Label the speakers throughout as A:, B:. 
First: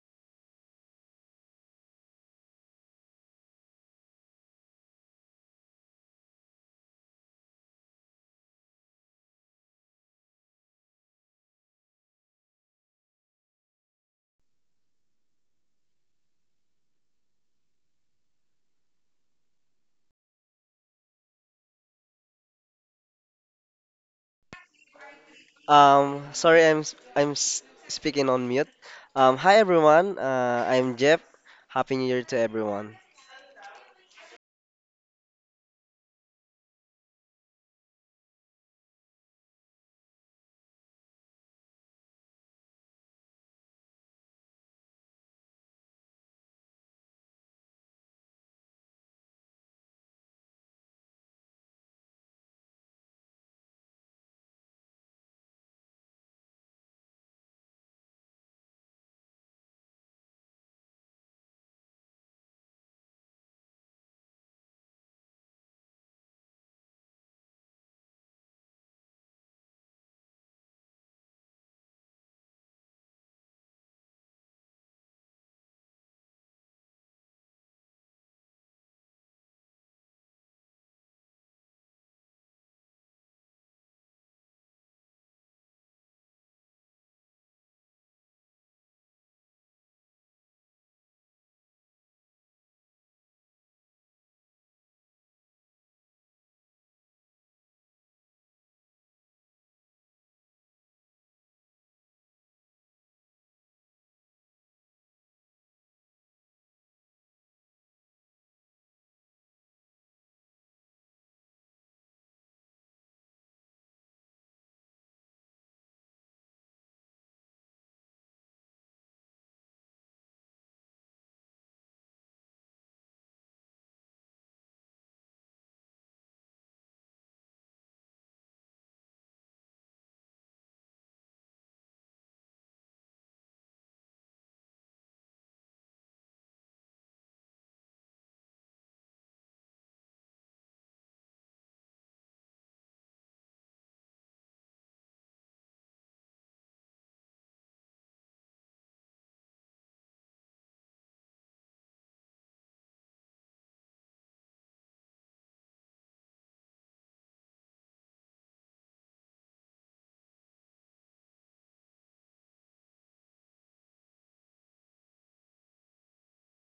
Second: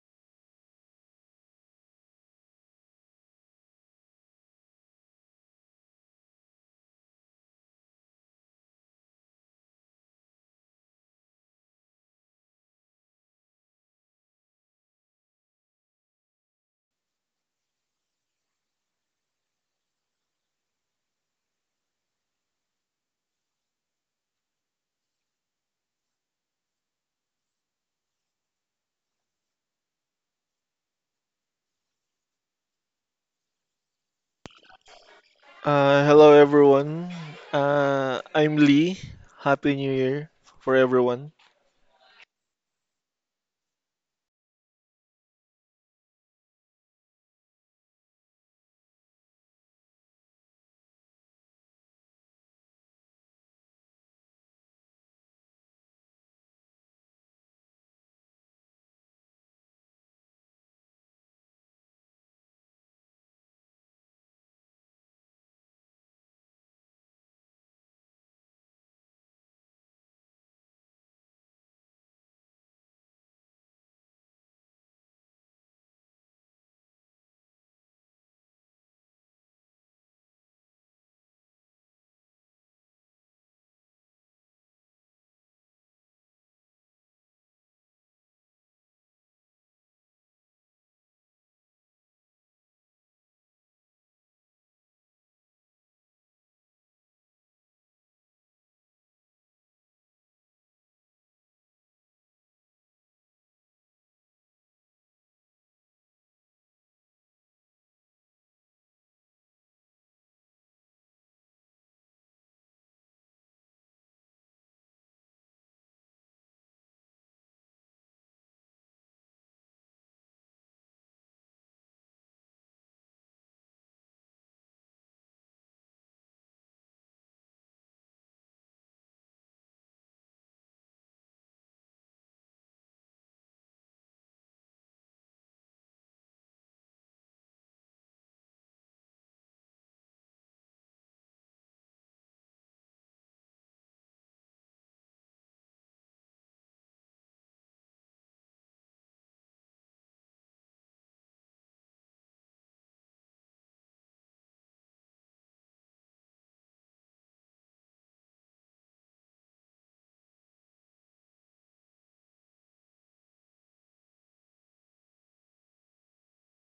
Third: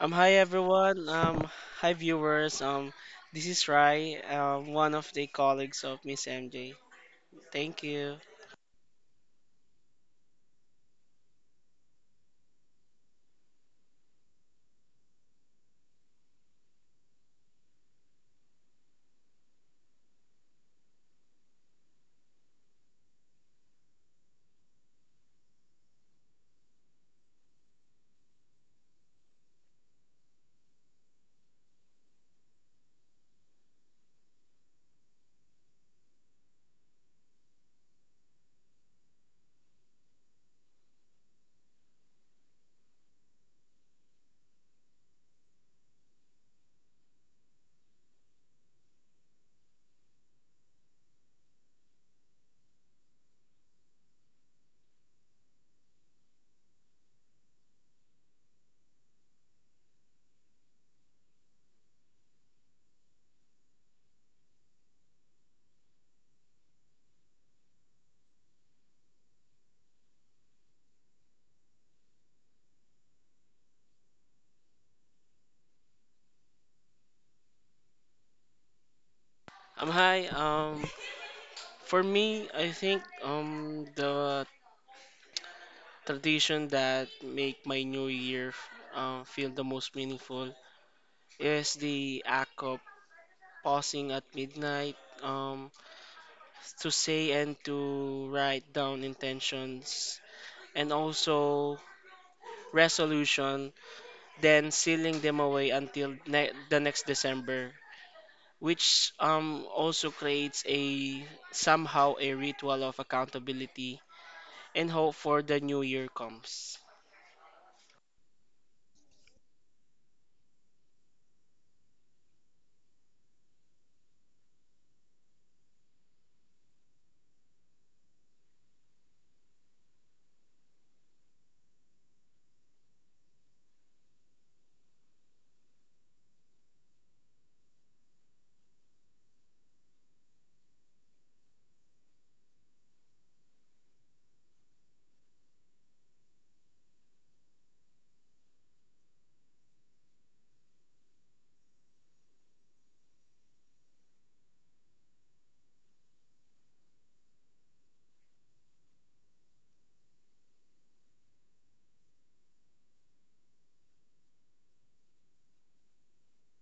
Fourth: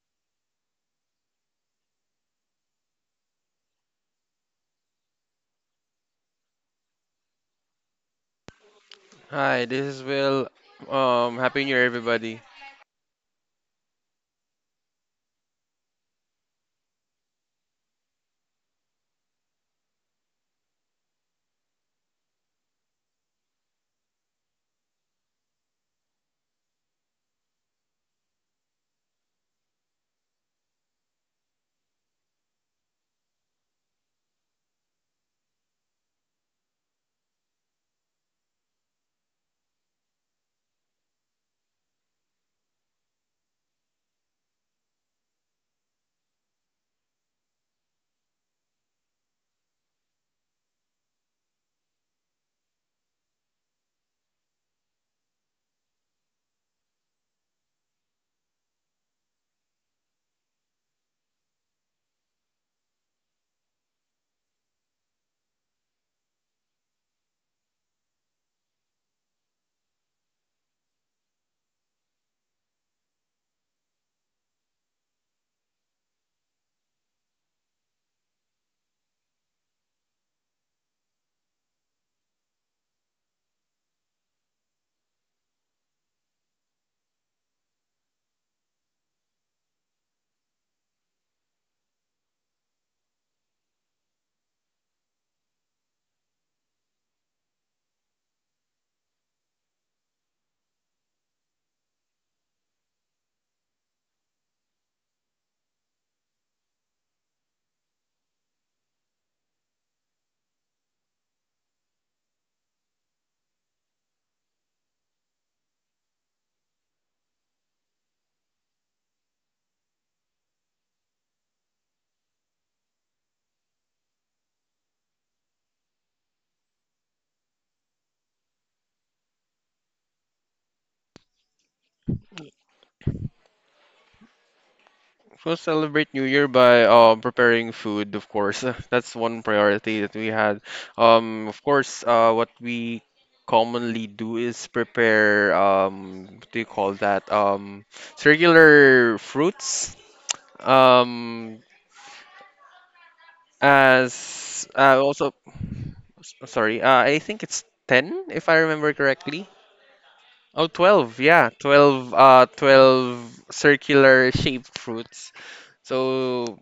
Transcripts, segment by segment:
A: Hi everyone. Hi viewers. This is Rai, one of the colleagues of Miss MJ. Thank you.
B: Hi, this is Will. Happy New Year, everybody.
C: Sorry, I'm speaking on mute. Hi everyone. I'm Jeff. Happy New Year to everyone.
D: Hello everyone. I'm Lee. Happy New Year for everyone.
A: Hi. For me, I think the tradition that make my new year feel the most meaningful is the act of pausing at midnight to say and to write down intentions and also resolution, then sealing them away until the next December, which also creates a somehow a ritual of accountability and hope for the new year comes.
B: We'll celebrate New Year by preparing food, of course. That's one priority that we had. Of course, what we commonly do is prepare, what do you call that? Circular fruits. Um, as also, sorry, I think it's 10, if I remember correctly. Oh, 12. Yeah, 12, 12 circular shaped fruits. So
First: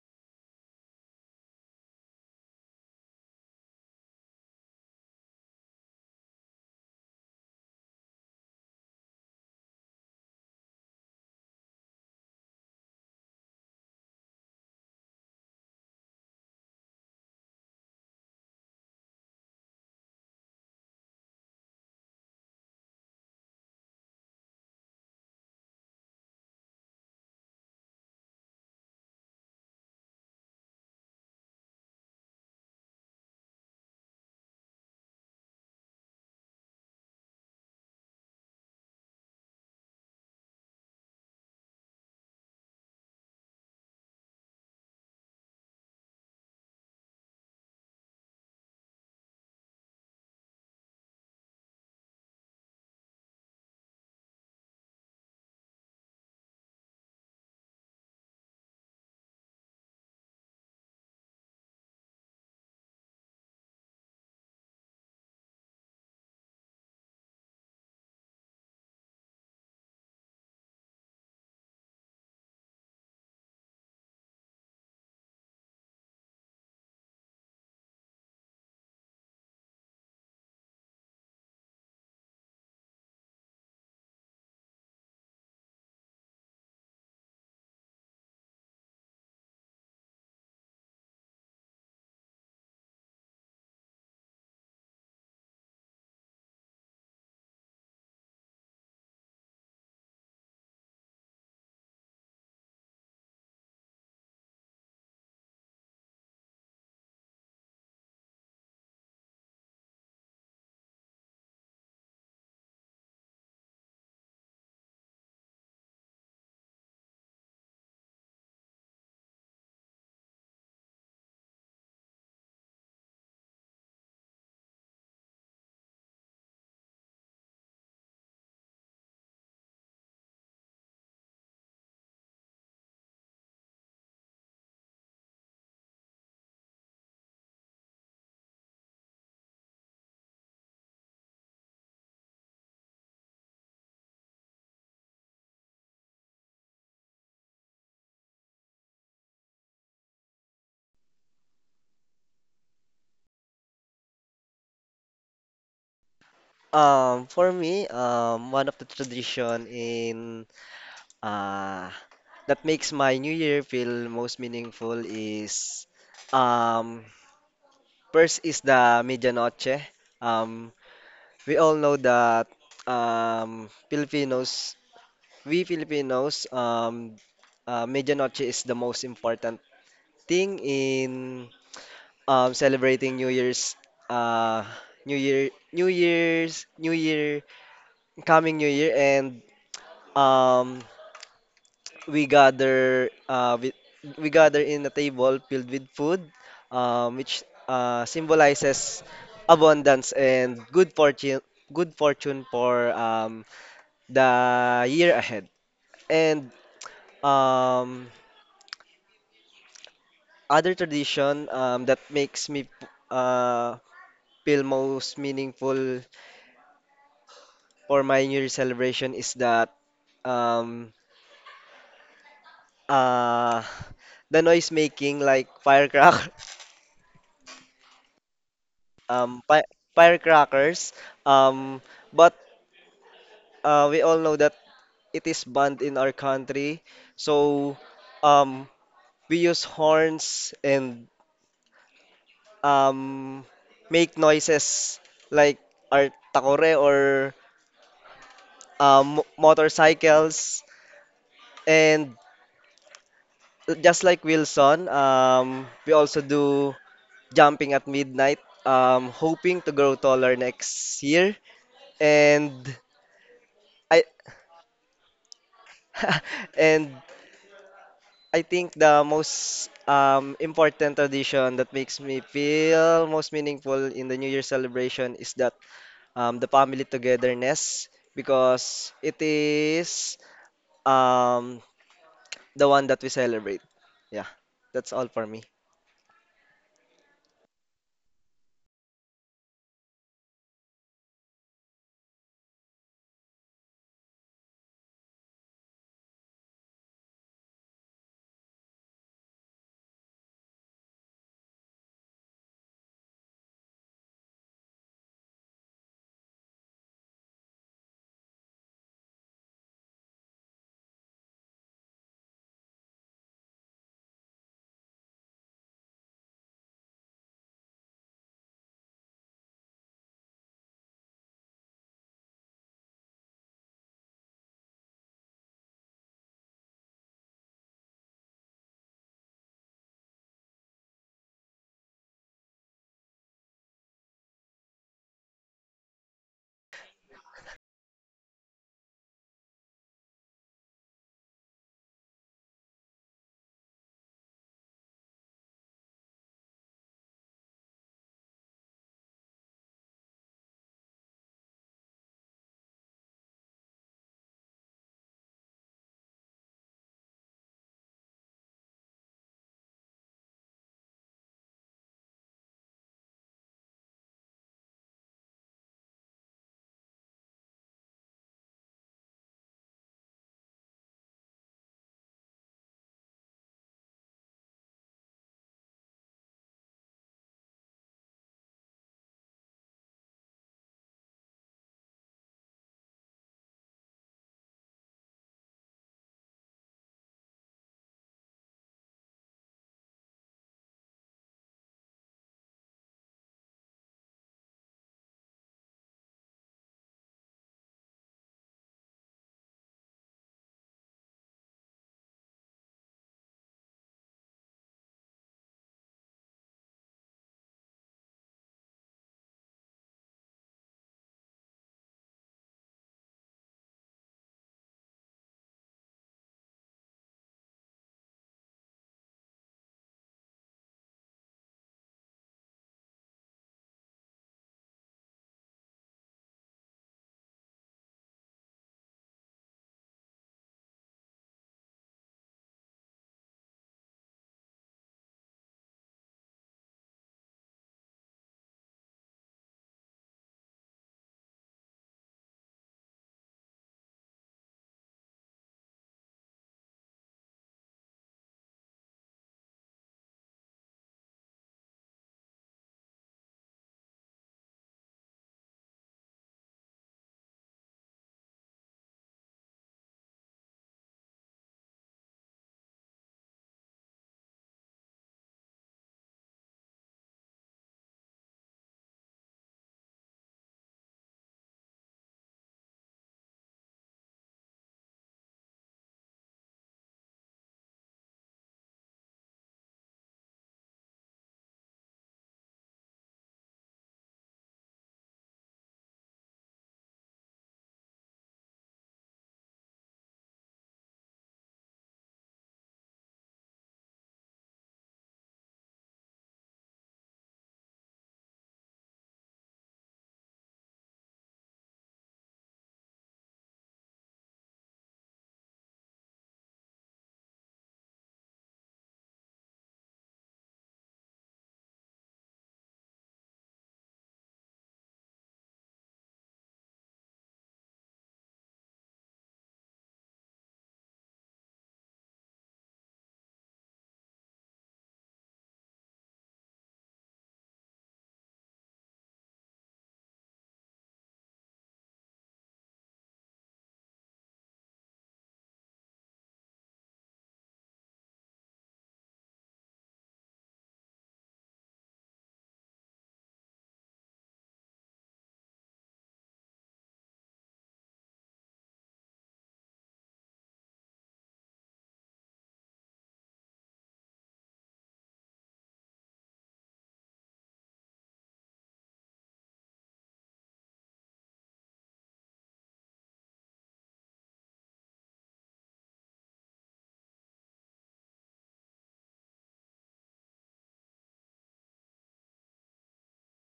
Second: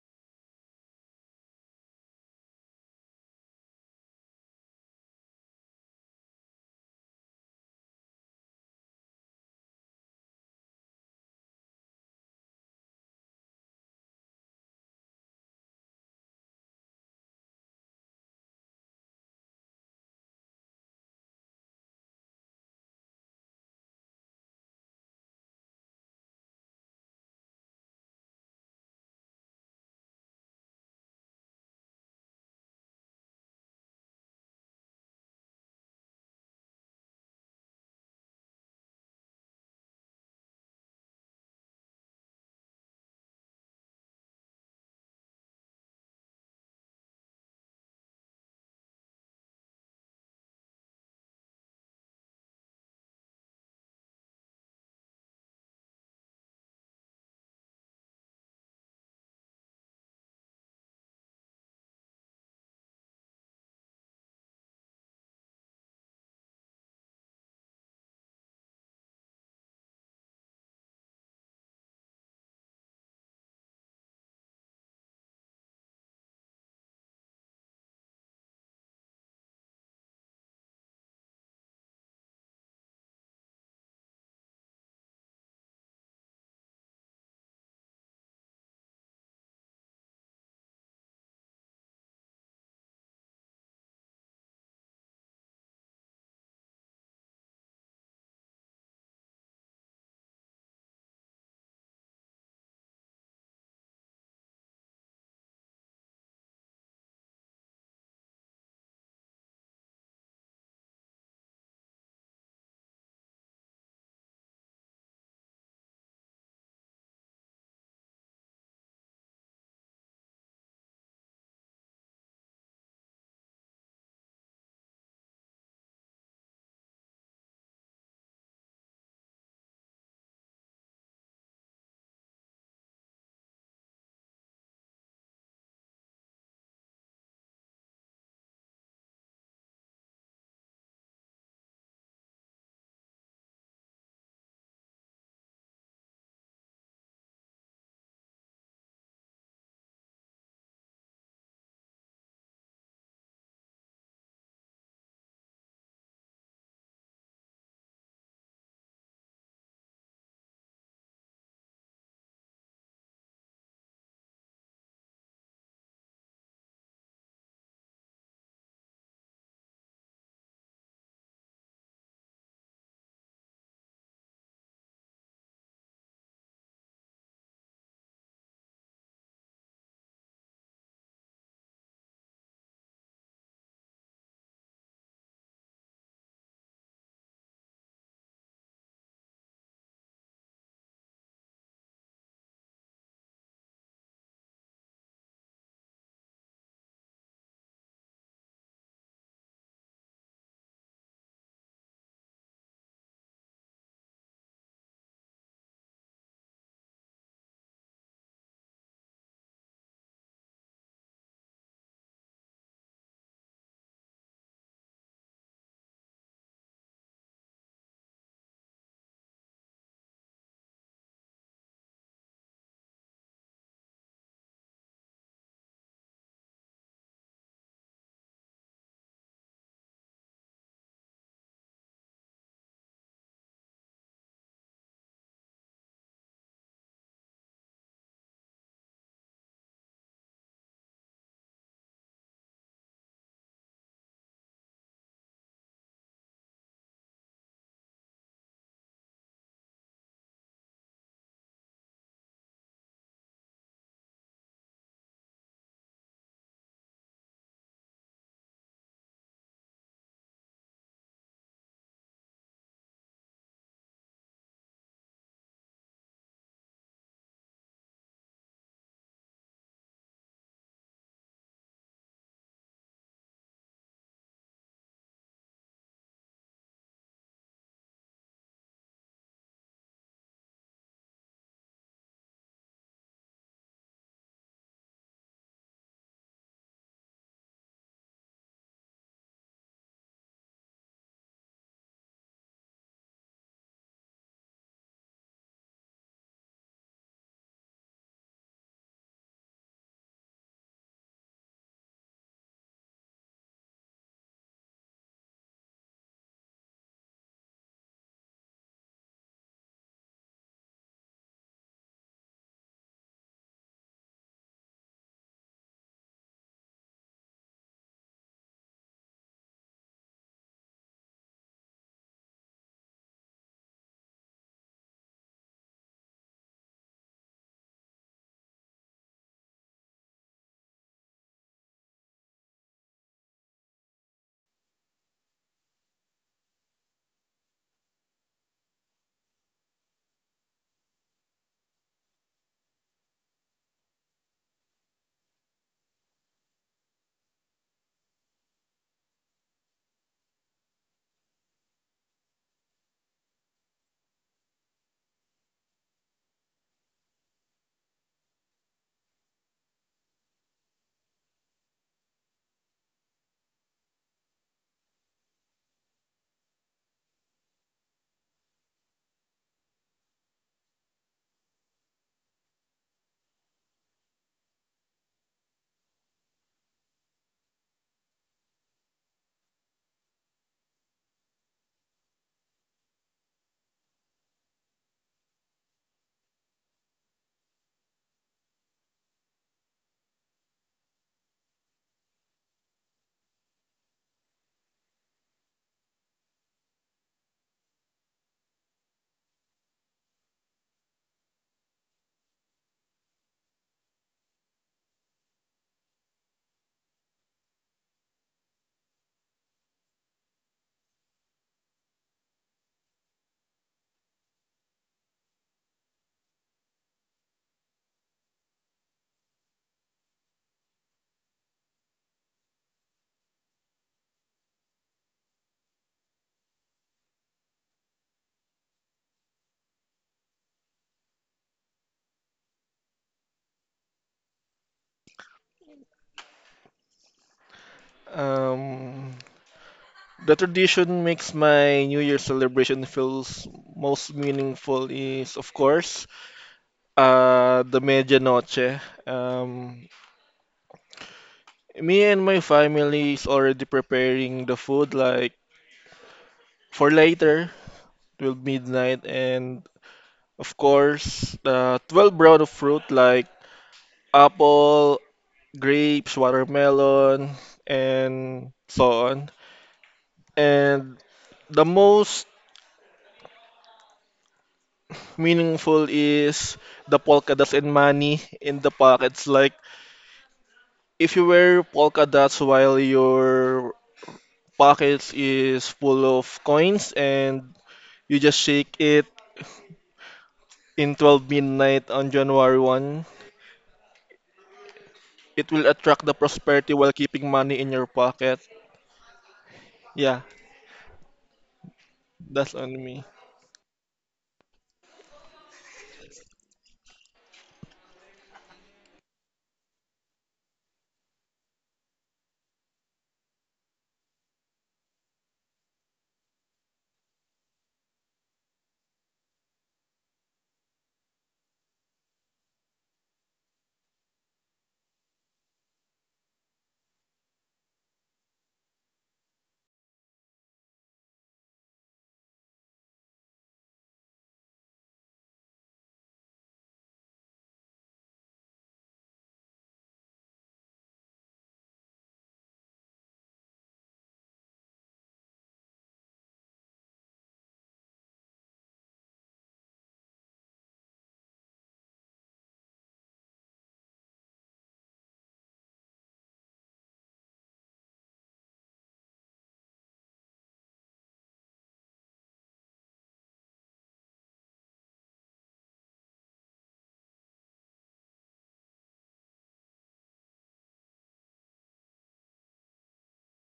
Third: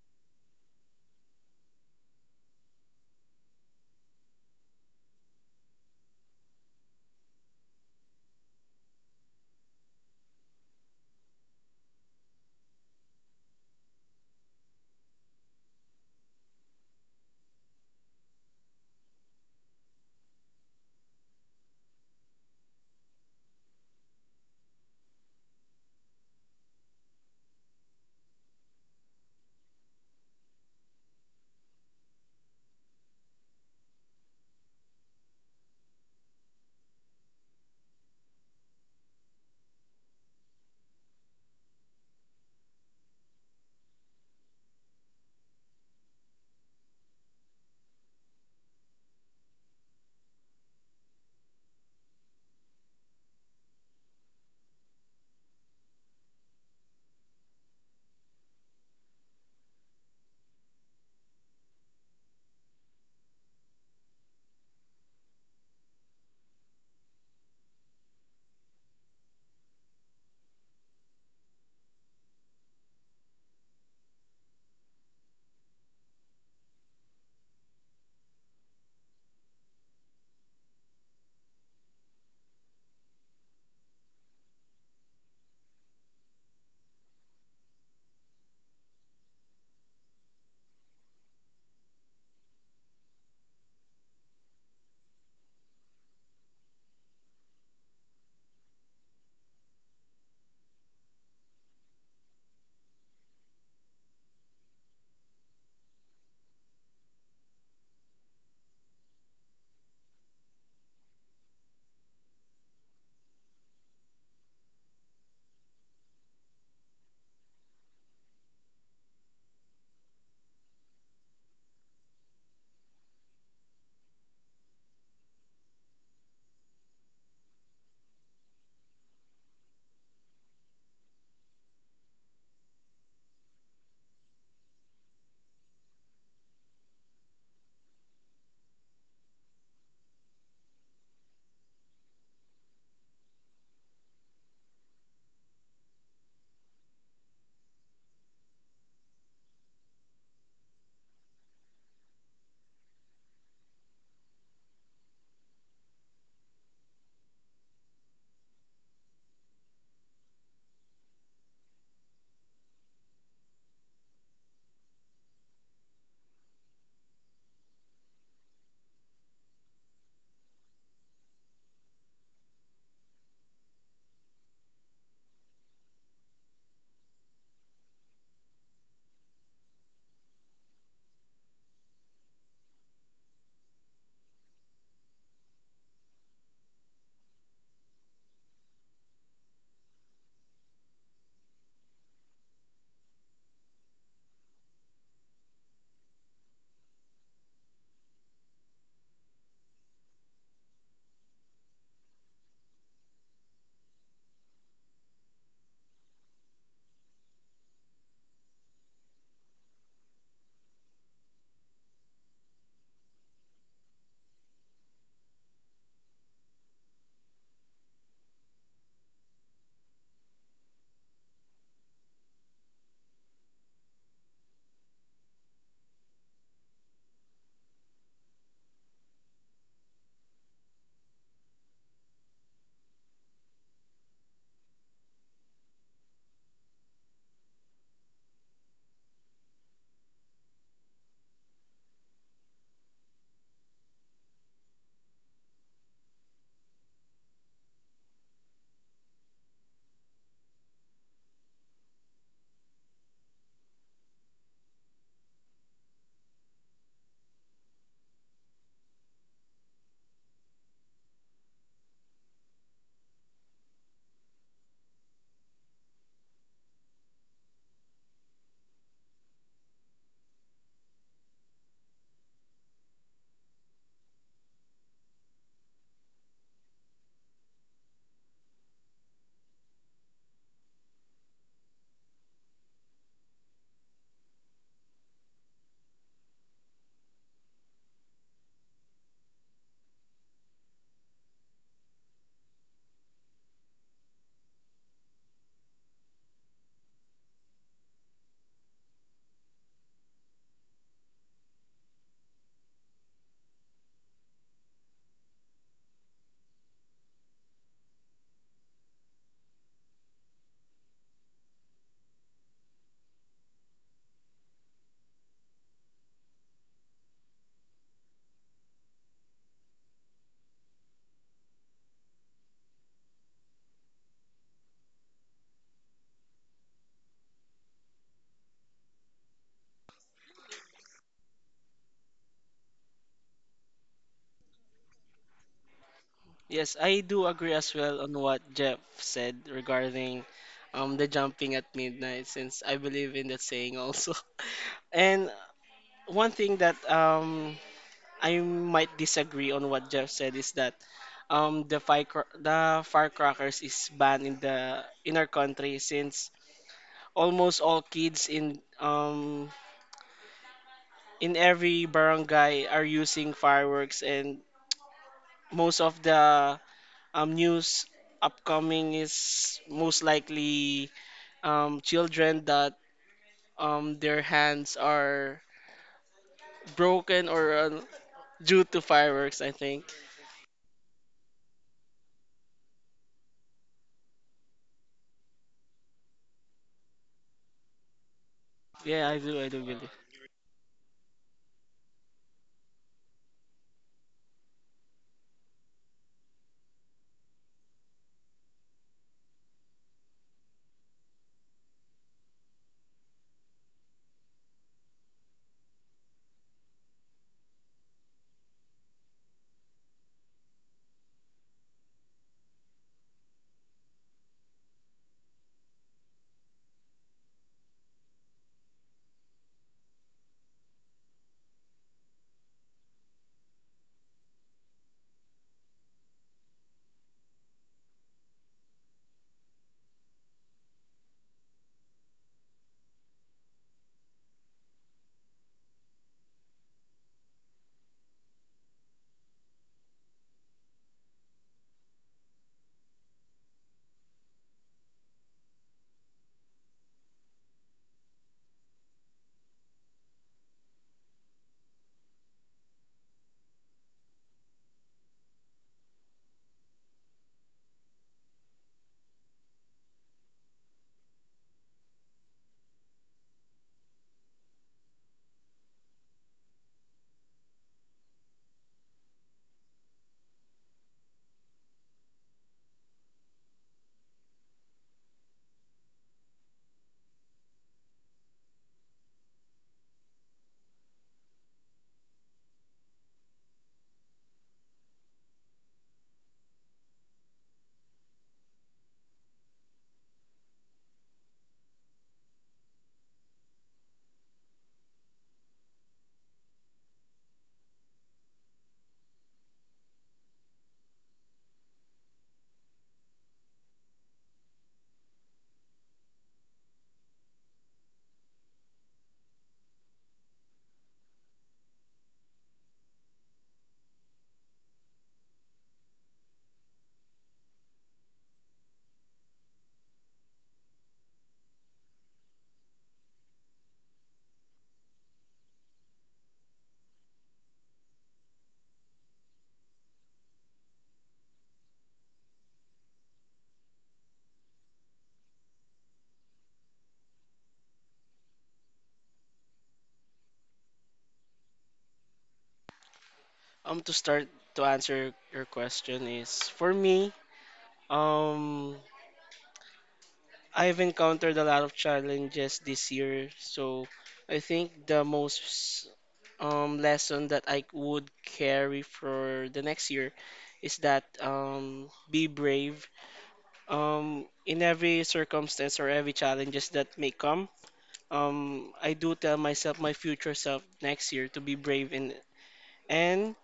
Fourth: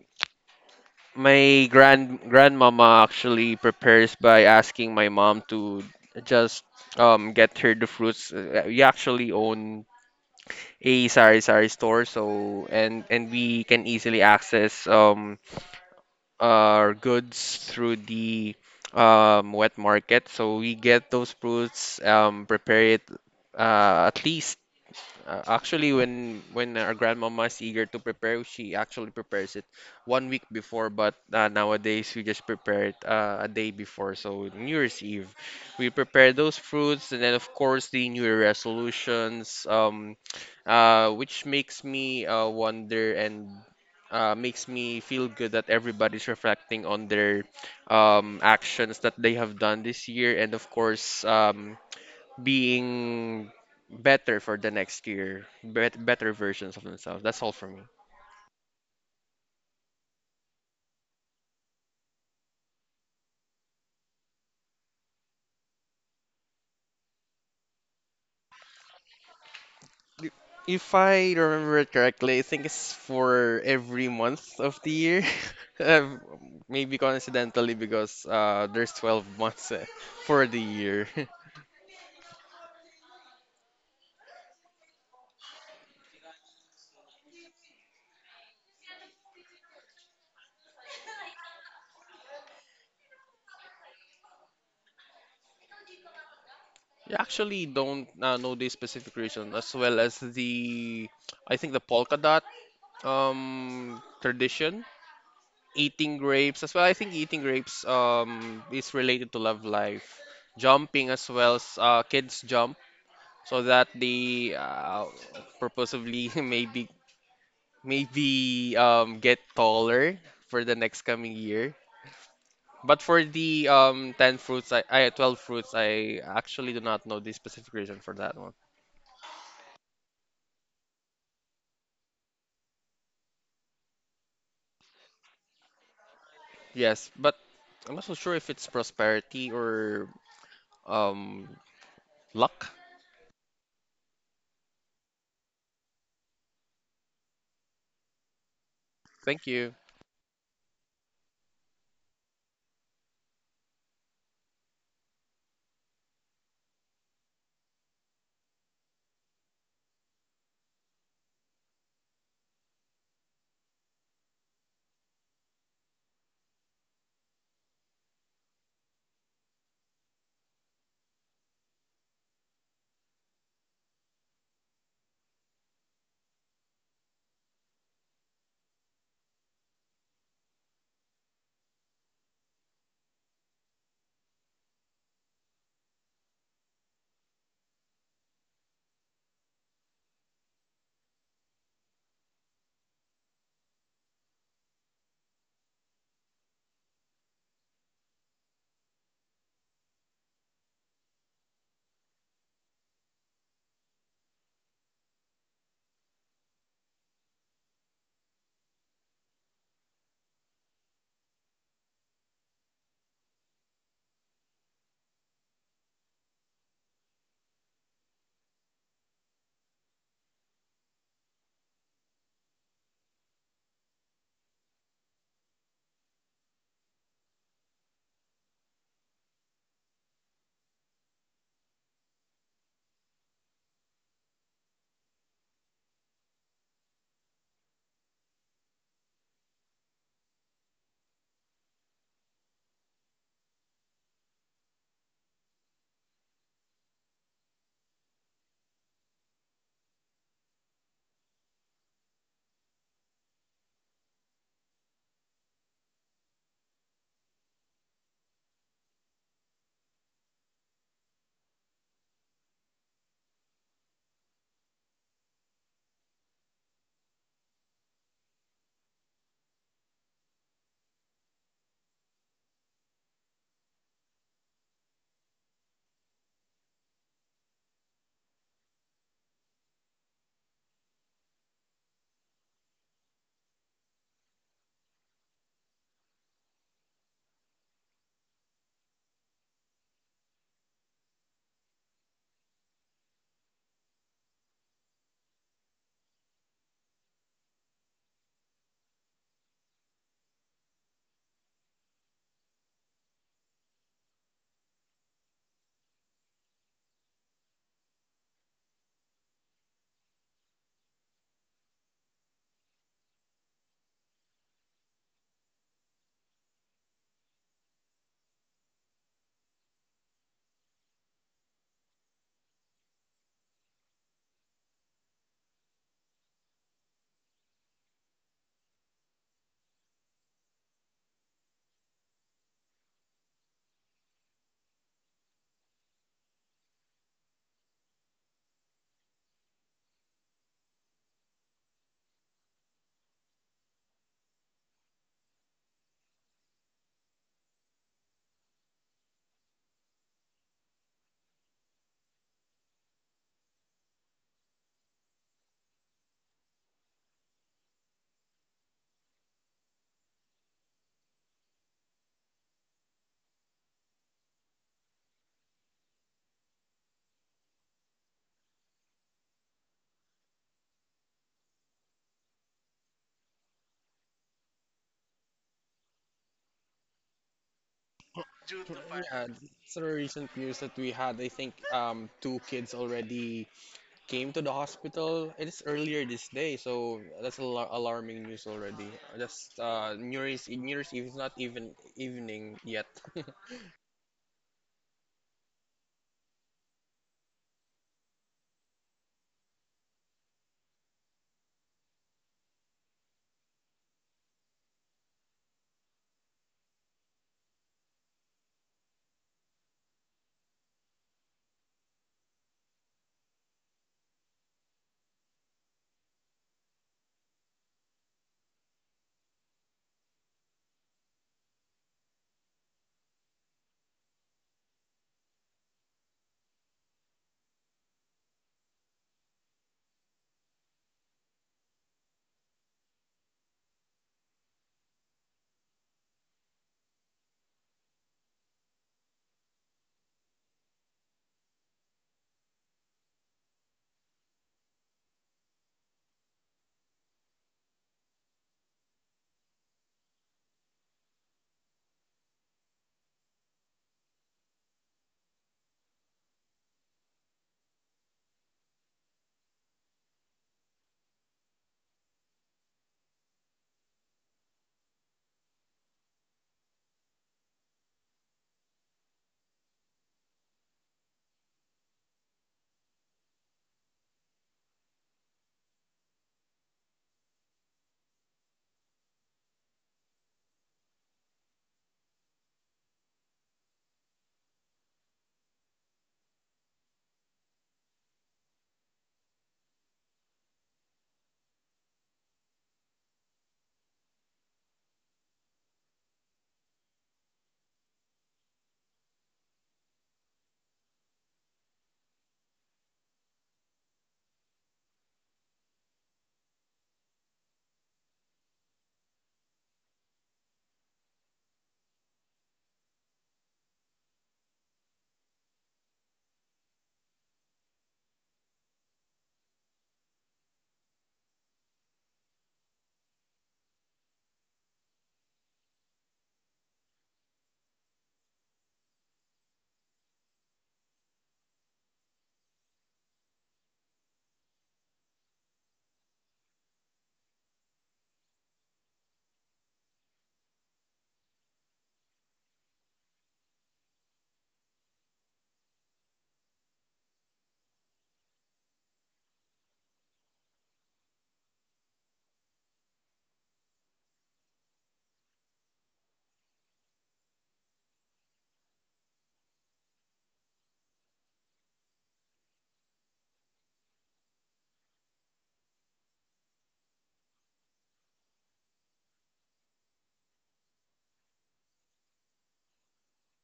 B: my grandmama actually prepares by asking my mom to just get her the fruits. We actually own a sari sari store, so and we can easily access our goods through the wet market. So we get those fruits, prepare it at least actually, when our grandmama is eager to prepare, she actually prepares it 1 week before. But nowadays, we just prepare it a day before. So New Year's Eve, we prepare those fruits, and then of course the New Year resolutions, which makes me wonder and makes me feel good that everybody's reflecting on their actions that they have done this year, and of course. Being better for the next year, better versions of themselves. That's all for me. If I remember it correctly, I think it's for every month of the year. Uh, Maybe coincidentally because there's 12 months for the year. Yeah, actually don't know the specific reason as well as the I think the polka dot tradition, eating grapes as well. I think eating grapes is related to love life. Jumping as well, kids jump so that they purposefully maybe get taller for the next coming year. But for the 10 fruits, I 12 fruits, I actually do not know the specific reason for that one. Yes, but I'm not so sure if it's prosperity or um luck. Thank you.
C: For me, one of the tradition in uh that makes my New Year feel most meaningful is um first is the medianoche. Um, we all know that Filipinos, we Filipinos, medianoche is the most important thing in celebrating New Year's uh New Year New Year's New Year coming New Year and um we gather we gather in a table filled with food which symbolizes abundance and good fortune for the year ahead, and um other tradition that makes me uh feel most meaningful for my New Year celebration is that um uh the noise making like firecracker fi firecrackers. Um but we all know that it is banned in our country, so um we use horns and um make noises like our takore or motorcycles, and just like Wilson, we also do jumping at midnight. Hoping to grow taller next year. And I and I think the most important tradition that makes me feel most meaningful in the New Year celebration is that the family togetherness, because it is um, the one that we celebrate. Yeah, that's all for me.
A: Yes, I do agree as well on what Jeff said regarding the jumping at midnight, since I believe in that saying also. And one thing that I might disagree on what Jeff said is that the firecr- the firecrackers is banned in the in our country, since almost all kids in every barangay are using fireworks, and most of the news upcoming is most likely children that their hands are broken or due to
B: Yeah,
A: fireworks, I think.
B: through recent years that we had, I think two kids already came to the hospital. It's earlier this day, so that's al alarming news already.
A: Yeah, I do. I
B: Just
A: do believe.
B: New Year's Eve is not even evening yet.
D: Um, the tradition makes my New Year celebration feels most meaningful is, of course, the medianoche. Um, Me and my family is already preparing the food like for later, 12 midnight, and of course, the 12 brown of fruit like apple, grapes, watermelon, and so on. And the most meaningful is the polka dots and money in the pockets. Like if you wear polka dots while your pockets is full of coins and you just shake it in 12 midnight on January 1st, it will attract the prosperity while keeping money in your pocket. Yeah, that's on me.
A: To start to answer your question is for me. Um, I've encountered a lot of challenges this year, so I think the most lesson that I would carry for the next year is that be brave in every circumstance or every challenges that may come. I do tell myself, my future self, next year to be brave in and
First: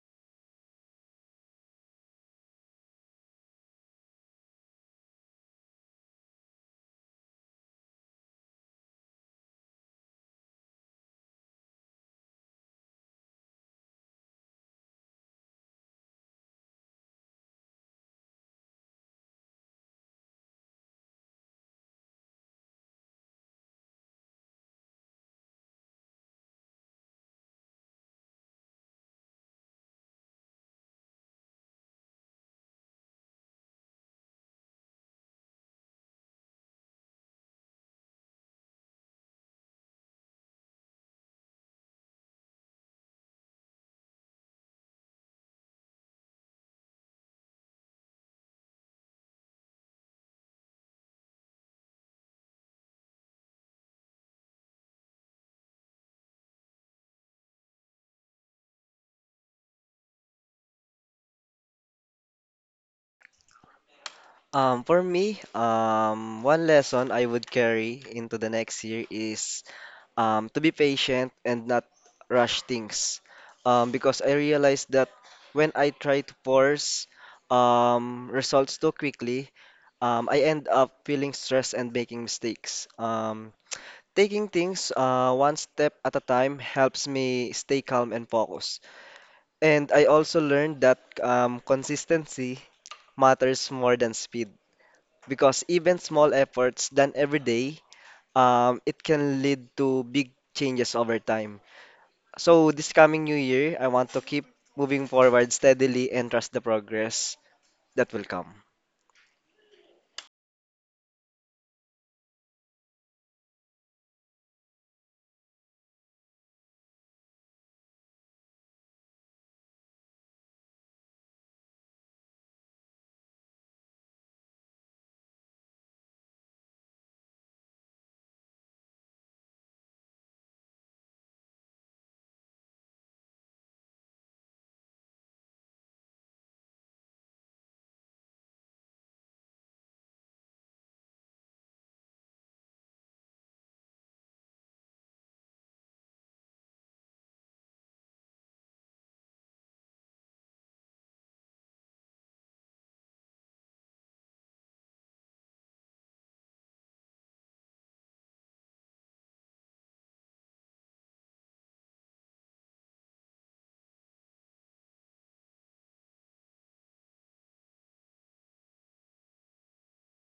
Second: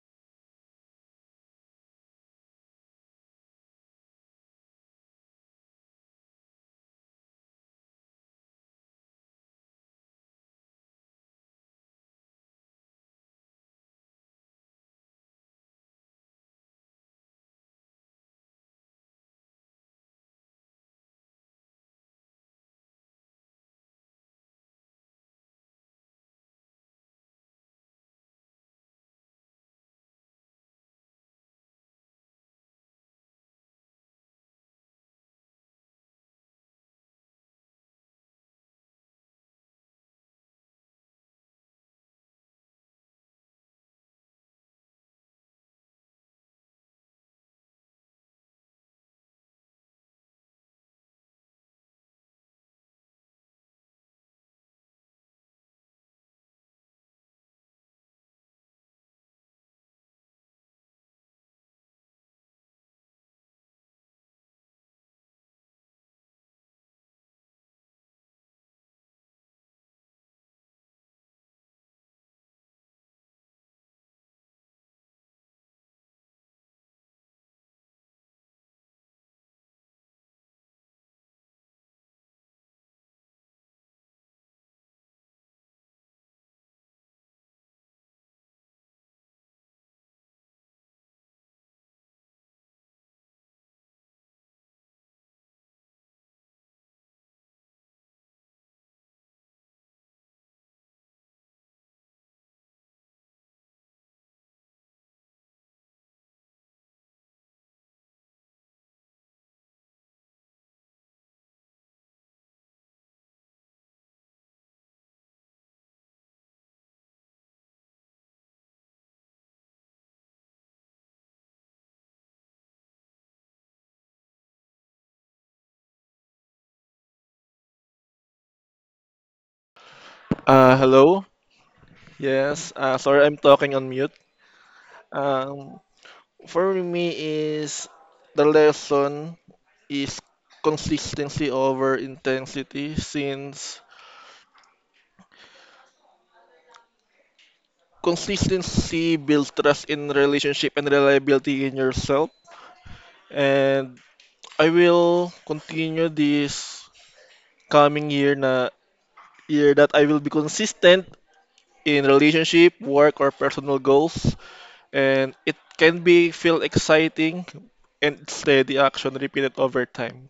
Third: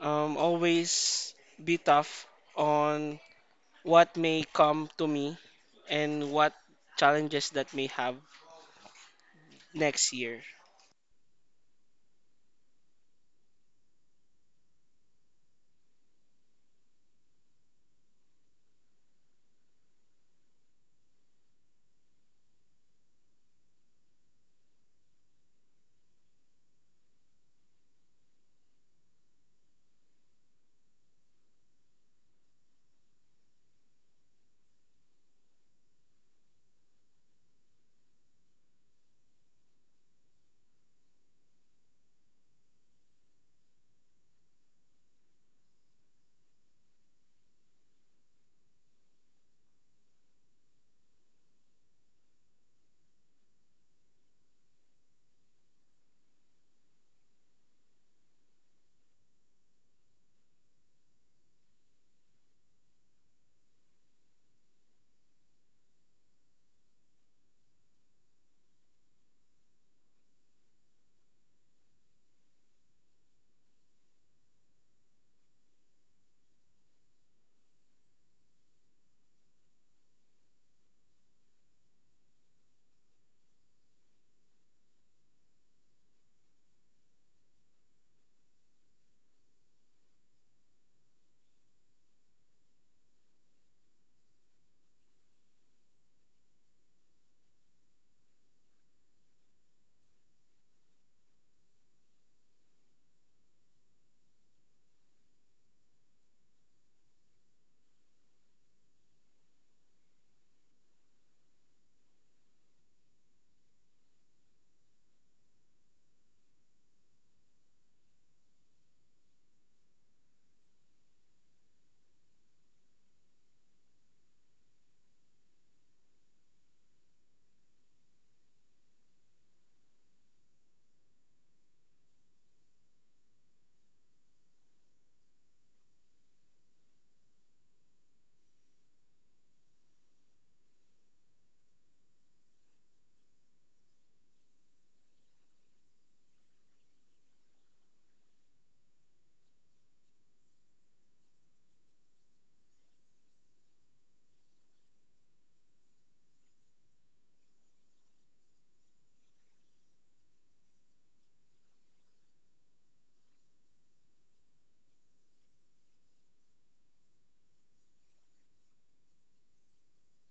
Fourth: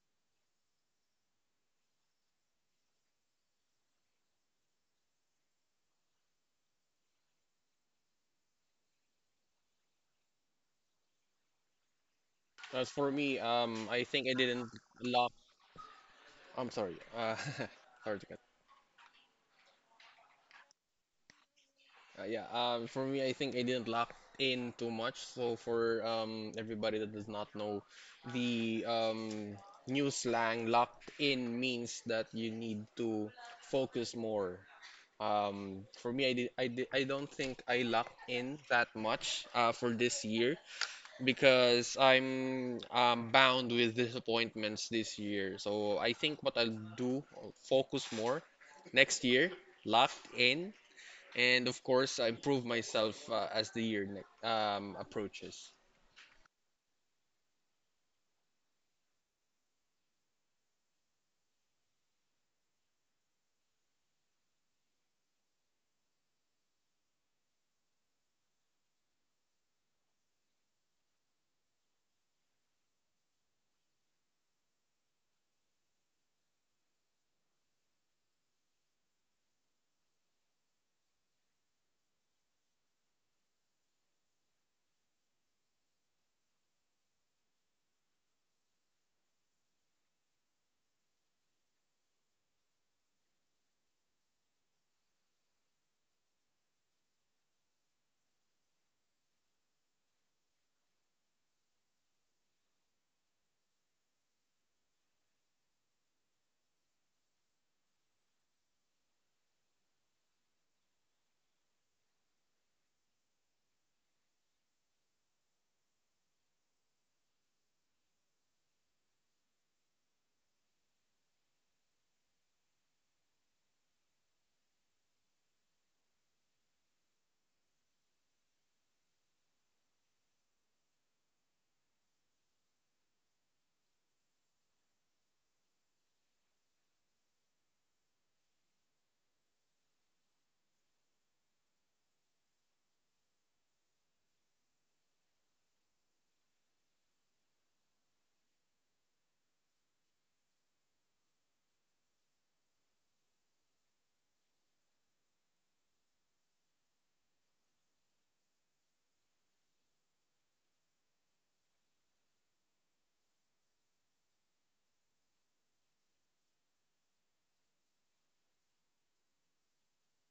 A: always be tough on what may come to me and what challenges that may have next year.
B: As for me, I think I didn't lock. I'm sorry. Sorry to cut. Yeah, for me, I think I didn't lock in too much. So for everybody that does not know, the new slang locked in means that you need to focus more. For me, I don't think I locked in that much for this year because I'm bound with disappointments this year. So I think what I'll do, I'll focus more next year, locked in, and of course I improve myself as the year approaches.
C: For me, one lesson I would carry into the next year is to be patient and not rush things. Because I realized that when I try to force results too quickly, I end up feeling stressed and making mistakes. Taking things one step at a time helps me stay calm and focused. And I also learned that consistency matters more than speed, because even small efforts done every day, it can lead to big changes over time. So this coming new year, I want to keep moving forward steadily and trust the progress that will come.
D: Hello? Yes, sorry, I'm talking on mute. Um, For me is the lesson is consistency over intensity since consistency builds trust in relationship and reliability in yourself. And I will continue this coming year na year that I will be consistent in relationship, work or personal goals and it can be feel exciting and steady action repeated over time.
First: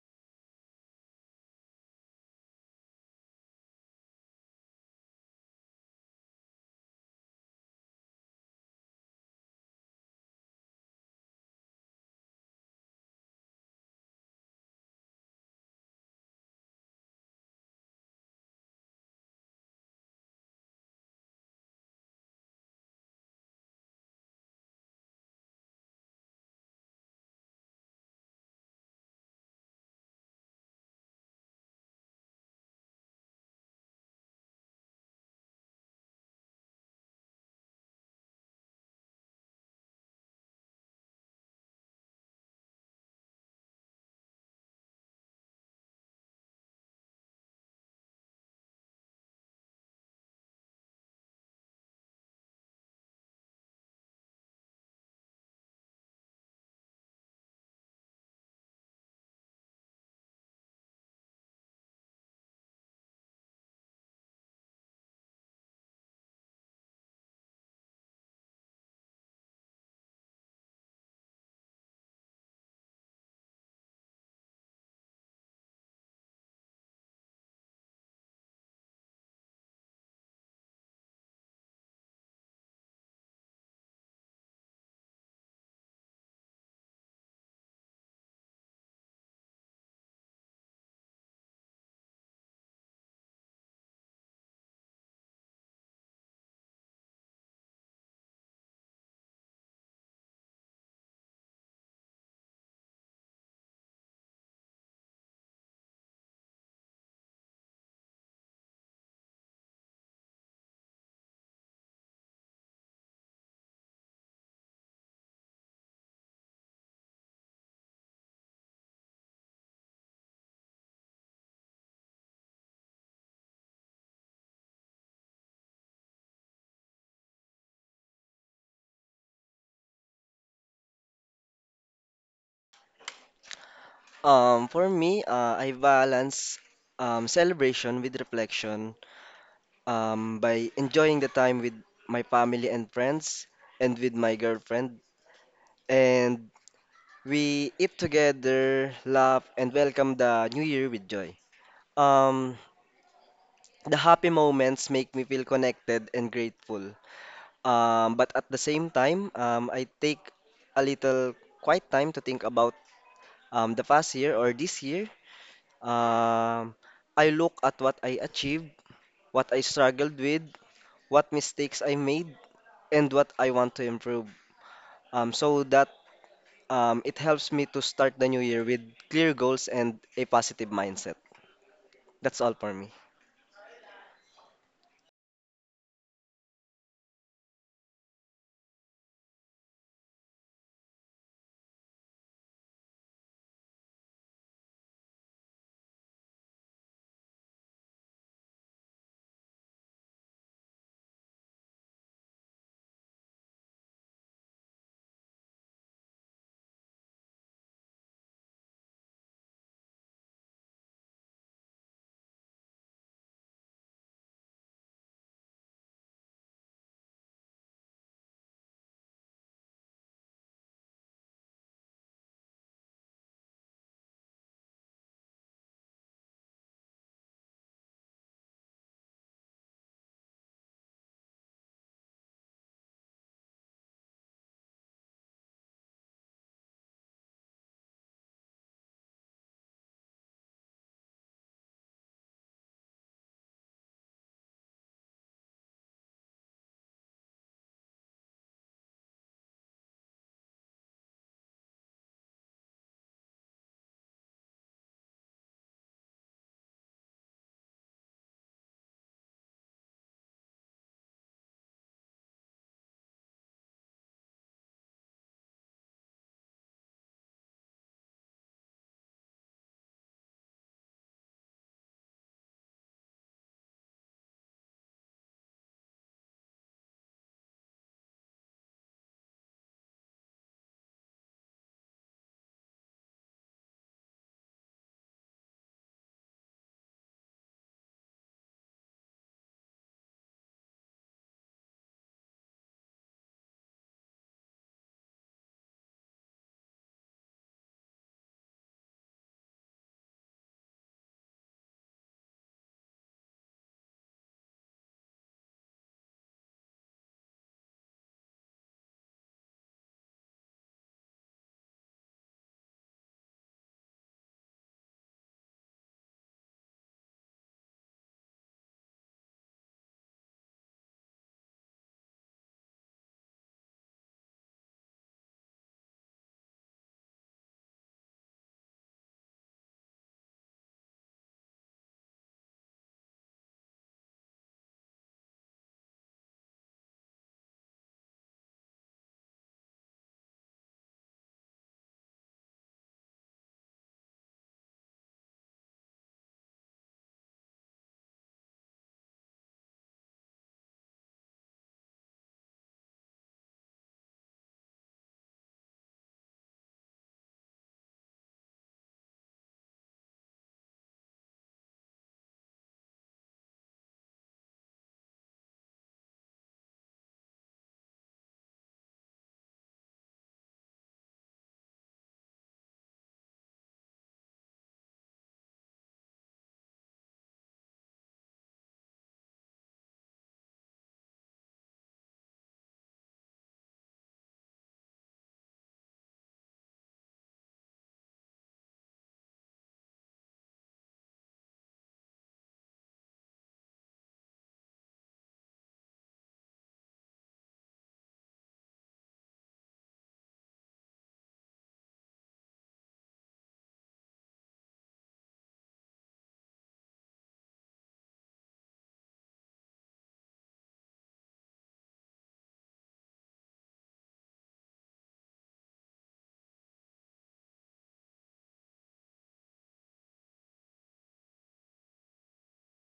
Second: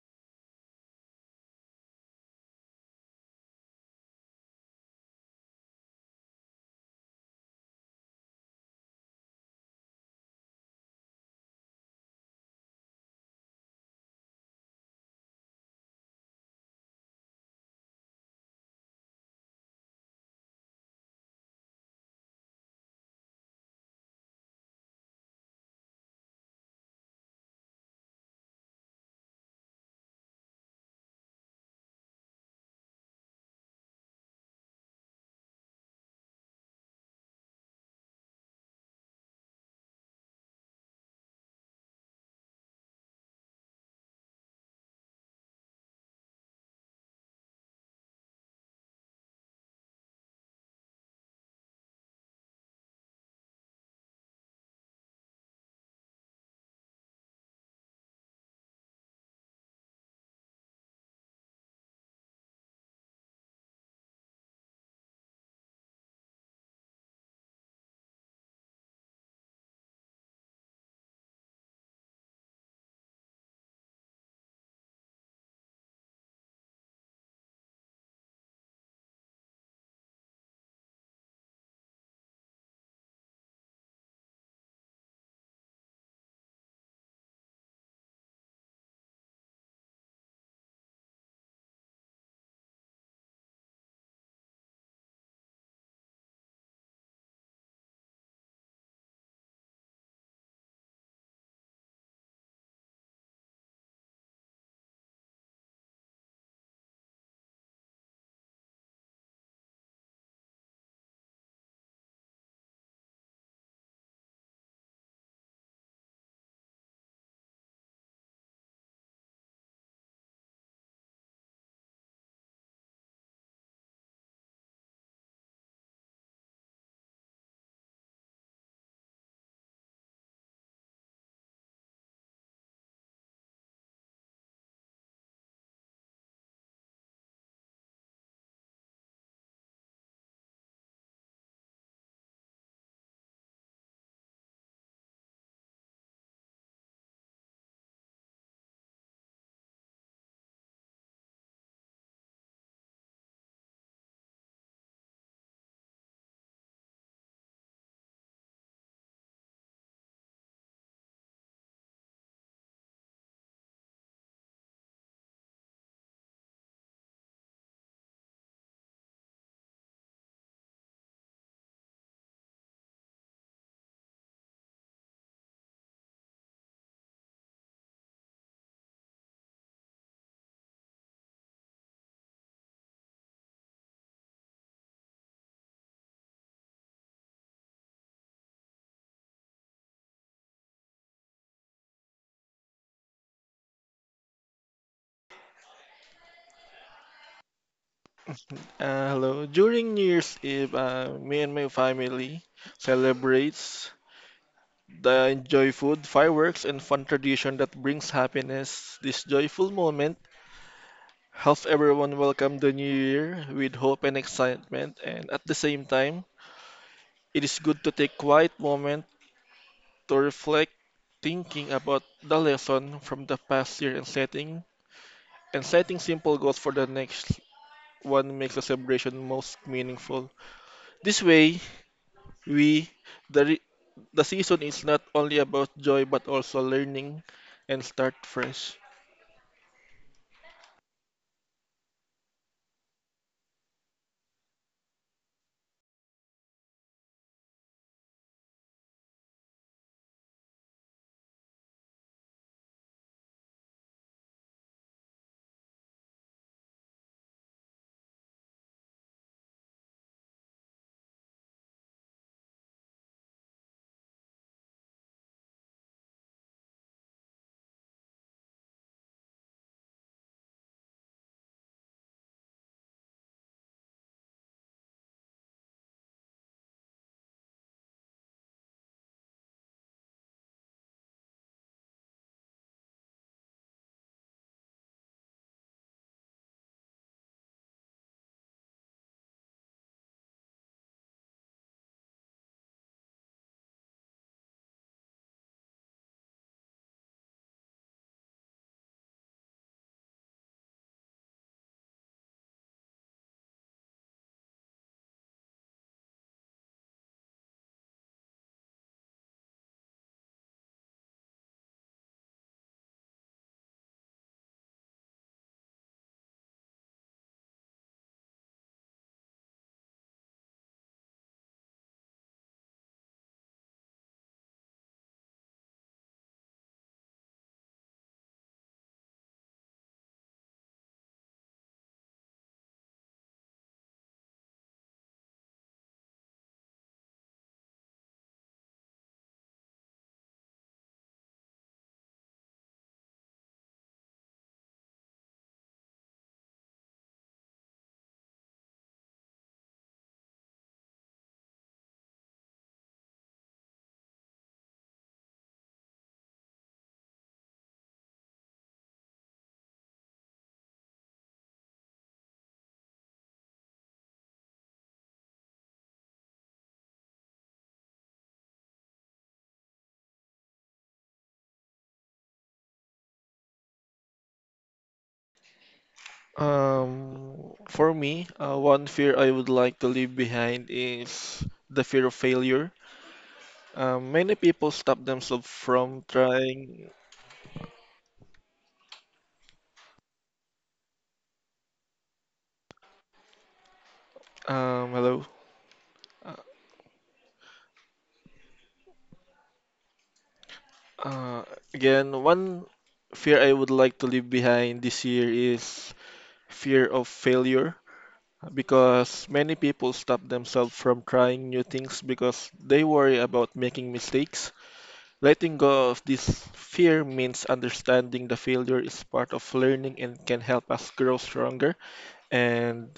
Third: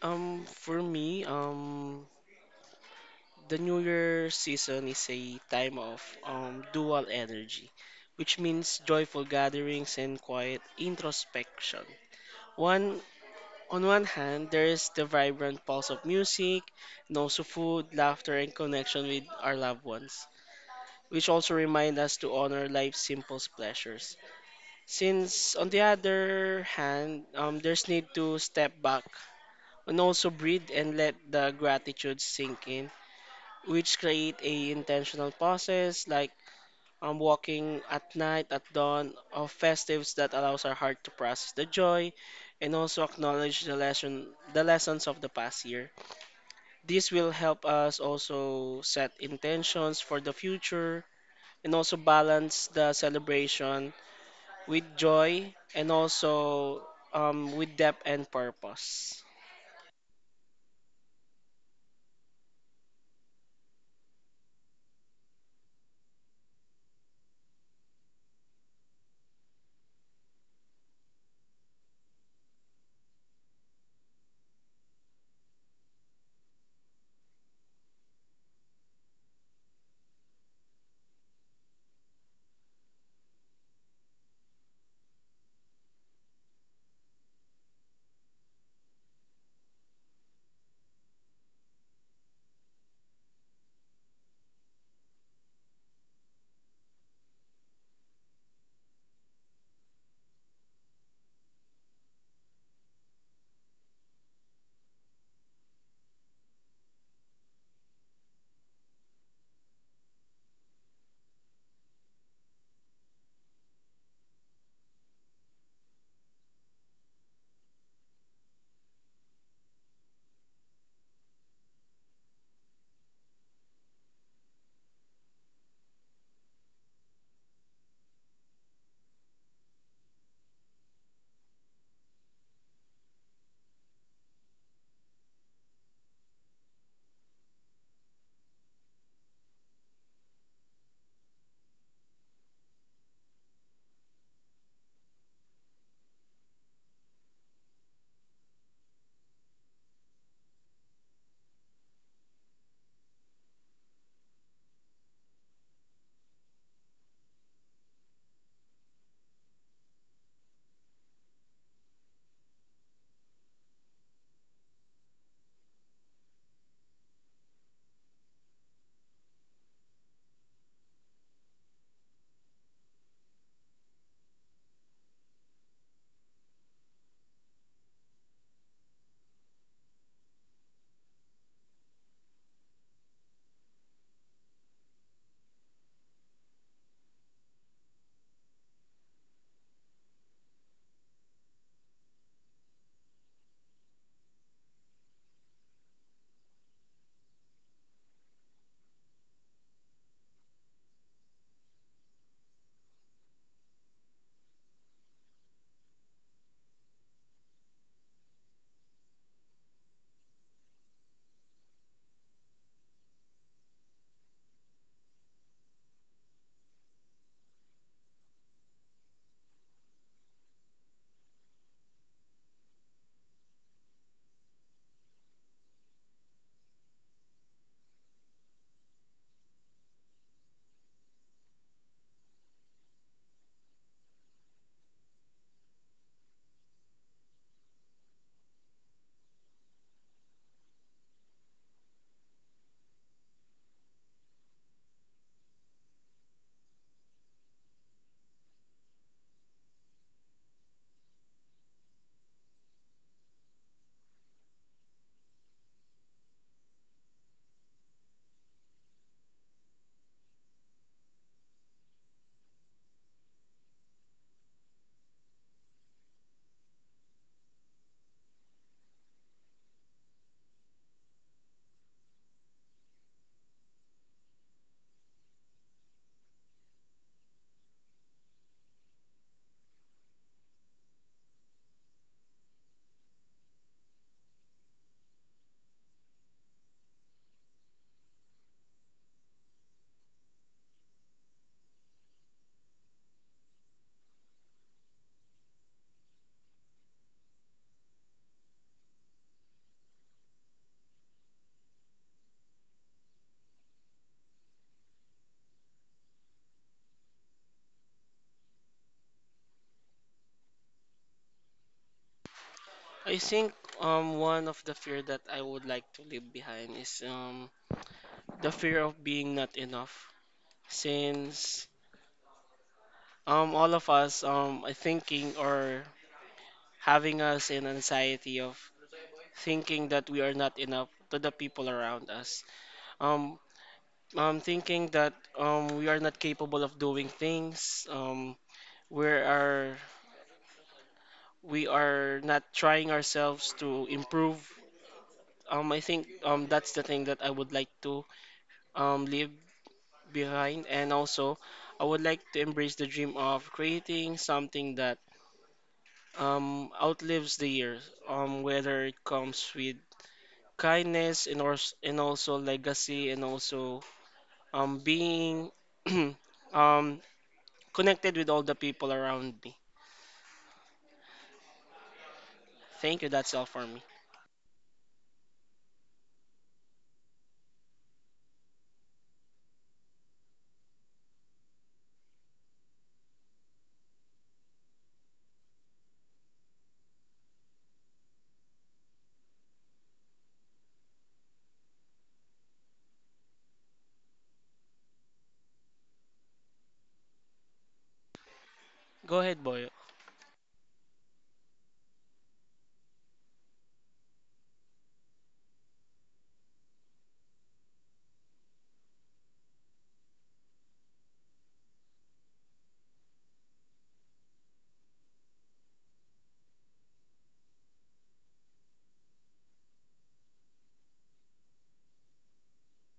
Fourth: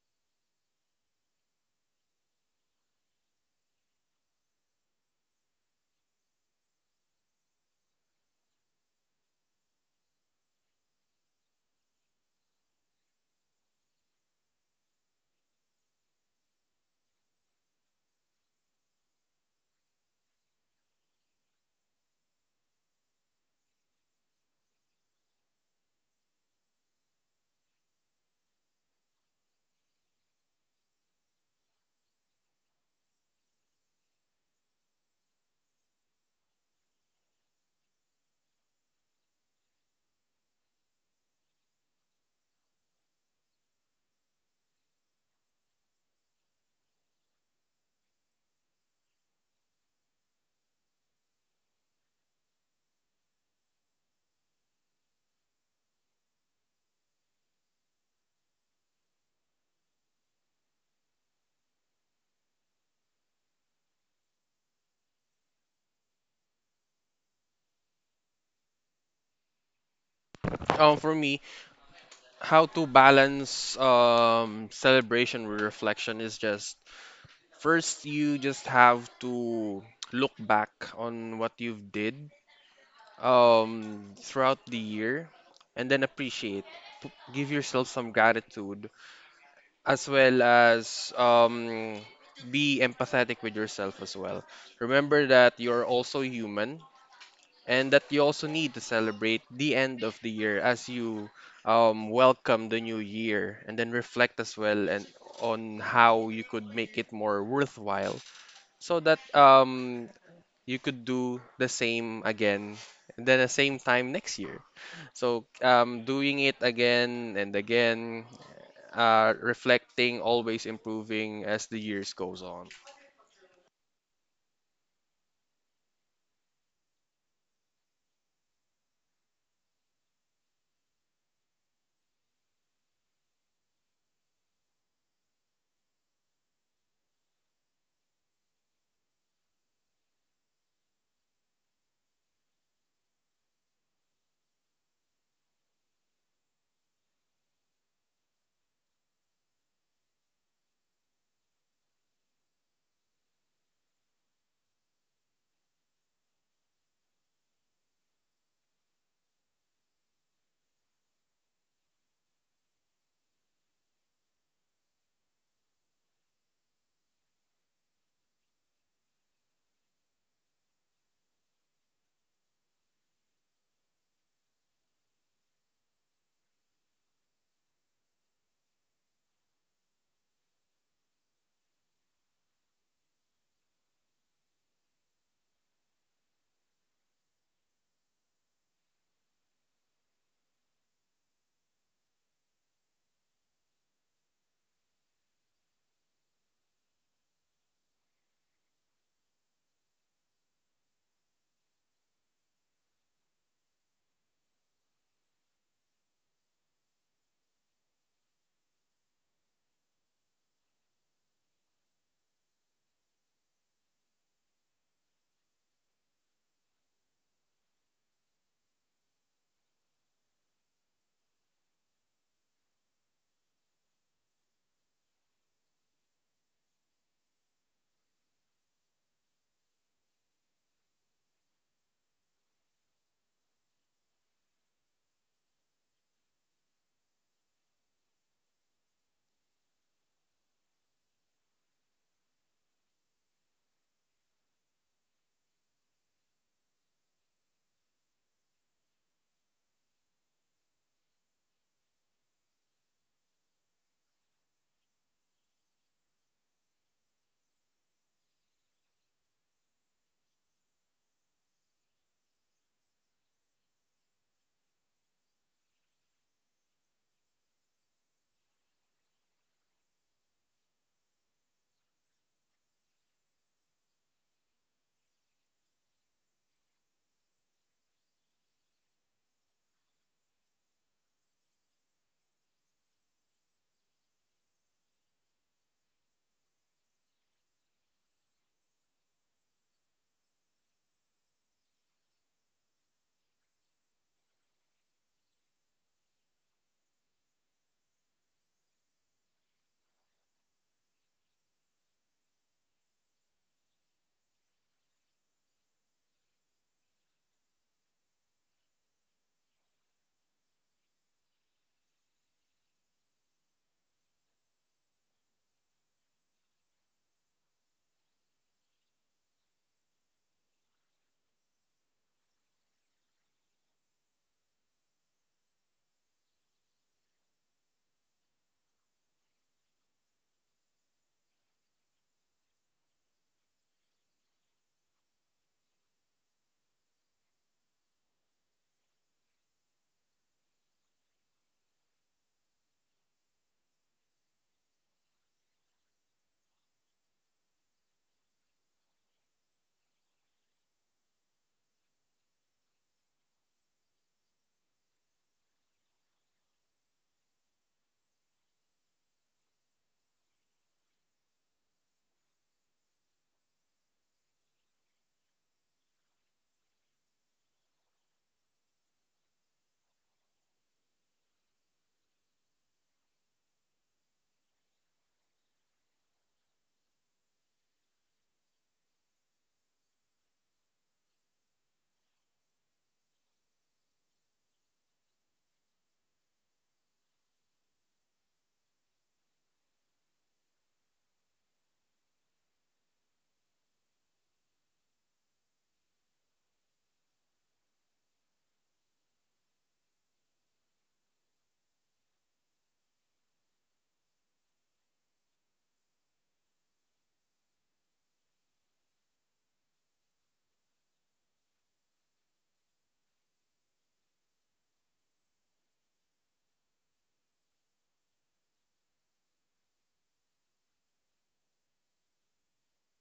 A: For me, the New Year season is a time of dual energy, which means joyful gatherings and quiet introspection. One, on one hand, there is the vibrant pulse of music, and also food, laughter, and connection with our loved ones, which also remind us to honor life's simple pleasures. Since, on the other hand, there's need to step back and also breathe and let the gratitude sink in, which create a intentional process like walking at night at dawn of festives that allows our heart to process the joy and also acknowledge the lessons of the past year. This will help us also set intentions for the future and also balance the celebration with joy and also with depth and purpose.
B: For me, how to balance celebration with reflection is just, first you just have to look back on what you've did throughout the year, and then appreciate, give yourself some gratitude, as well as be empathetic with yourself as well. Remember that you're also human and that you also need to celebrate the end of the year as you welcome the new year, and then reflect as well, and on how you could make it more worthwhile, so that you could do the same again, and then the same time next year. So doing it again and again, reflecting, always improving as the years goes on.
C: For me, I balance celebration with reflection by enjoying the time with my family and friends and with my girlfriend. And we eat together, laugh, and welcome the new year with joy. Um, the happy moments make me feel connected and grateful. But at the same time, I take a little quiet time to think about the past year or this year. Um, I look at what I achieved, what I struggled with, what mistakes I made, and what I want to improve. So that it helps me to start the new year with clear goals and a positive mindset. That's all for me.
D: Hello. During New Year's Eve, me and my family celebrates the enjoy food, fireworks, and fun tradition that brings happiness. This joyful moment helps everyone welcome the new year with hope and excitement, and at the same time, it is good to take quiet moment to reflect, thinking about the lesson from the past year and setting simple goals for the next one makes the celebration most meaningful. This way, We, the, re- the season is not only about joy but also learning and start fresh.
A: I think one of the fear that I would like to leave behind is the fear of being not enough, since all of us are thinking or having us in anxiety of thinking that we are not enough to the people around us, um thinking that we are not capable of doing things, we are we are not trying ourselves to improve. I think that's the thing that I would like to live behind. And also, I would like to embrace the dream of creating something that outlives the years, whether it comes with kindness and, or, and also legacy and also being um, connected with all the people around me. Thank you. That's all for me.
D: One fear I would like to leave behind is the fear of failure. Many people stop themselves from trying. Hello. Uh,
A: Go ahead, Boyo.
D: uh, Again, one fear I would like to leave behind this year is fear of failure. Because many people stop themselves from trying new things because they worry about making mistakes. Letting go of this fear means understanding the failure is part of learning and can help us grow stronger. And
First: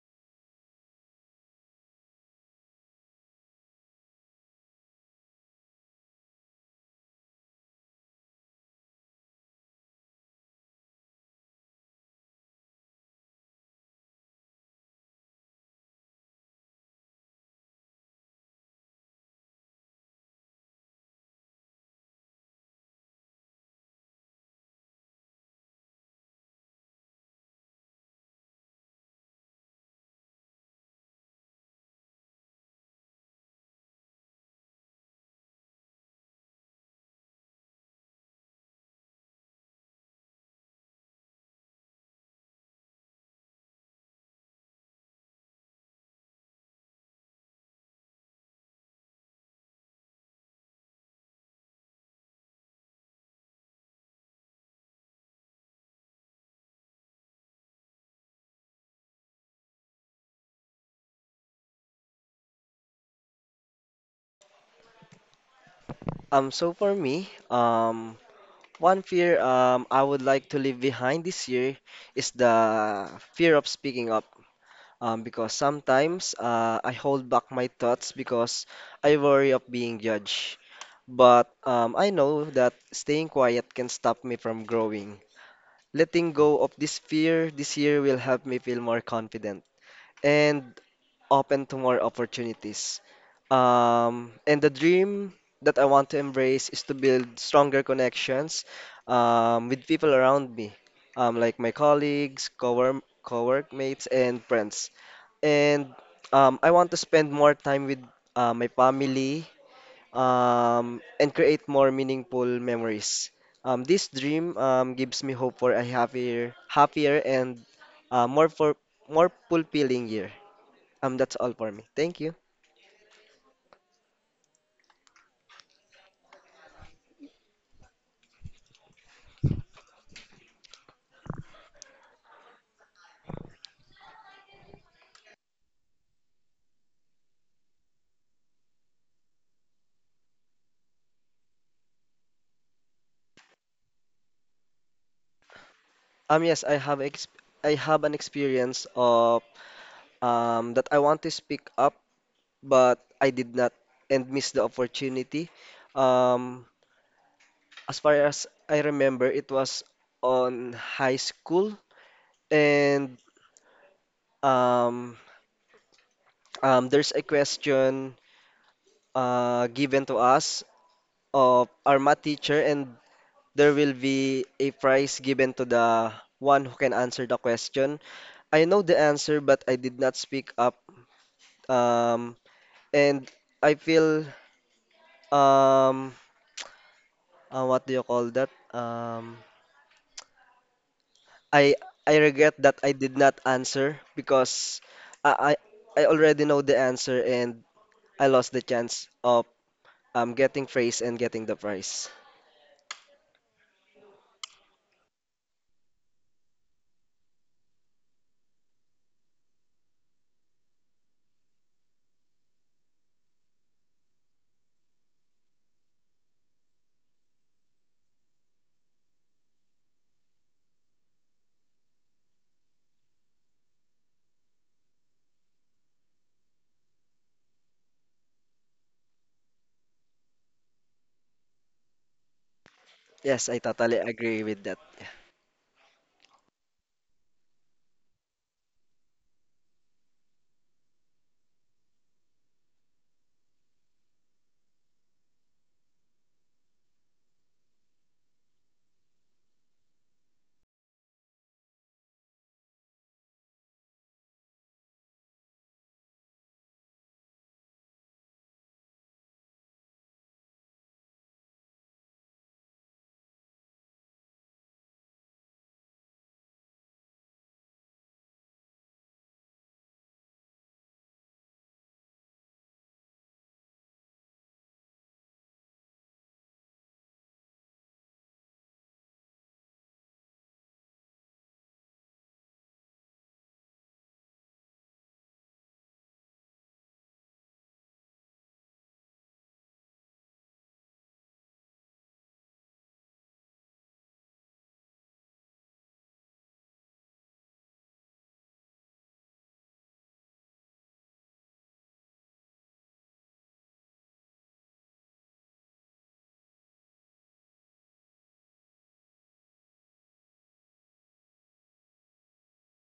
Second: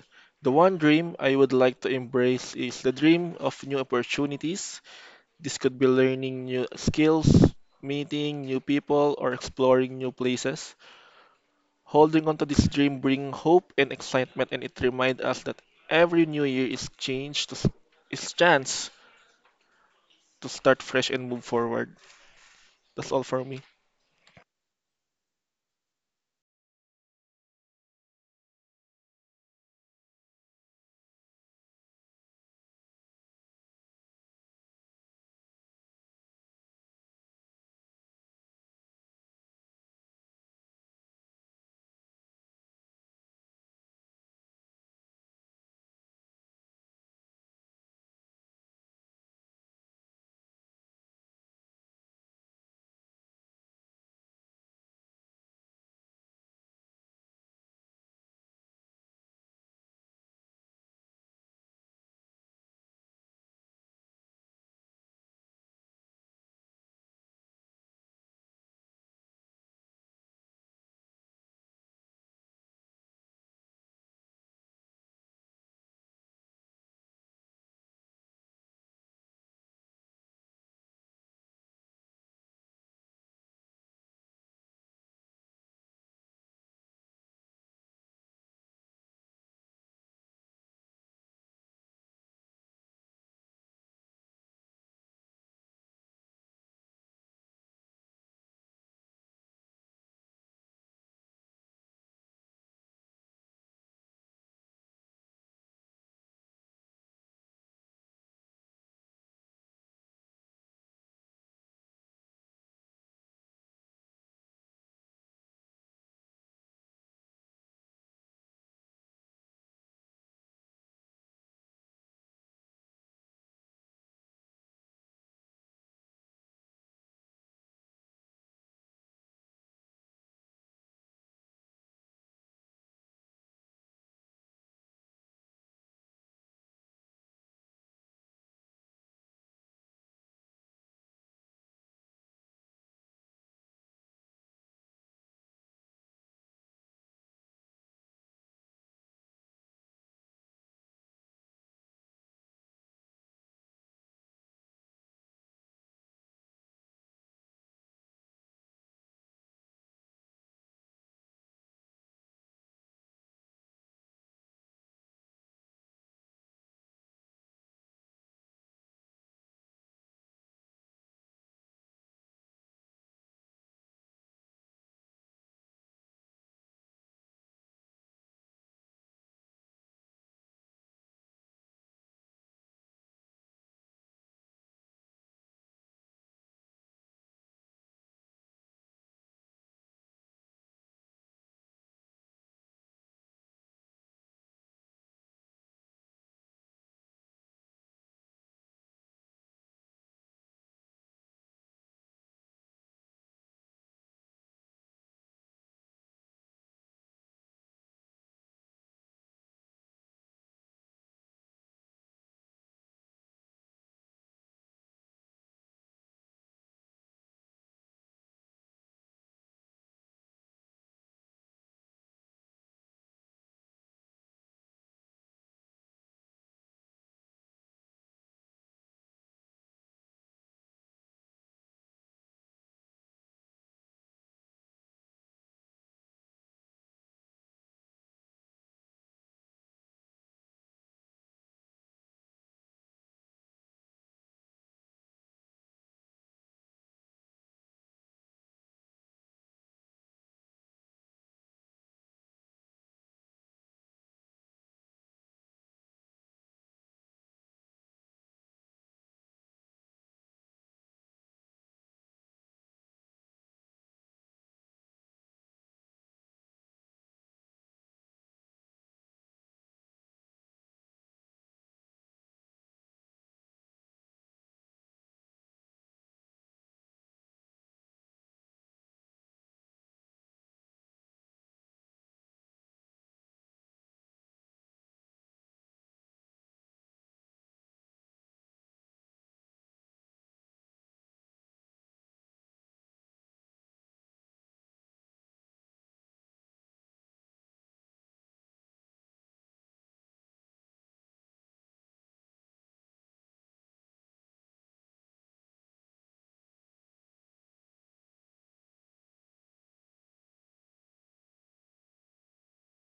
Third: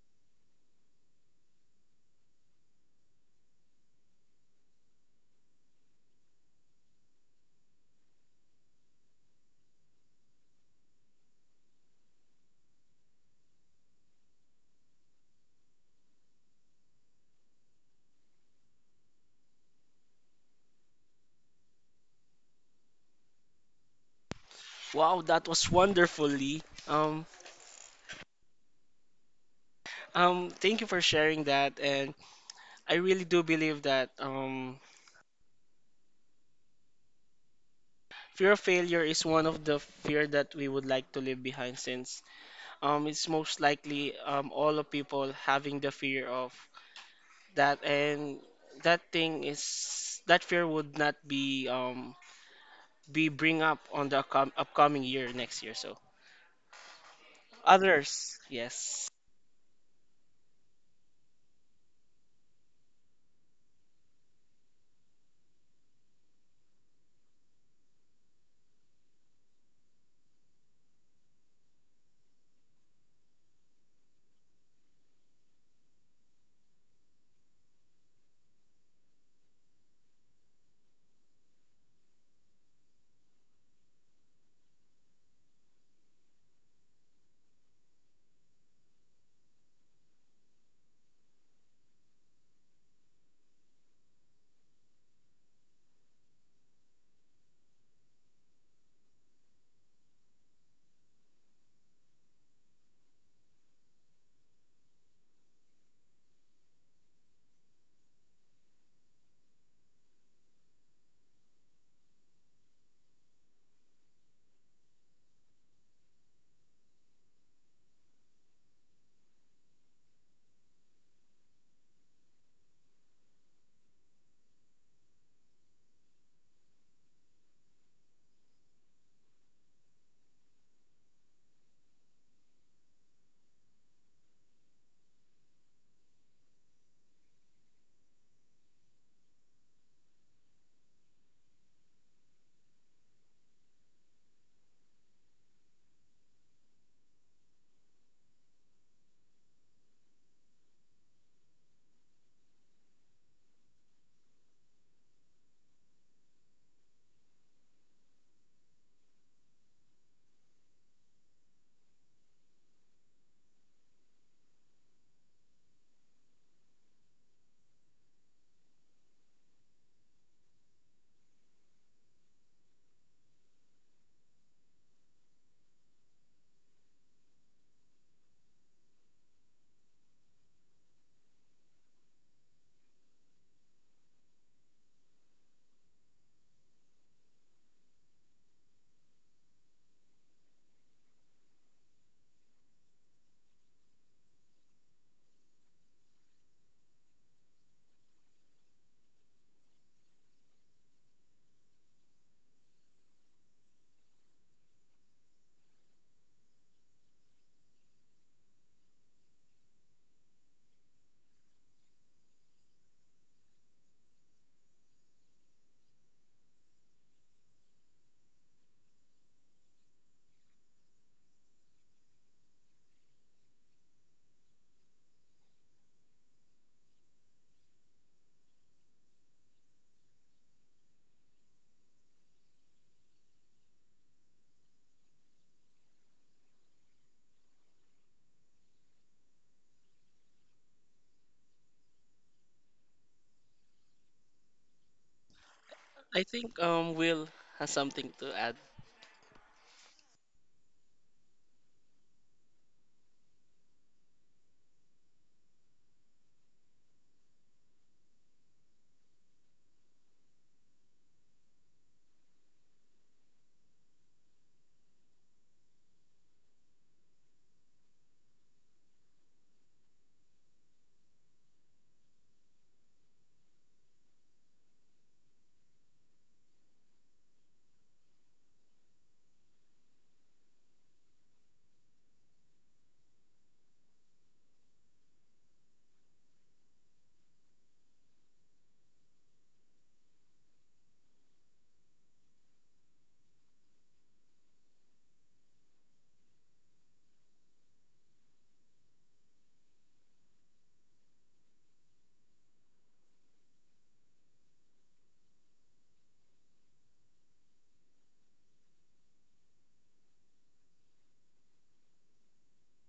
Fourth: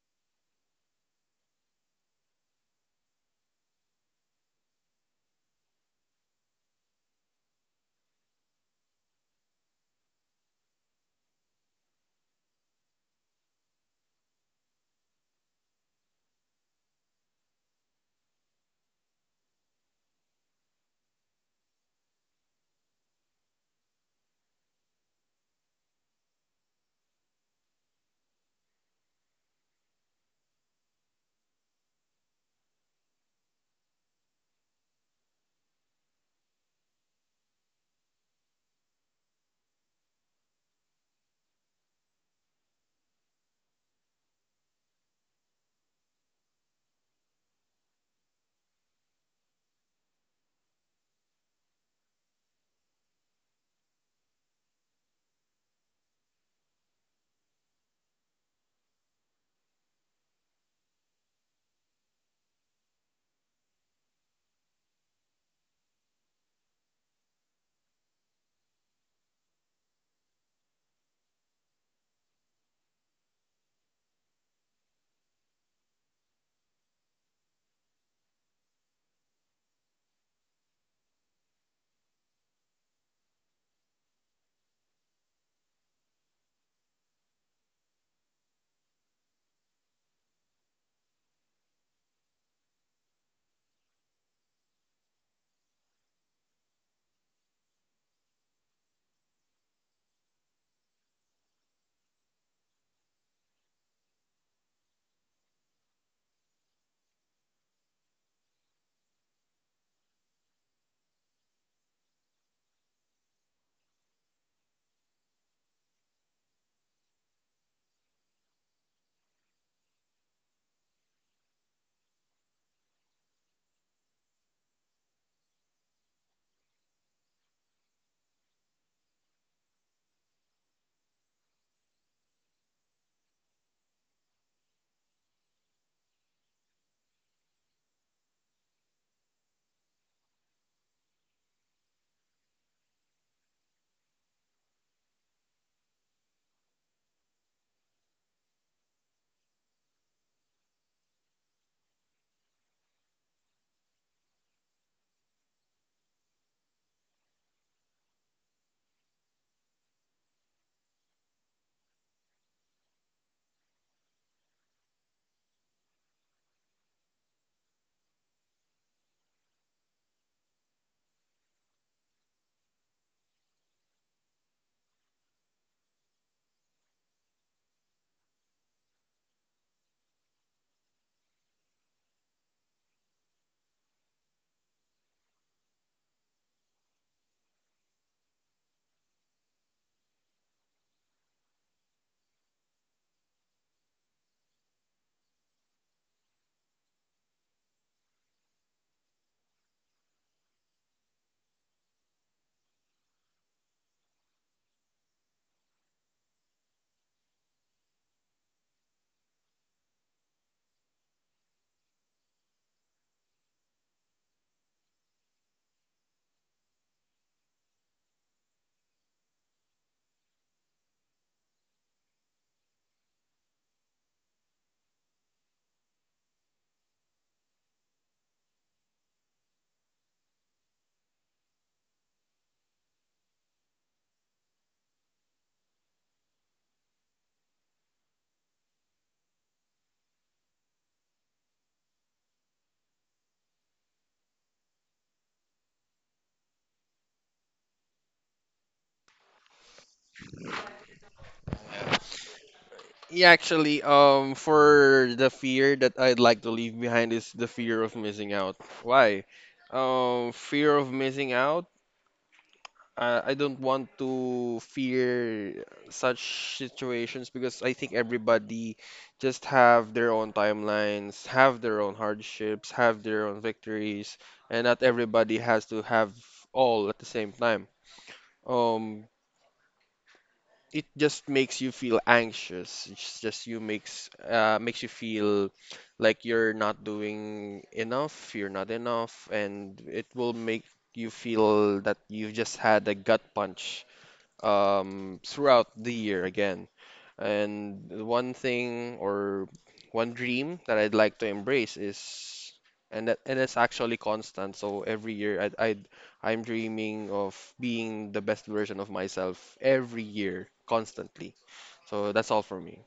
D: the one dream I would like to embrace is the dream of new opportunities. This could be learning new skills, meeting new people, or exploring new places. Holding on to this dream brings hope and excitement and it reminds us that every new year is is chance to start fresh and move forward. That's all for me.
A: Wow, that was wonderful, Lee. Um, thank you for sharing that, and I really do believe that fear of failure is one of the fear that we would like to leave behind, since it's most likely all of people having the fear of that, and that thing is that fear would not be be bring up on the upcoming year next year, so others, yes.
C: So for me, one fear I would like to leave behind this year is the fear of speaking up. Because sometimes I hold back my thoughts because I worry of being judged. But I know that staying quiet can stop me from growing. Letting go of this fear this year will help me feel more confident and open to more opportunities. And the dream that I want to embrace is to build stronger connections with people around me, like my colleagues, coworkmates, and friends, and I want to spend more time with my family and create more meaningful memories. This dream gives me hope for a happier and uh, more for more fulfilling year. That's all for me. Thank you. Yes, I have an experience of that I want to speak up, but I did not and missed the opportunity. Um, As far as I remember, it was on high school, and um, there's a question given to us of our math teacher, and there will be a prize given to the one who can answer the question. I know the answer, but I did not speak up, um, and I feel um, what do you call that? I I regret that I did not answer, because I I, I already know the answer and I lost the chance of getting praise and getting the prize. Yes, I totally agree with that.
A: I think Will has something to add.
B: Yeah, actually, for the fear that I'd like to leave behind is the fear of missing out. Why? Fear of missing out. I don't want to fear such situations because I think everybody just have their own timelines, have their own hardships, have their own victories, and not everybody has to have all at the same time. Um, it just makes you feel anxious. It's just you makes makes you feel like you're not doing enough, you're not enough, and it will make you feel that you've just had a gut punch throughout the year again. And one thing or one dream that I'd like to embrace is, and that and it's actually constant. So every year I'm dreaming of being the best version of myself every year, constantly. So that's all for me.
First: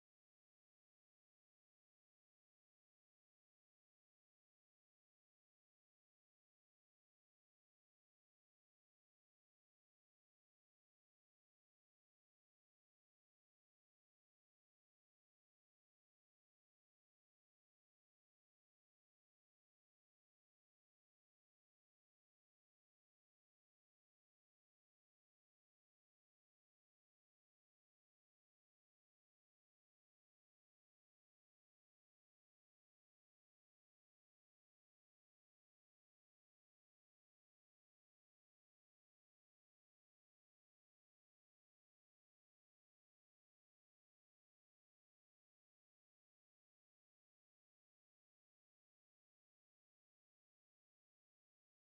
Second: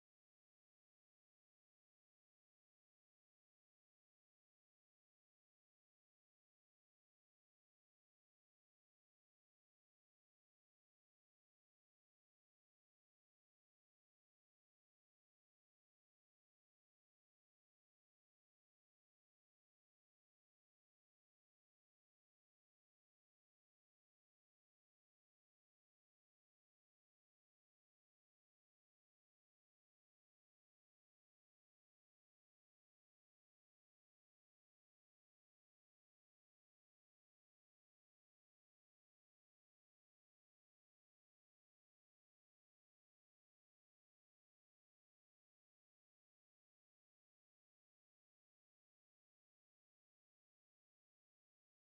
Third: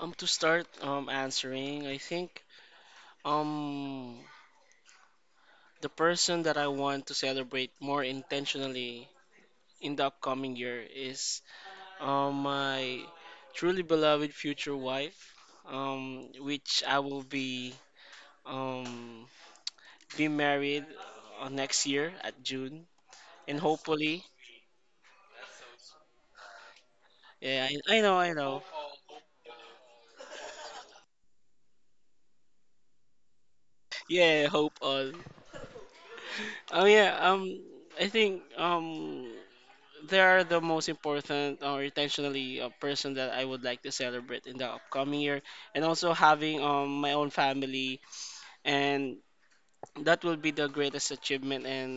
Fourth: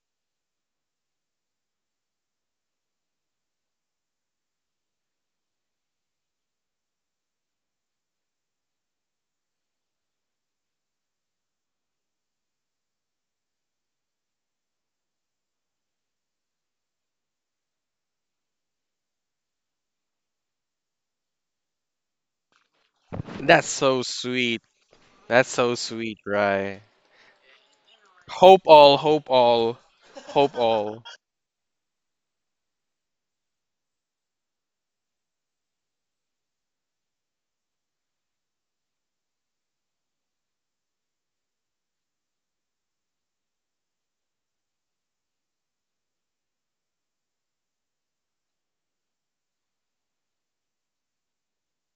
A: To start answering, I think um the person that I want to celebrate more intentionally in the upcoming year is my truly beloved future wife, which I will um, be married next year at June, and
B: That's so
A: hopefully,
B: sweet. That's so sweet, right?
A: yeah, I know,
B: Hope all, hope all, hope all.
A: yeah, hope all. Oh yeah, I think they are the most important or intentionally person that I would like to celebrate in the upcoming year, and also having my own family, and that will be the greatest achievement and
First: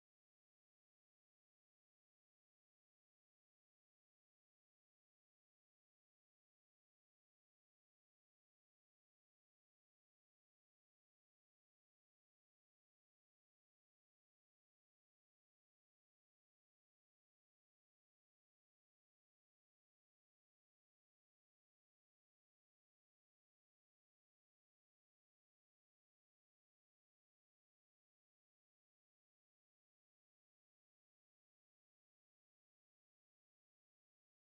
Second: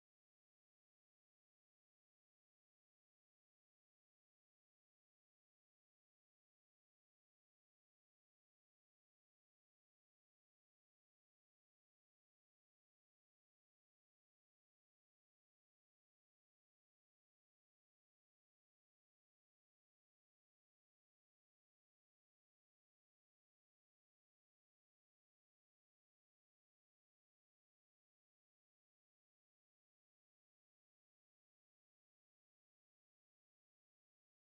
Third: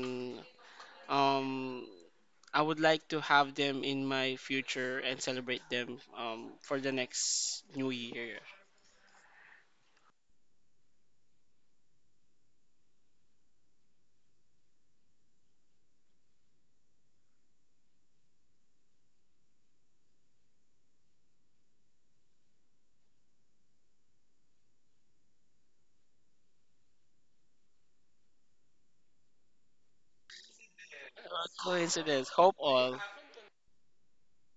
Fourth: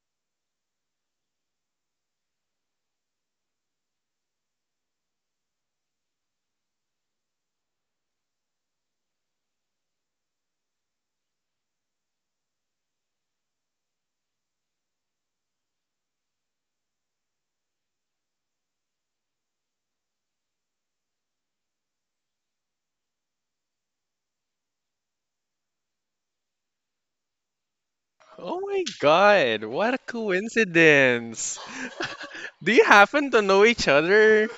A: Um, I would like to have them in my future and celebrate them for the next new year.
B: Oh my God, what a coincidence.
A: Coincidence. Hope
B: Do you
A: all.
B: happen to know each other?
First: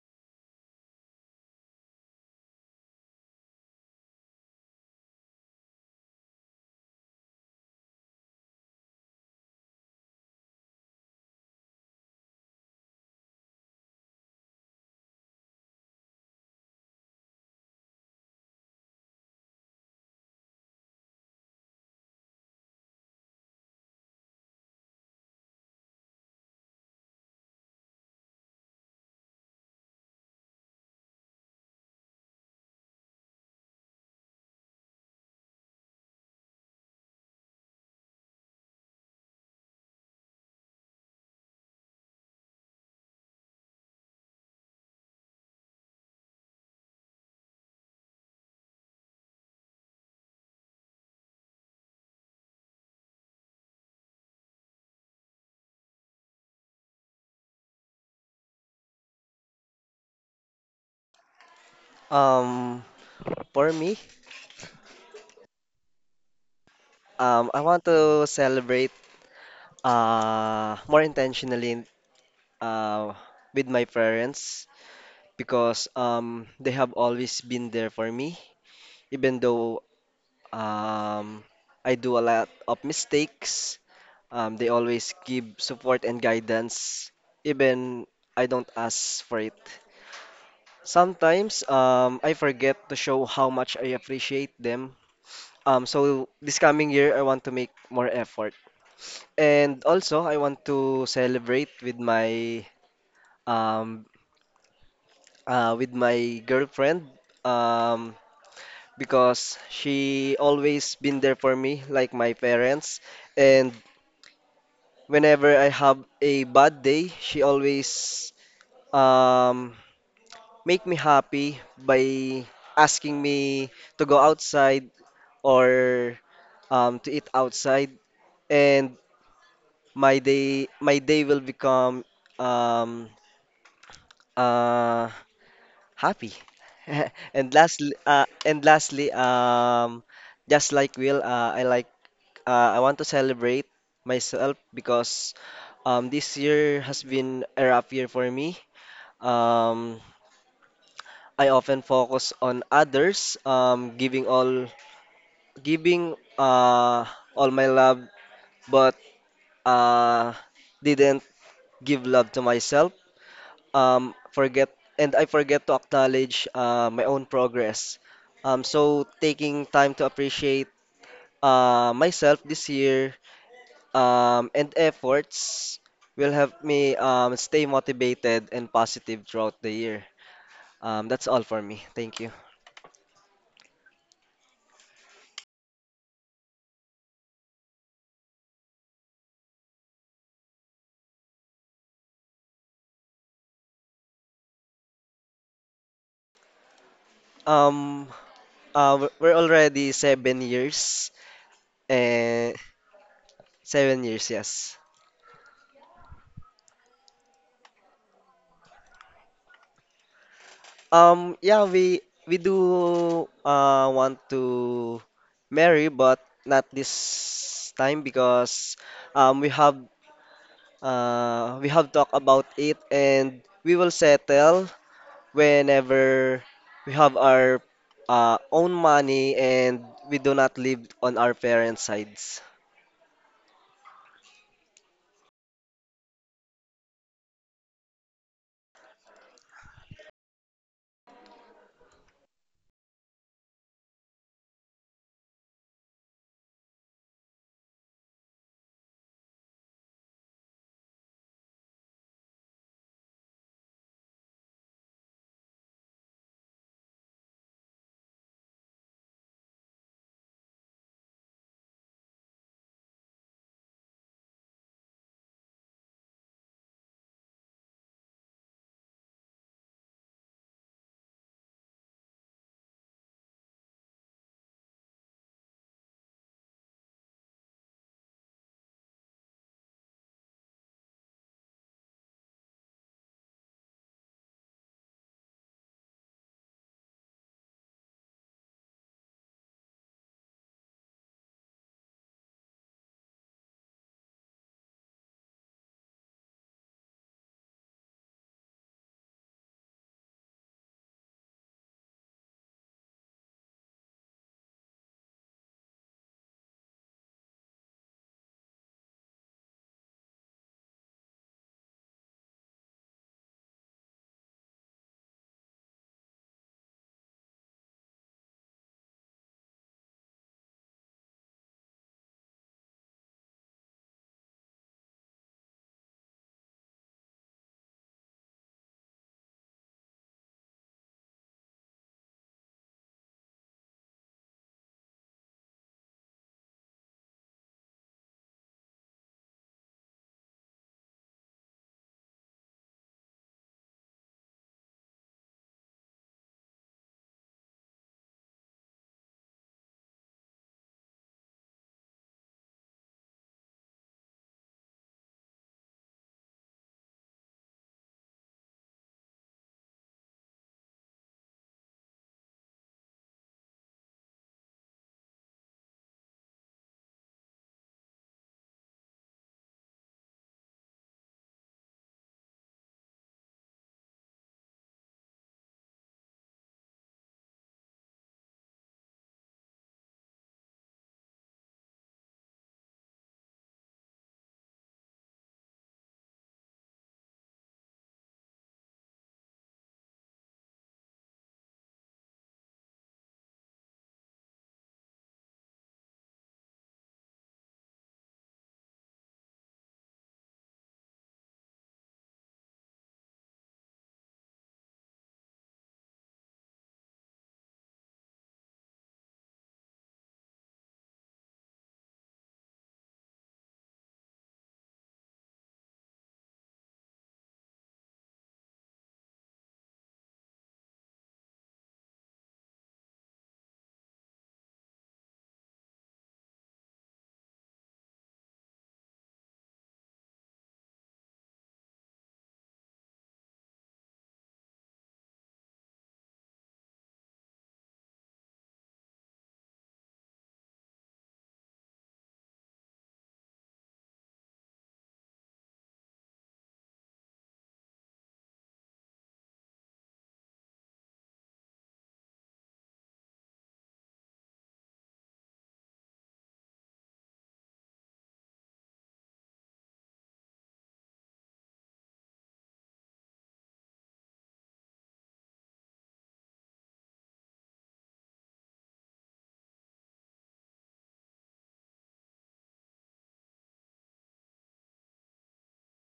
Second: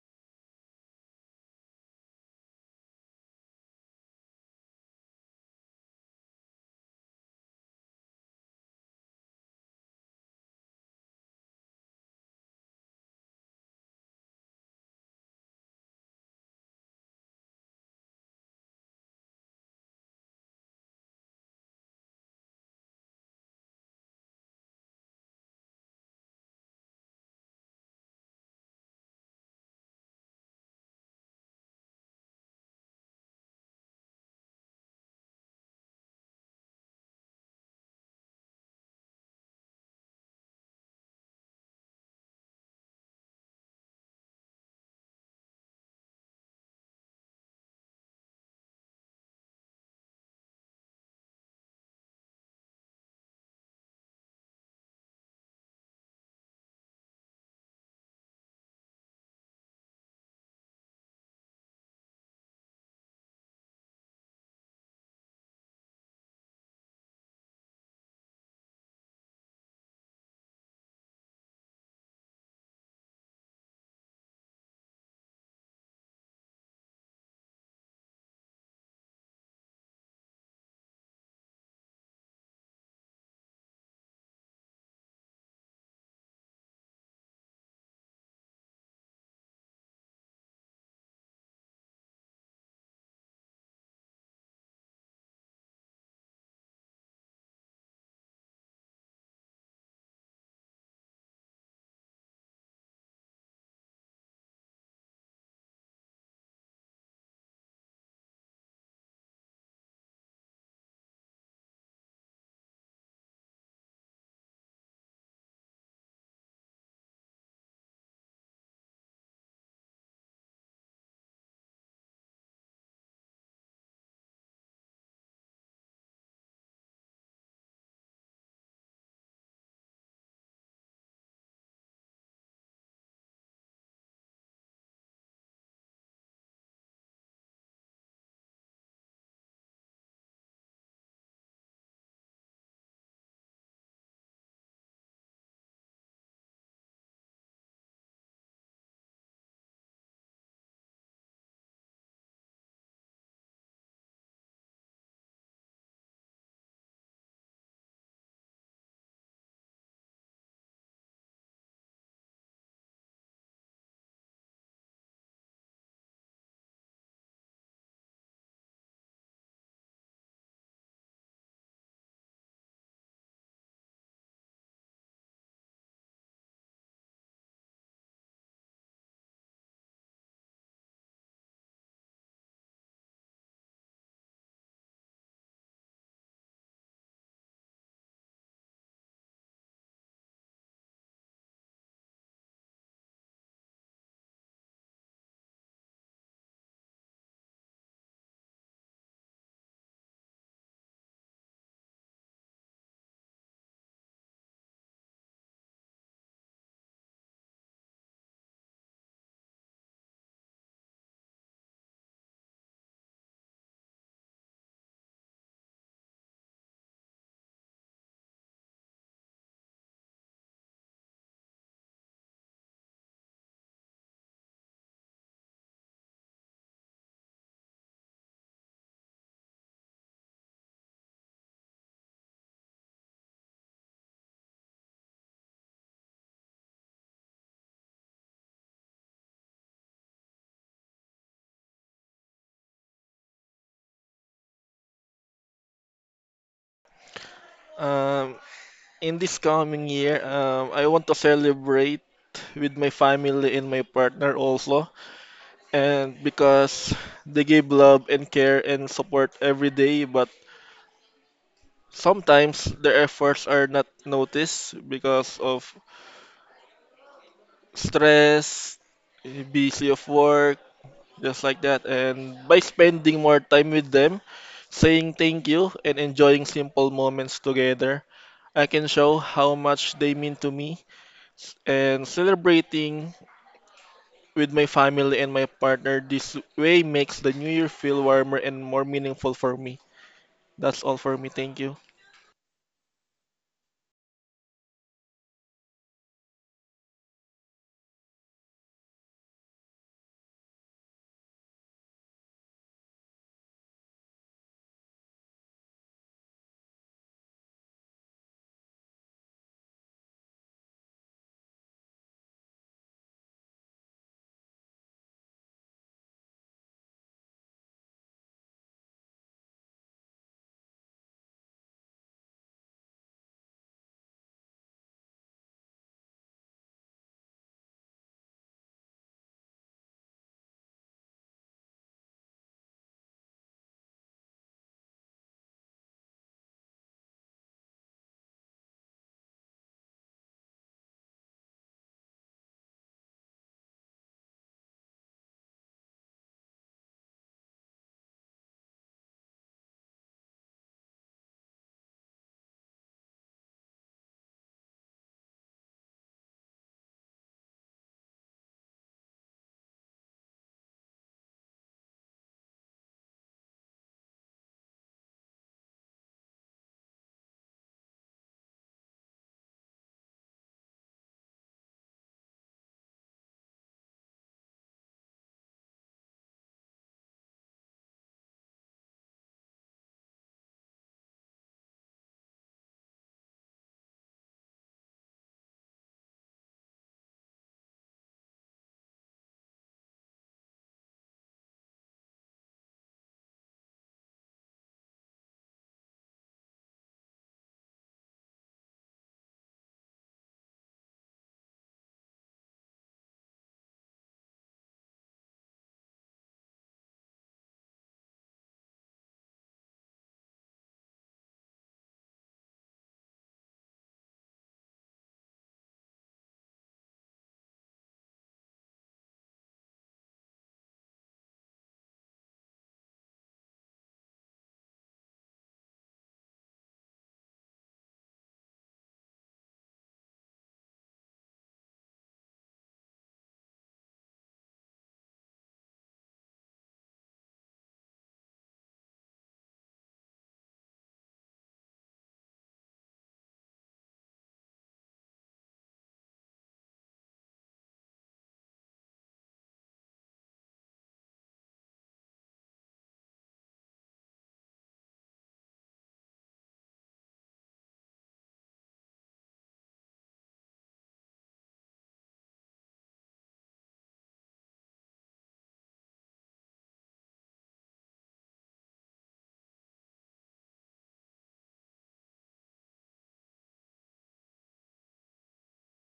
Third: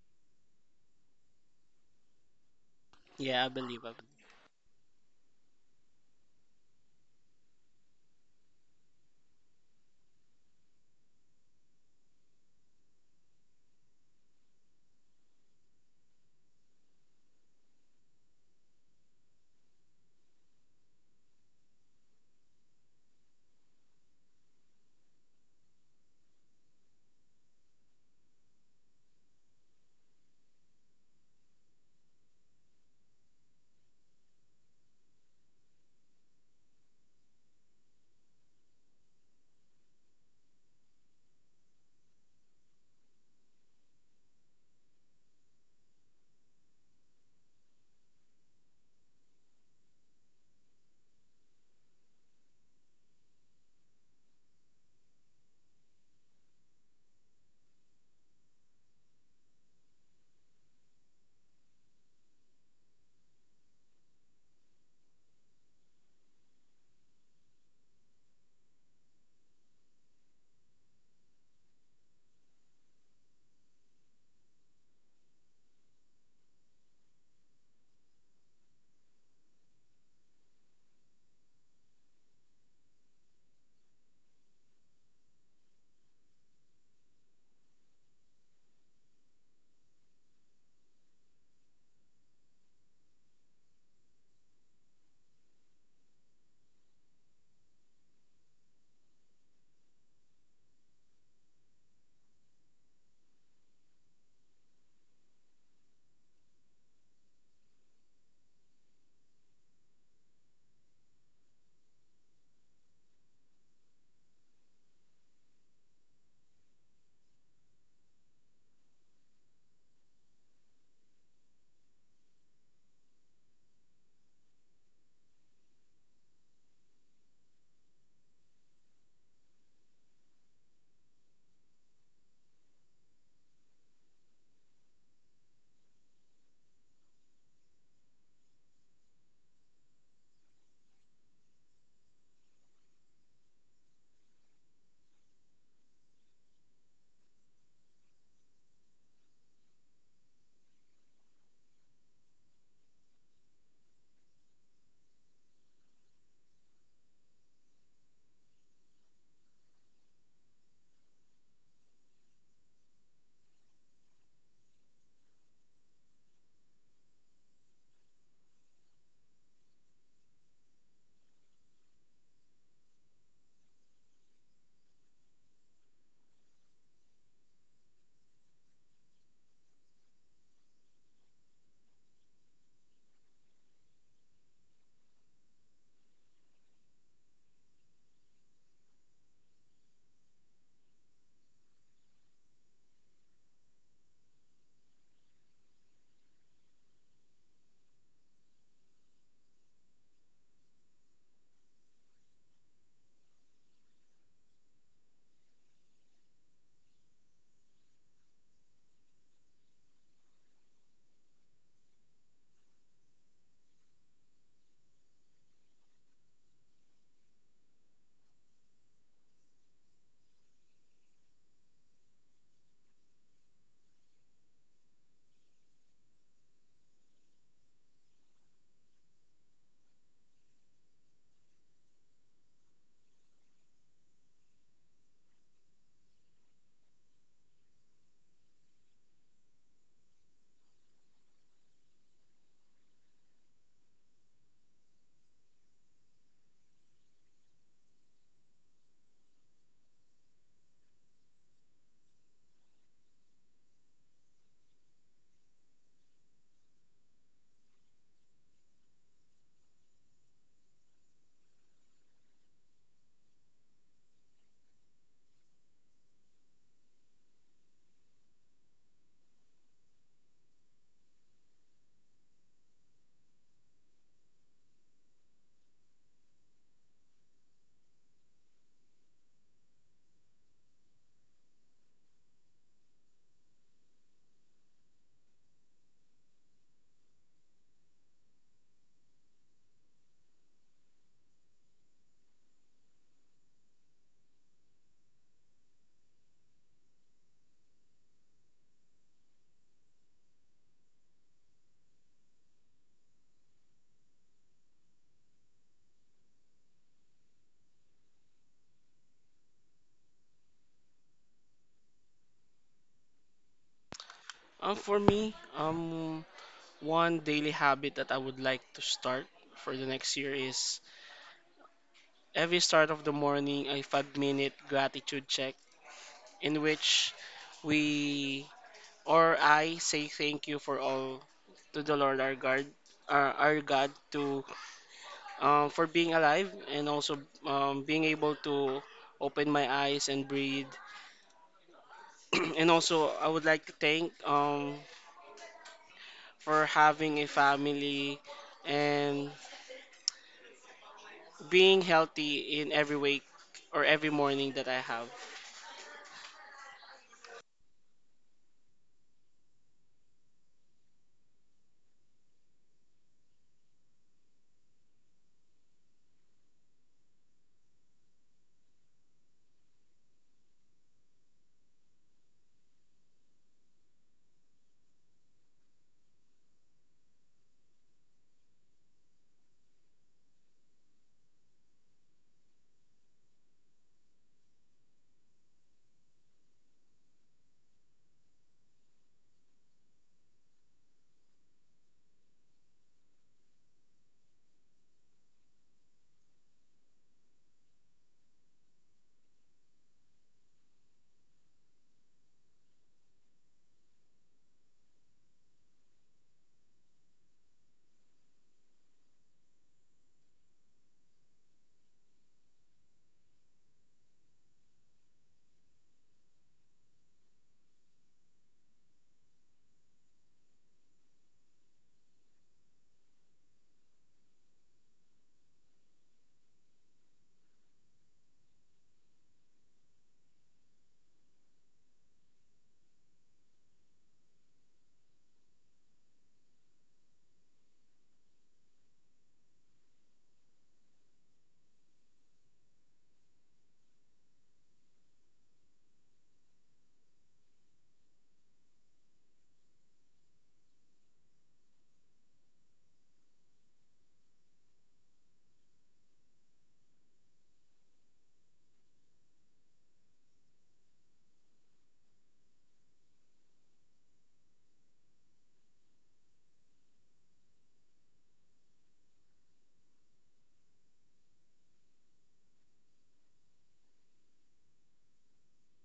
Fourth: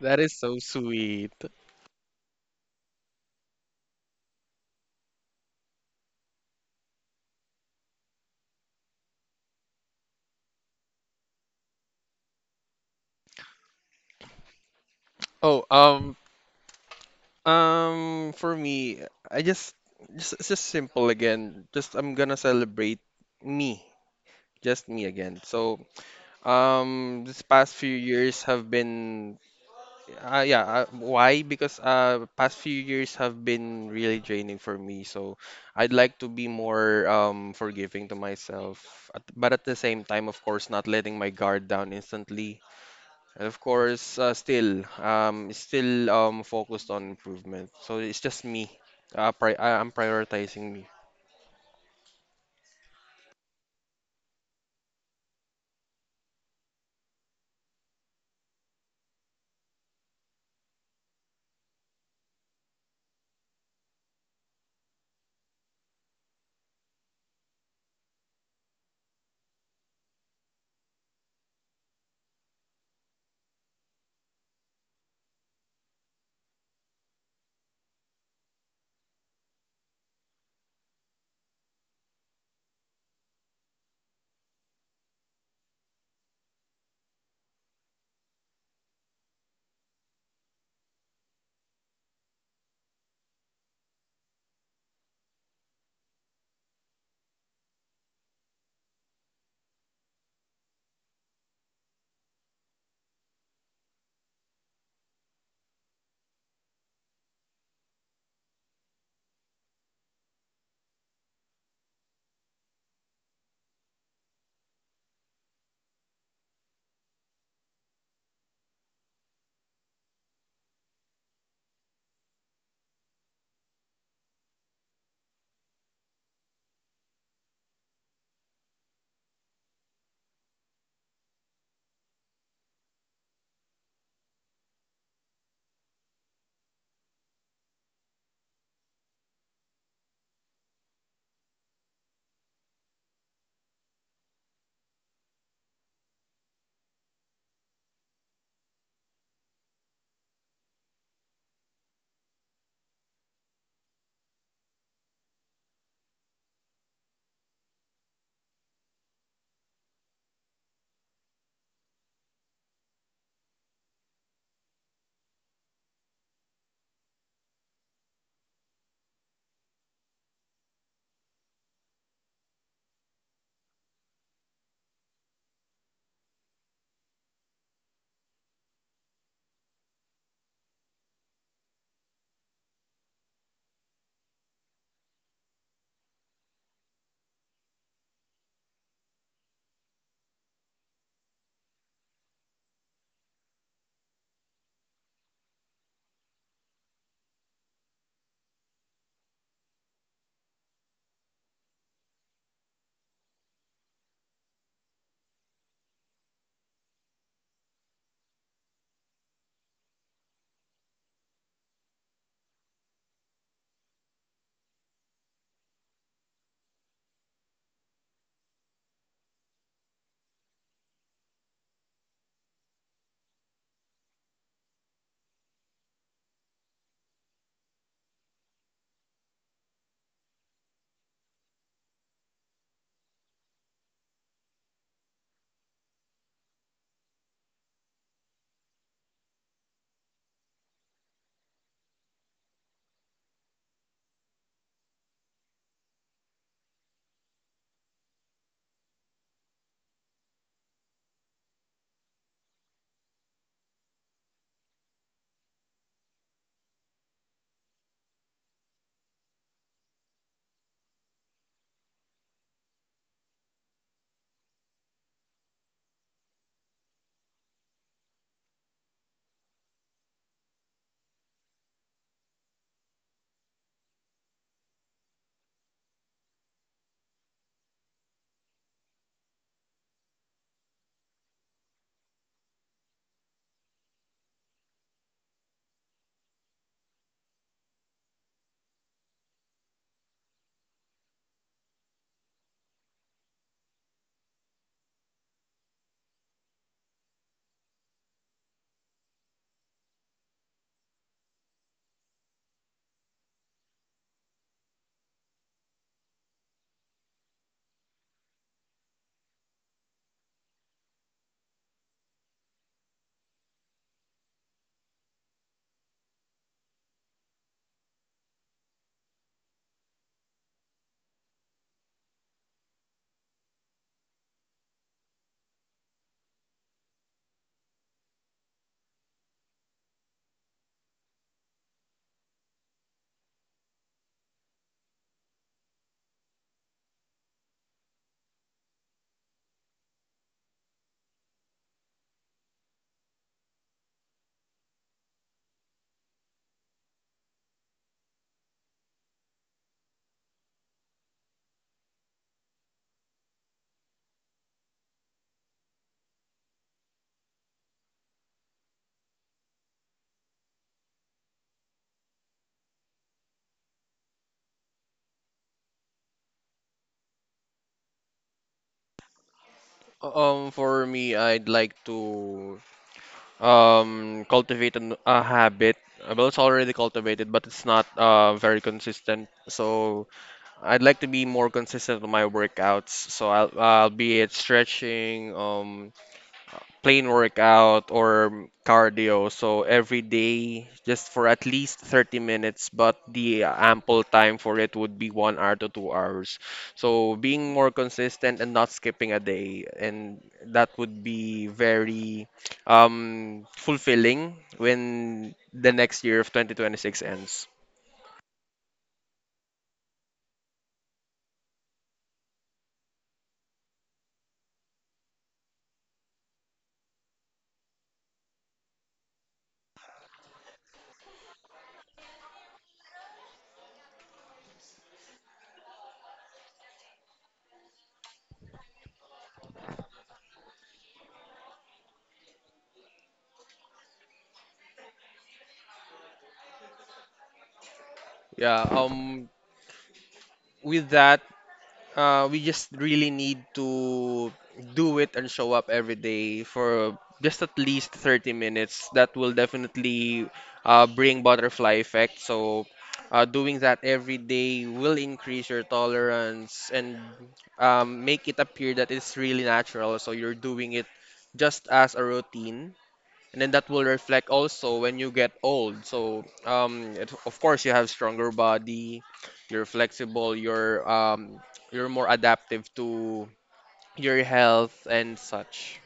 B: That is so sweet.
A: Yeah, I believe. I believe.
B: Oh, for me, I just, it's just simple again. Just I'm gonna celebrate me, just me again. So, this past few years have been, yeah, why? Because past few years have been really draining for me. So, I'd like to be more forgiving to myself, but at the same time, of course, not letting my guard down instantly. And of course, still, focused on improvement. So it's just me. I'm prioritizing me.
C: Um, for me, I want to celebrate more intentionally uh with my parents, because they have always been there for me, even though um I do a lot of mistakes. They always give support and guidance, even I don't ask for it. Sometimes I forget to show how much I appreciate them. So this coming year, I want to make more effort. And also, I want to celebrate um, with my girlfriend, um, because she always been there for me, like my parents. And whenever I have a bad day, she always um, make me happy by asking me to go outside or to eat outside, and my day will become um, uh, happy. And lastly, just like Will, I want to celebrate myself because this year has been a rough year for me. Um, I often focus on others, giving all my love, but uh, didn't give love to myself. Forget and I forget to acknowledge my own progress. So taking time to appreciate myself this year and efforts will help me stay motivated and positive throughout the year. That's all for me. Thank you. Um, we're already 7 years, and 7 years, yes. Yeah, we do want to marry, but not this time because um we have we have talked about it, and we will settle whenever we have our own money and we do not live on our parents' sides.
D: Um, in this coming year, I want to celebrate with my family and my partner also and because they give love and care and support every day but sometimes their efforts are not noticed because of stress busy of work just like that. And by spending more time with them, saying thank you, and enjoying simple moments together, I can show how much they mean to me. And celebrating with my family and my partner this way makes the new year feel warmer and more meaningful for me. That's all for me. Thank you.
A: For me, one daily habit that I would like to start for the next year is every start of the morning a five-minute gratitude check in which we or I say thank you for all to the Lord our God, to for being alive and also being able to open my eyes and breathe. And also, I would like to thank for having a family and being healthy in every week or every morning that I have.
B: For me, I'd like to cultivate a habit. Well, it's already cultivated, but it's not very consistent. So I'd like to be more consistent with my workouts. So I'll be it stretching, plain workout or cardio. So every day, just for at least 30 minutes, but the ample time for it would be 1 hour to 2 hours. So being more consistent and not skipping a day, and that would be very fulfilling when the next year of 2026 ends. Yeah, with that, we just really need to do it and show up every day for just at least 30 minutes. That will definitely bring butterfly effect. So doing that every day will increase your tolerance and make it appear that it's really natural. So you're doing it just as a routine, and then that will reflect also when you get old. So, it, of course, you have stronger body, you're flexible, you're more adaptive to your health and such.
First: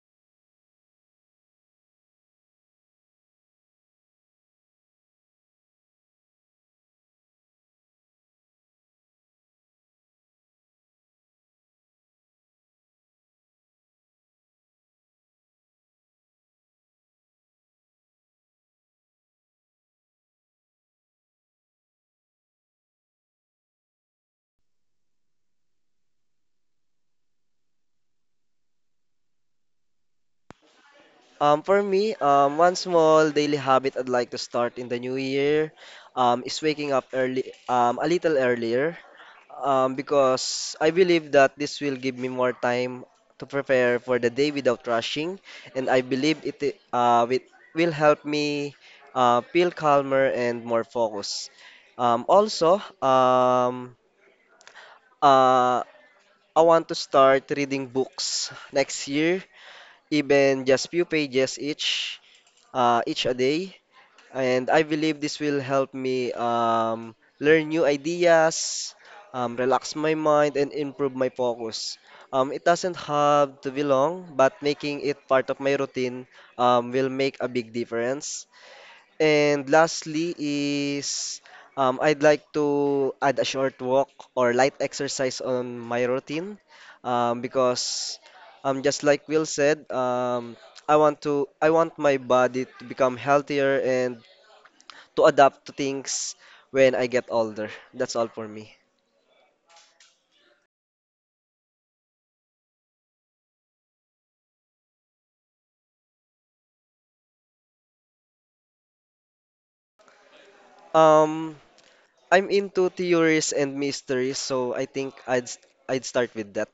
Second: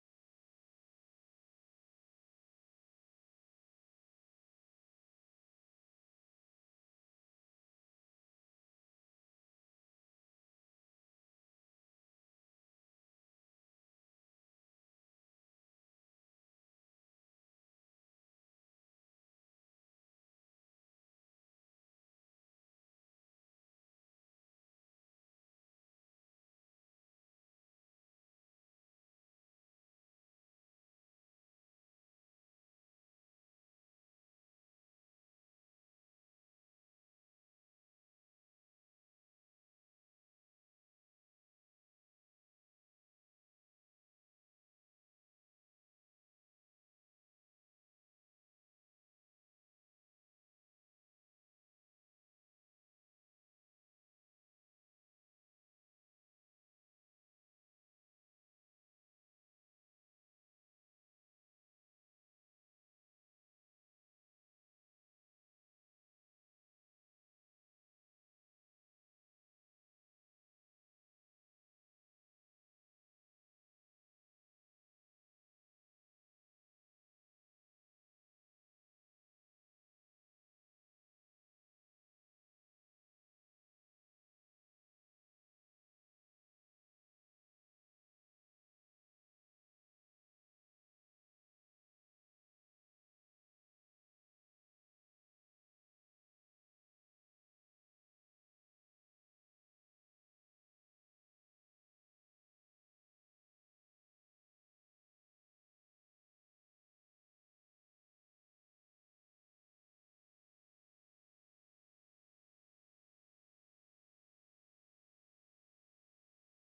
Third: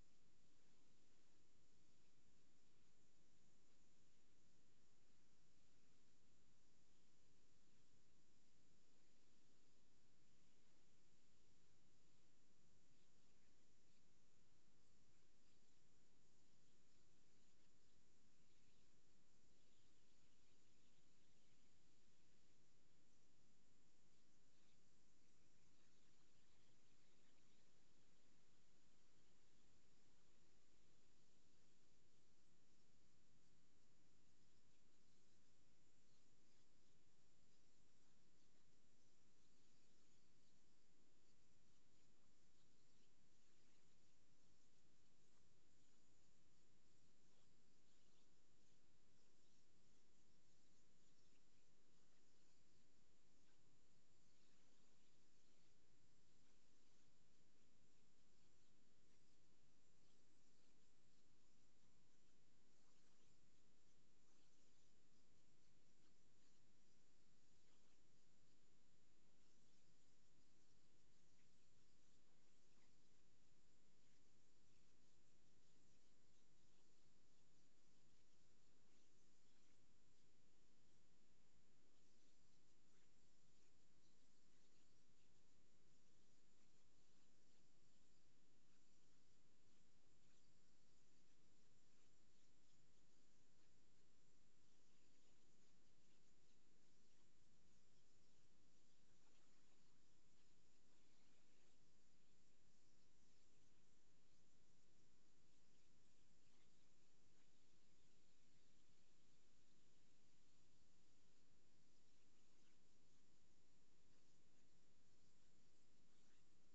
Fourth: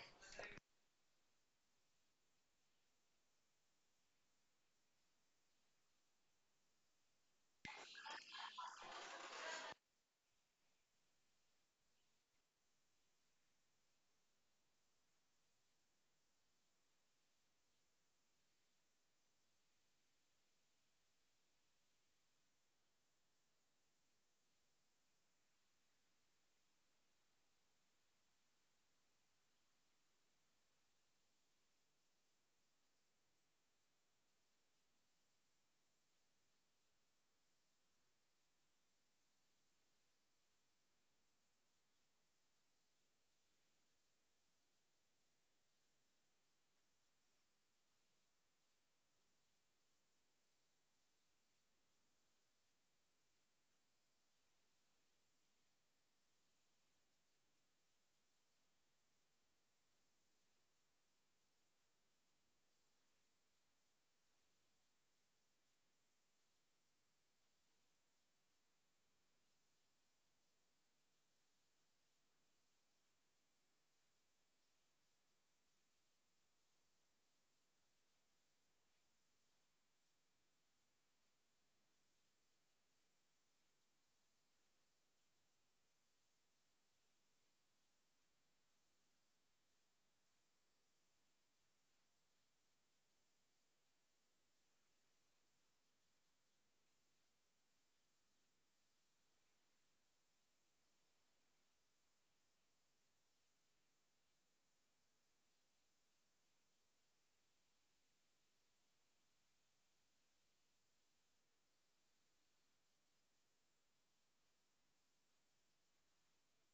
C: For me, one small daily habit I'd like to start in the new year is waking up early, a little earlier, because I believe that this will give me more time to prepare for the day without rushing, and I believe it uh, wi- will help me feel calmer and more focused. Also, uh, I want to start reading books next year, even just few pages each a day, and I believe this will help me learn new ideas, relax my mind, and improve my focus. It doesn't have to be long, but making it part of my routine will make a big difference. And lastly is I'd like to add a short walk or light exercise on my routine because just like Will said, I want my body to become healthier and to adapt to things when I get older. That's all for me. Um, I'm into theories and mysteries, so I think I'd start with that.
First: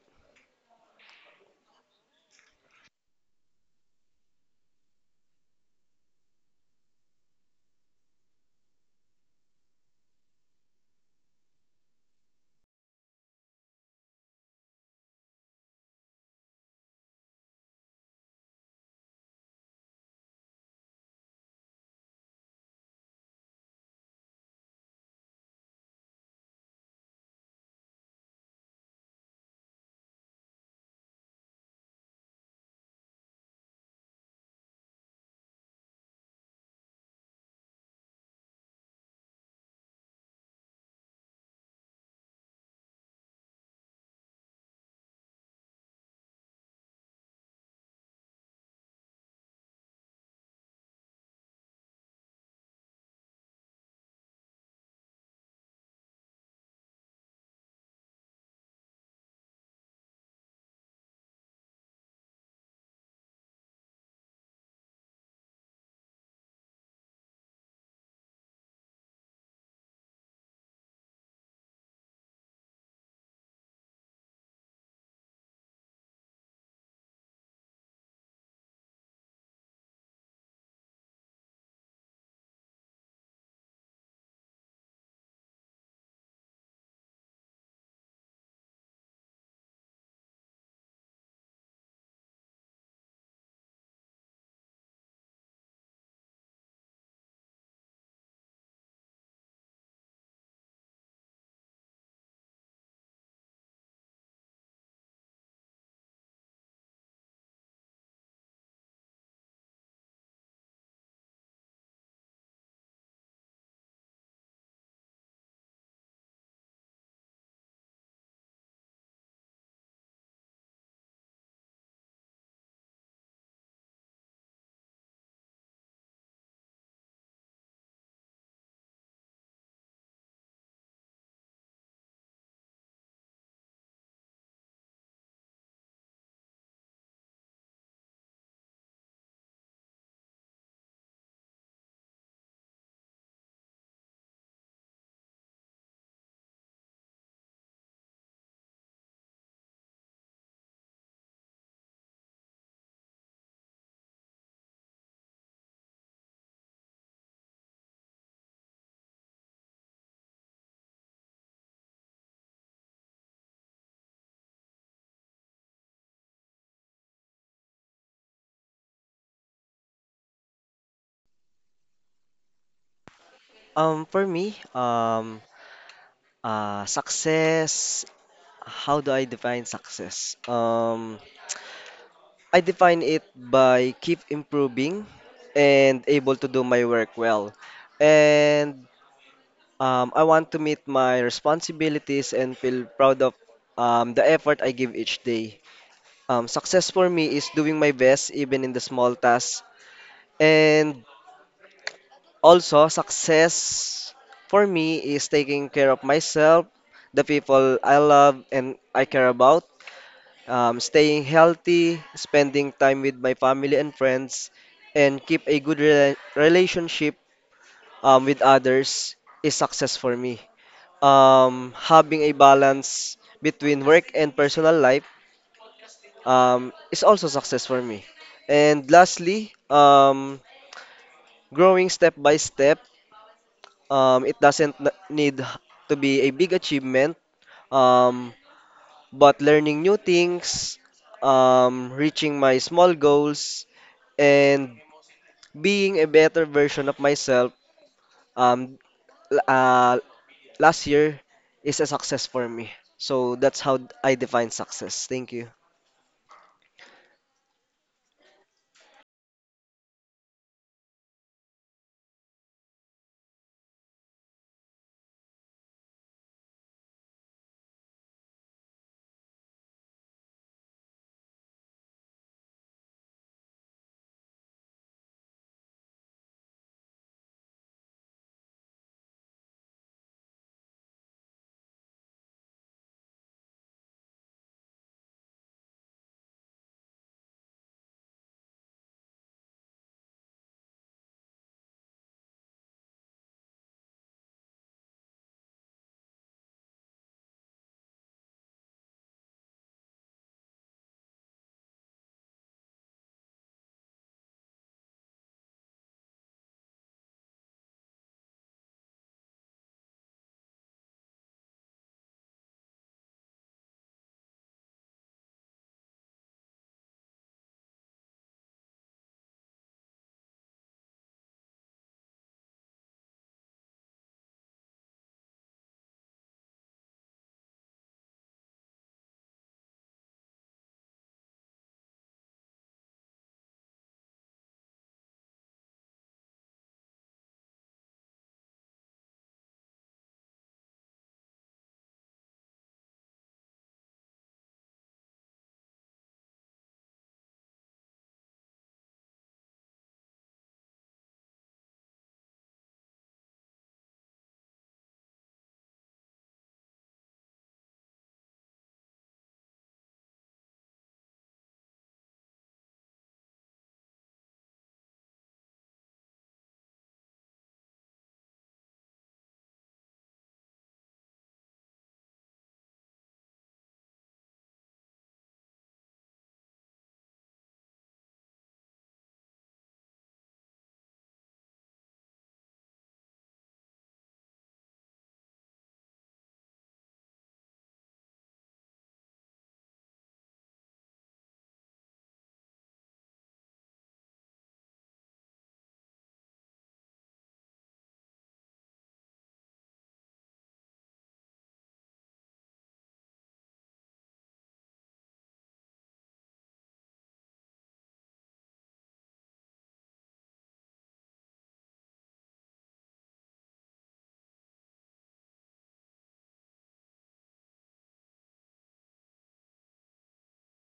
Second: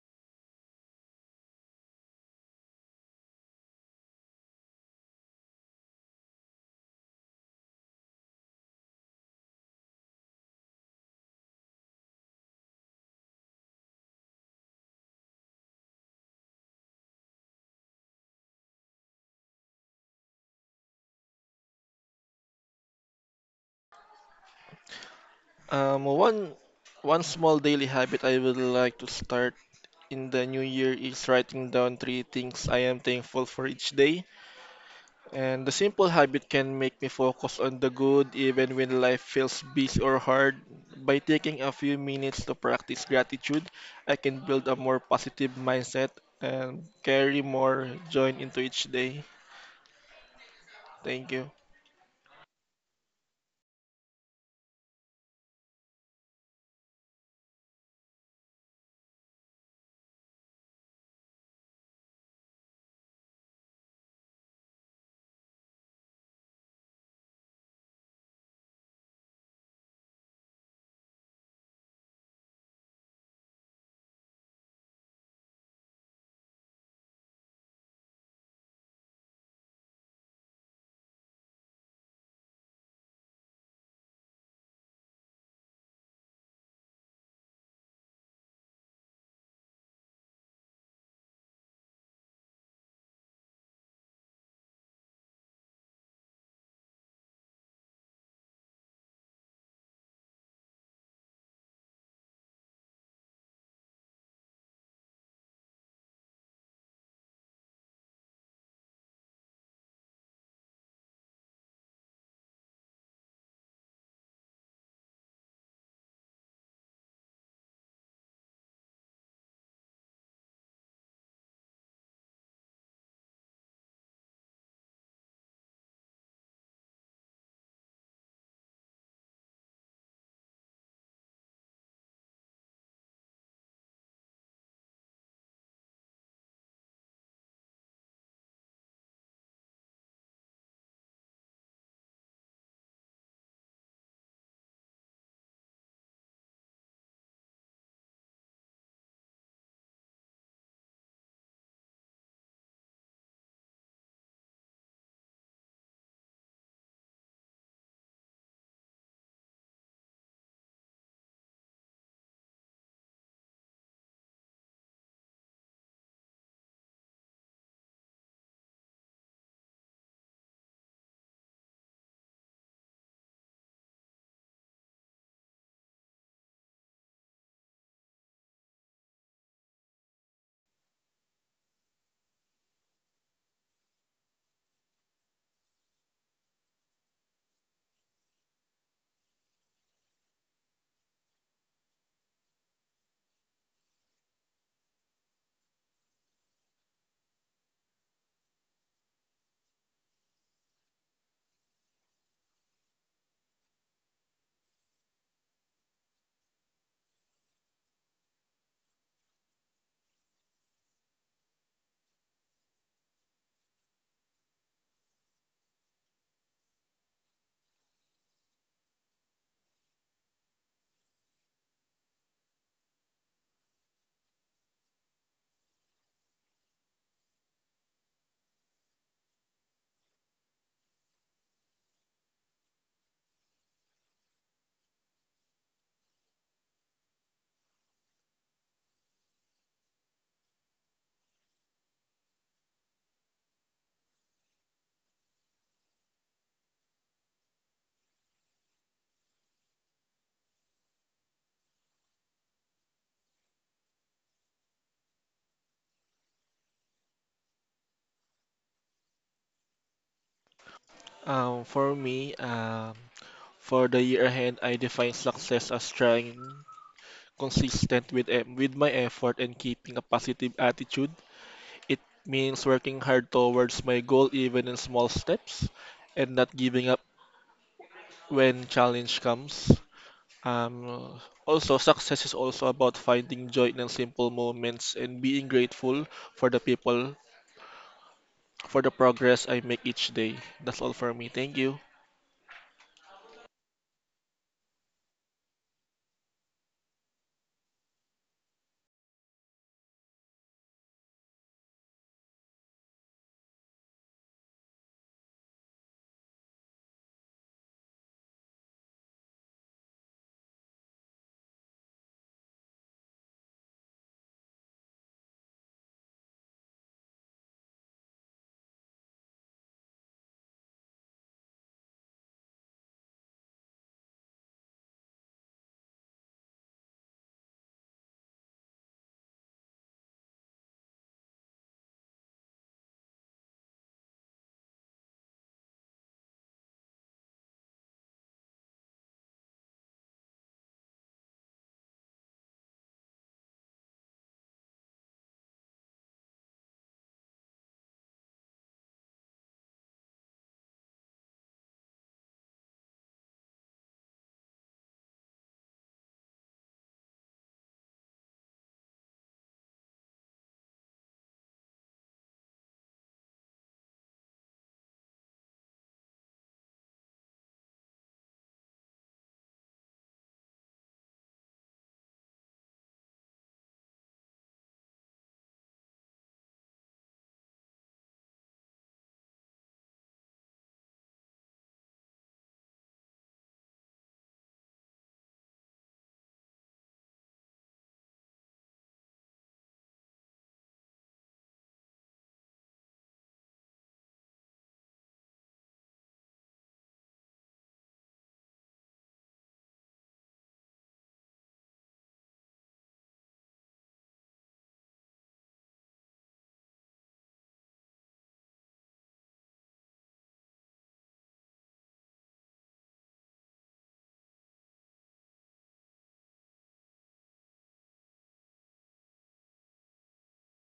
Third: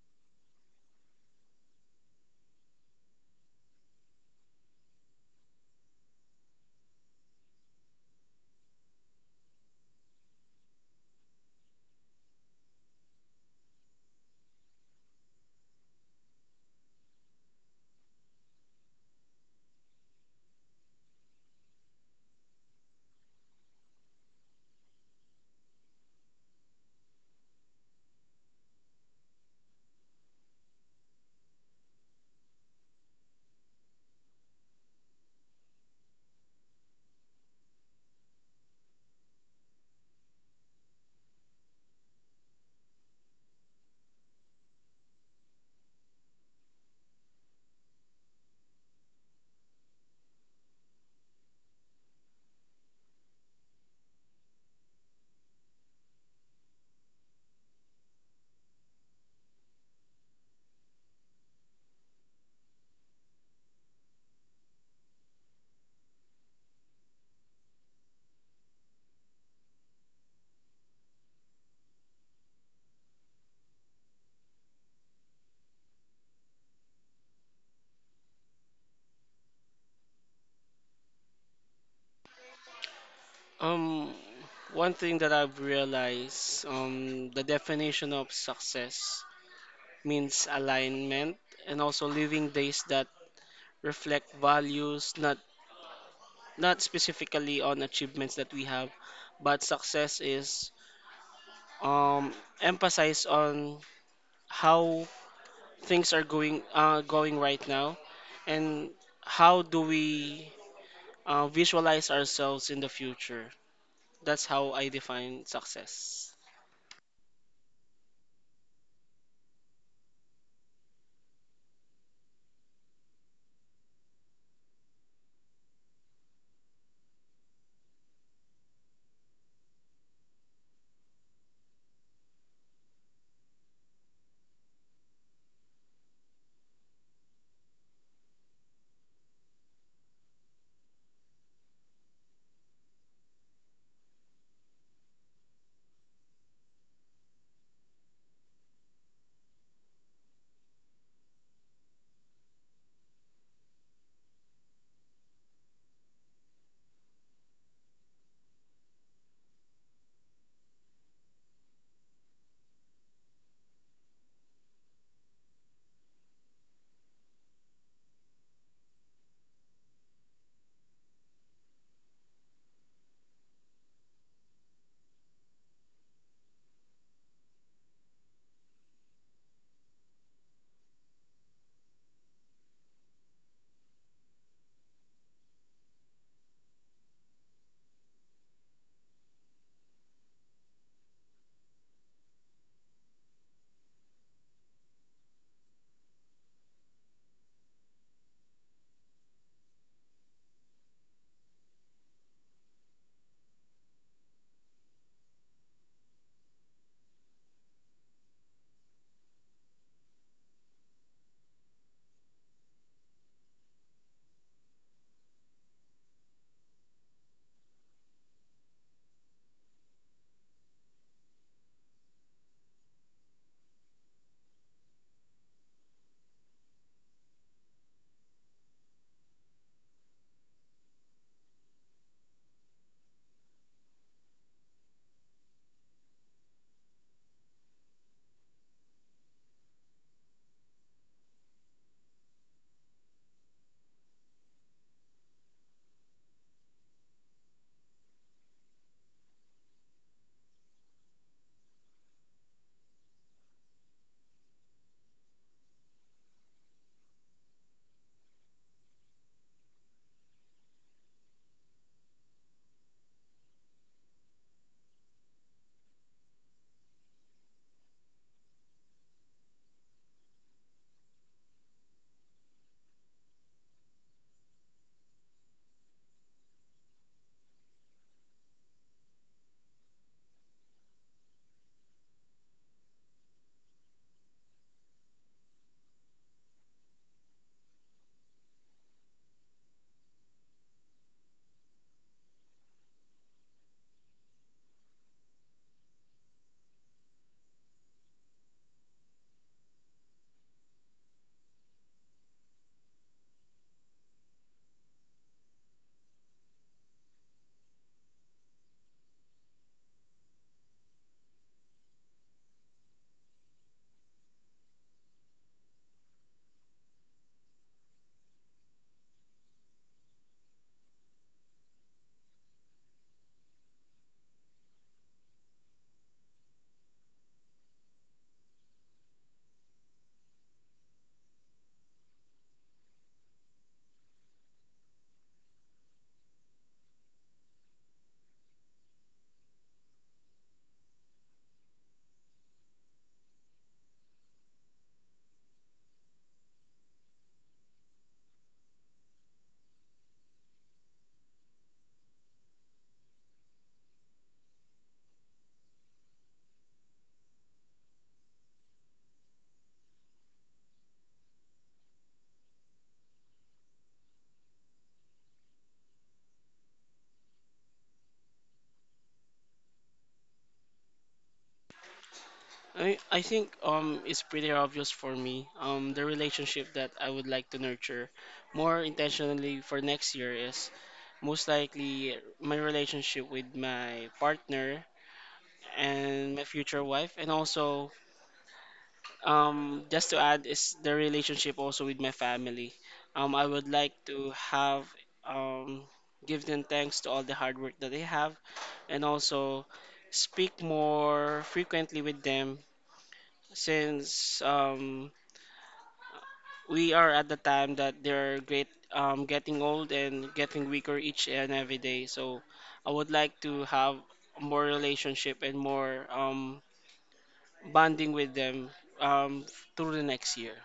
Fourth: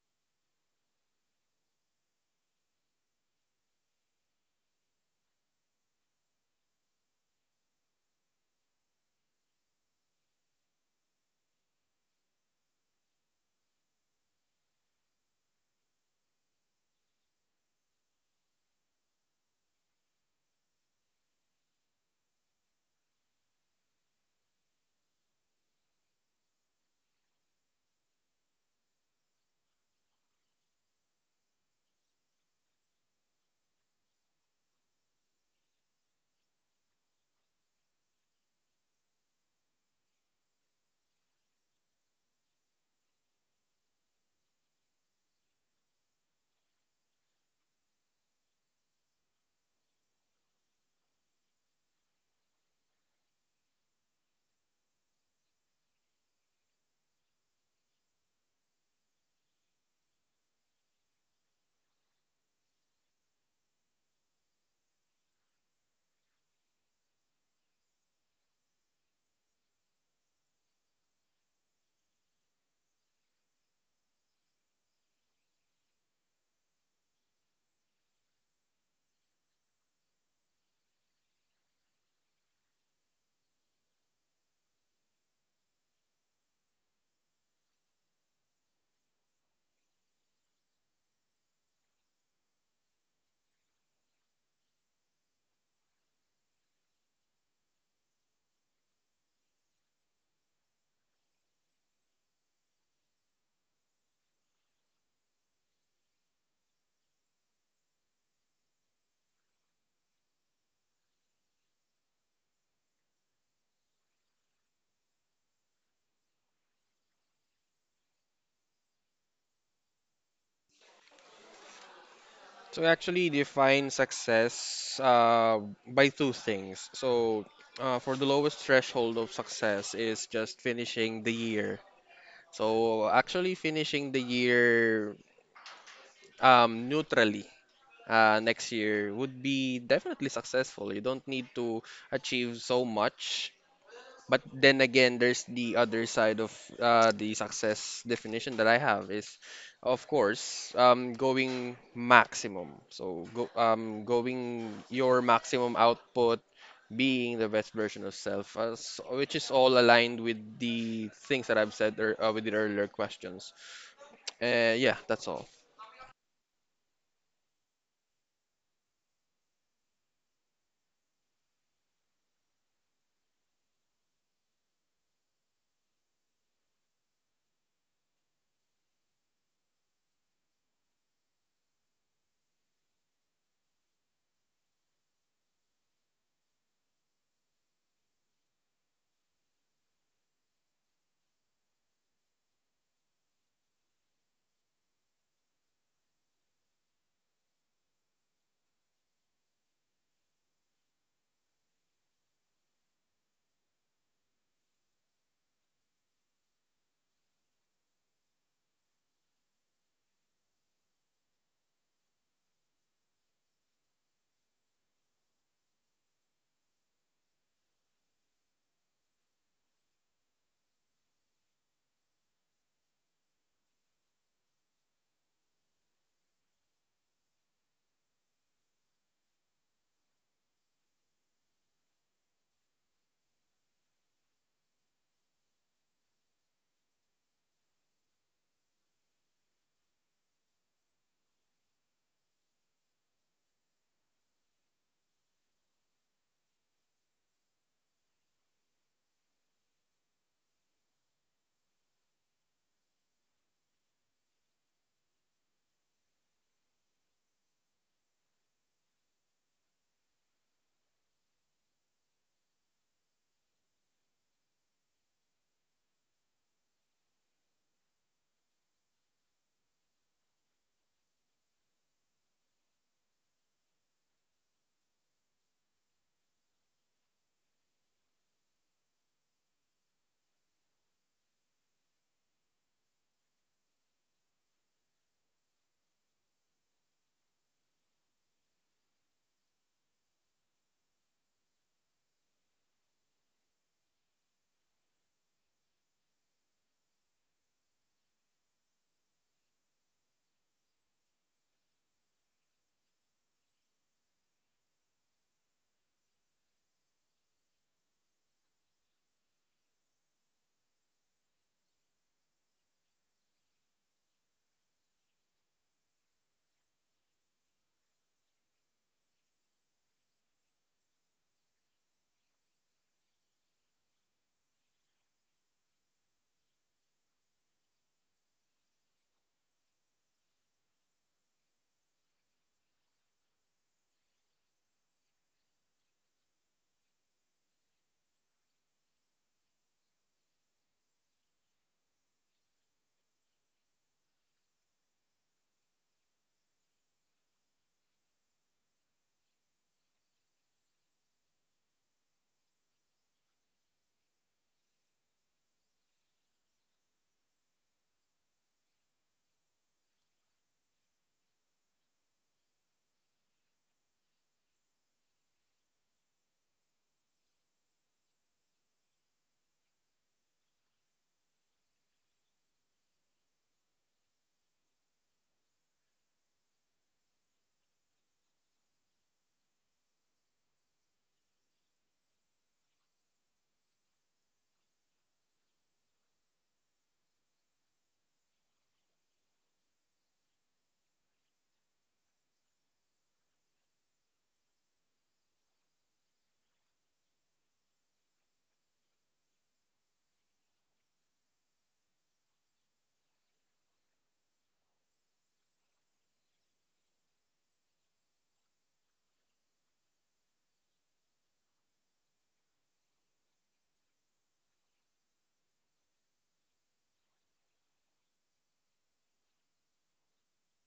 D: Um, one one small daily habit I would like to start in the new year is writing down three things I am thankful for each day. And the simple habit can make me focus on the good even when life feels busy or hard. By taking a few minutes to practice gratitude, I can build a more positive mindset and carry more joy into each day. Thank you.
A: Um, One thing that I've realized the definition of success means alignment and also living days that reflect values, not specifically on achievements that we have, but success is um, emphasized on how things are going going right now, and how do we visualize ourselves in the future. That's how I define success.
B: So, I actually define success by two things. So, for the lowest threshold of success is just finishing the year. So, actually finishing the year neutrally. Next year would be definitely successful. You don't need to achieve so much. But then again, there's the other side of the success definition that I have is, of course, going maximum. So going your maximum output, being the best version of self, which is all aligned with the things that I've said with the earlier questions. Yeah, that's all.
C: For me, success how do I define success? I define it by keep improving and able to do my work well. And I want to meet my responsibilities and feel proud of the effort I give each day. Success for me is doing my best even in the small tasks. And also, success for me is taking care of myself, the people I love and I care about, staying healthy, spending time with my family and friends, and keep a good relationship with others is success for me. Having a balance between work and personal life is also success for me. And lastly, growing step by step. It doesn't need to be a big achievement. Um, but learning new things, reaching my small goals, and being a better version of myself um, l- uh, last year is a success for me. So that's how I define success. Thank you.
D: Um, for me, um, for the year ahead, I define success as trying consistent with with my effort and keeping a positive attitude. It means working hard towards my goal even in small steps and not giving up when challenge comes. Um, Also, success is also about finding joy in simple moments and being grateful for the people, for the progress I make each day. That's all for me. Thank you.
A: I think it's pretty obvious for me. The relationship that I would like to nurture more intentionally for next year is most likely my relationship with my partner and my future wife, and also just to add is the relationship also with my family. I would like to have um give them thanks to all the hard work that they have, and also speak more frequently with them, since we are at the time that they're great getting old and getting weaker each and every day, so I would like to have more relationship and more bonding with them, um, through the next year.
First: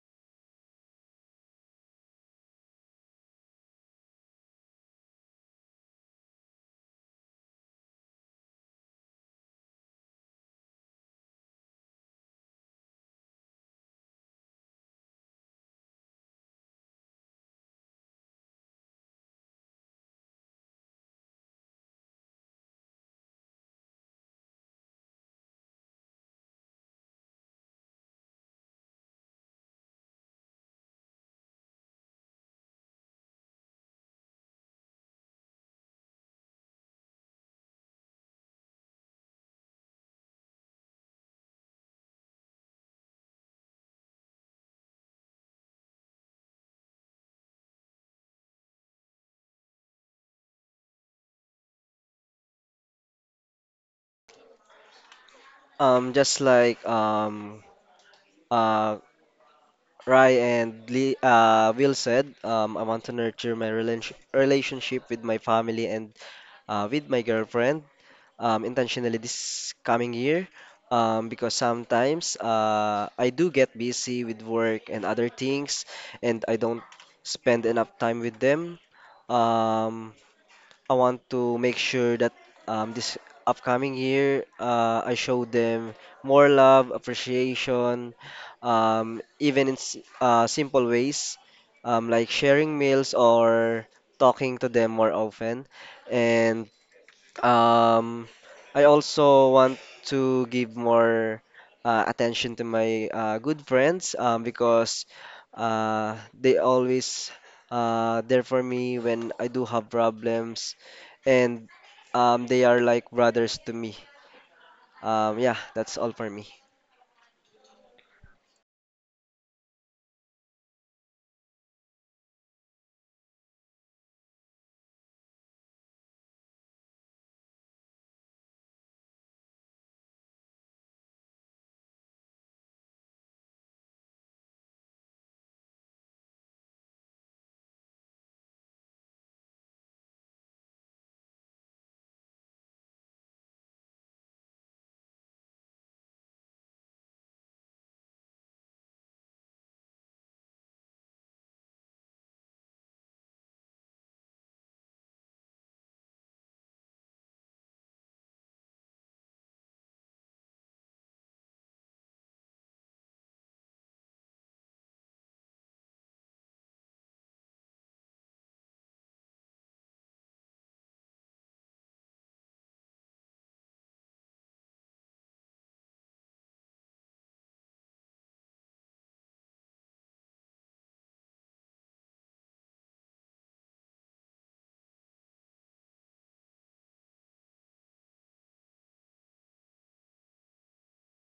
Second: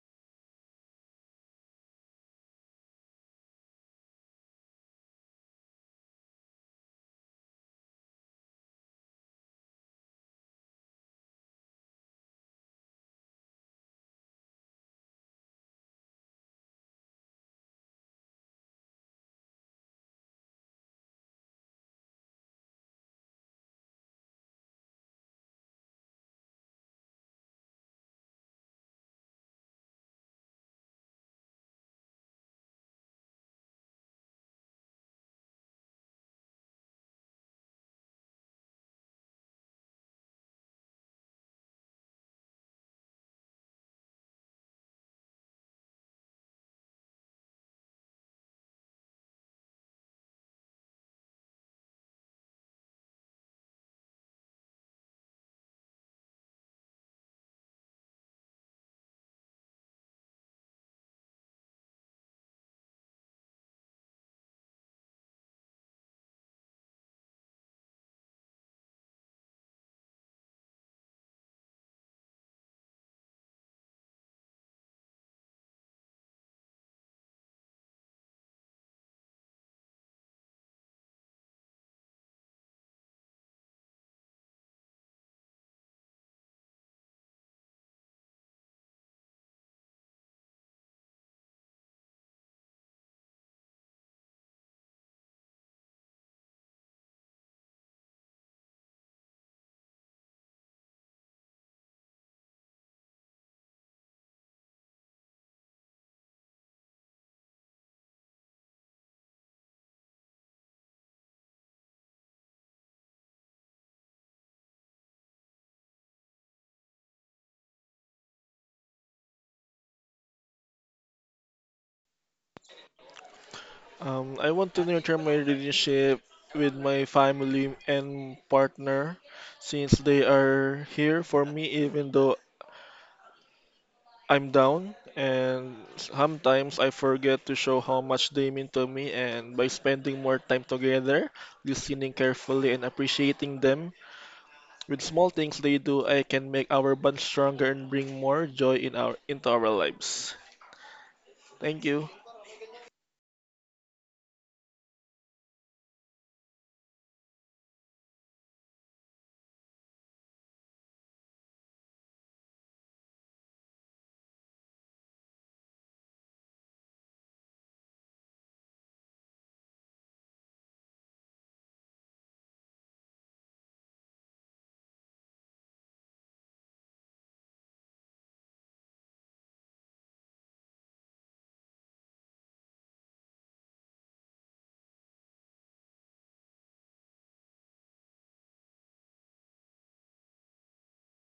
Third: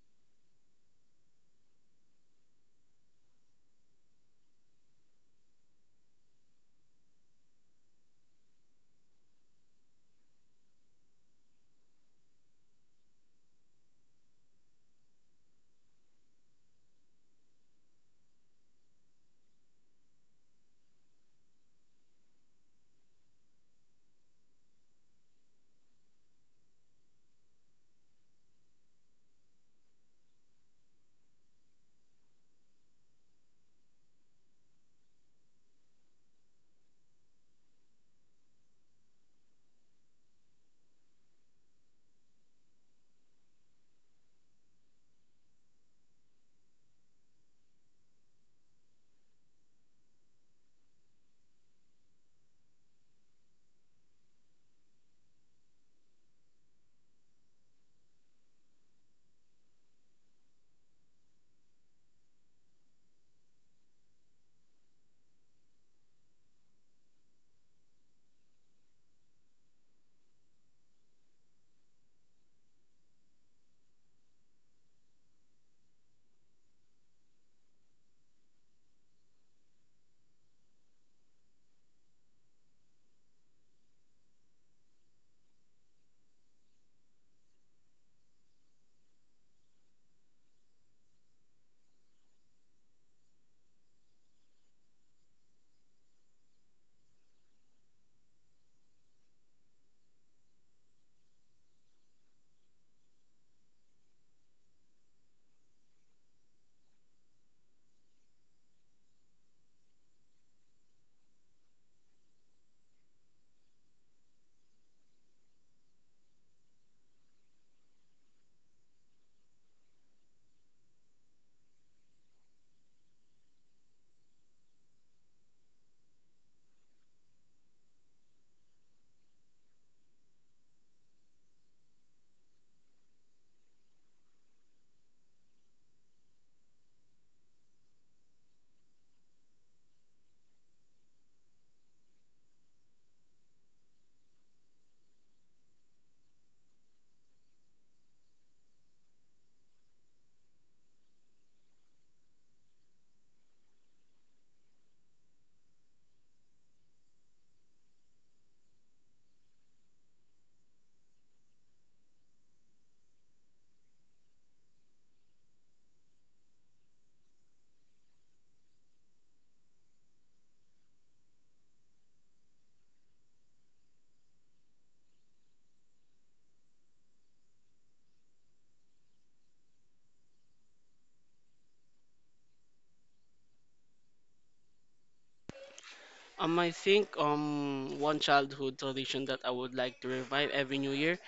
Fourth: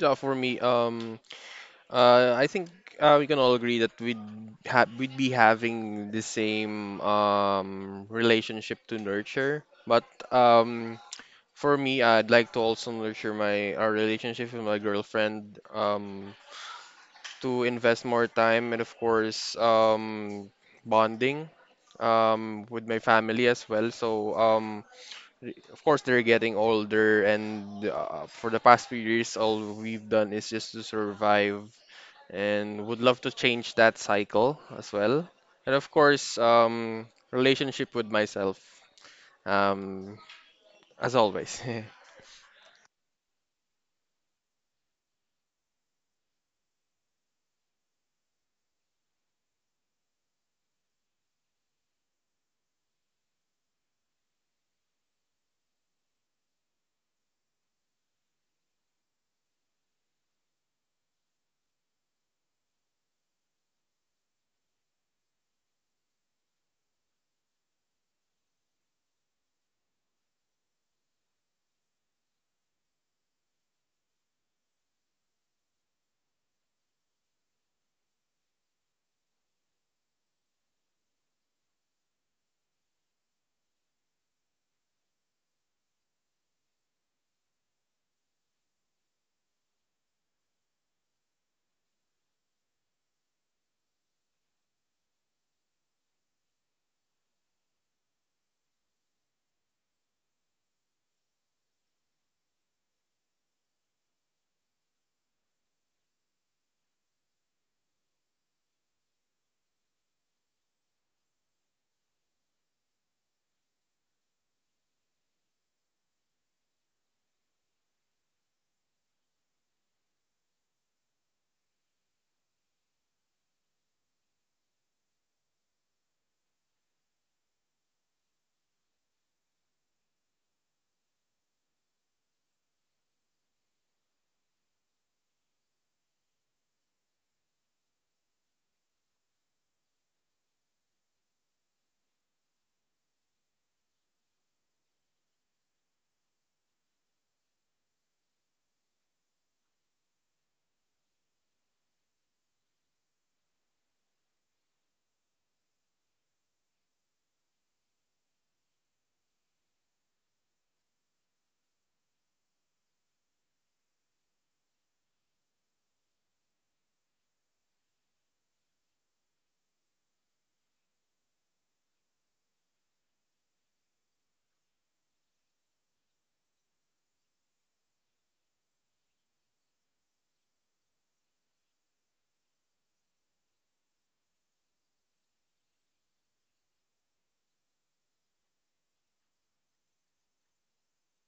B: So for me, I think we can all agree that we'd be having the same relationship to nurture. But um, for me, I'd like to also nurture my our relationship with my girlfriend, to invest more time, and of course bonding with my family as well. So of course they're getting older, and for the past few years, all we've done is just to survive, and would love to change that cycle as well. And of course, relationship with myself, um, as always.
C: Just like uh, Rai and Lee, Will said, I want to nurture my relationship with my family and with my girlfriend, intentionally this coming year, because sometimes I do get busy with work and other things, and I don't spend enough time with them. Um, I want to make sure that this upcoming year I show them more love, appreciation, even in simple ways, like sharing meals or talking to them more often. And um, I also want to give more attention to my good friends, because they always there for me when I do have problems, and they are like brothers to me. Yeah, that's all for me.
D: I want to nurture my relationship with my family and partner since they are here for me even though I'm down, and sometimes I forget to show how much they mean to me, and by spending more time together, listening carefully, and appreciating them, with small things they do, I can make our bond stronger and bring more joy in our into our lives. Thank you.
A: I think one childhood tradition that I would like to revive every new year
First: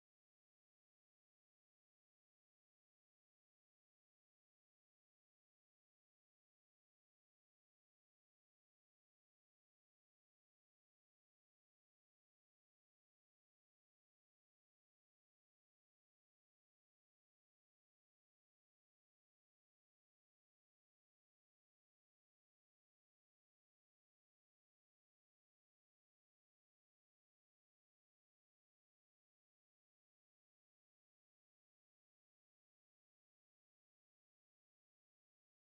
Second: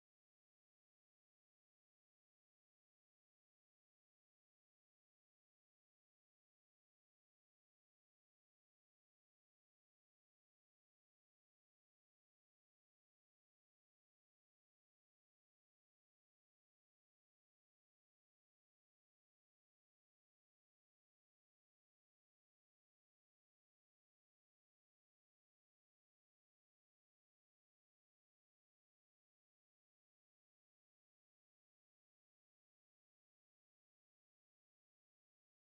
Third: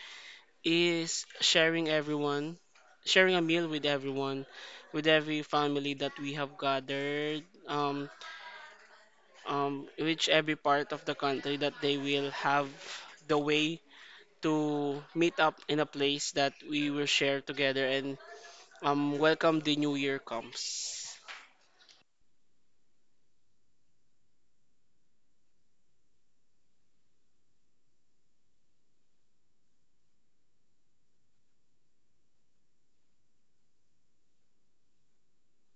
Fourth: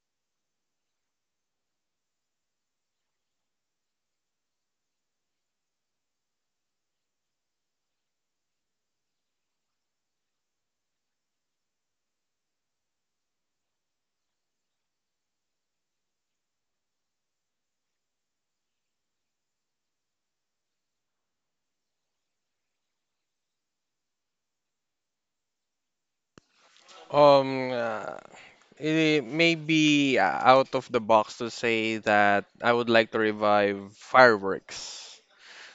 A: is sharing a meal with everyone, with every family that we have gathered, um, which every part of the country that they will have the way to meet up in a place that we will share together and welcome the new year comes.
B: Um, uh, it may be out of the box to say that I would like to revive fireworks.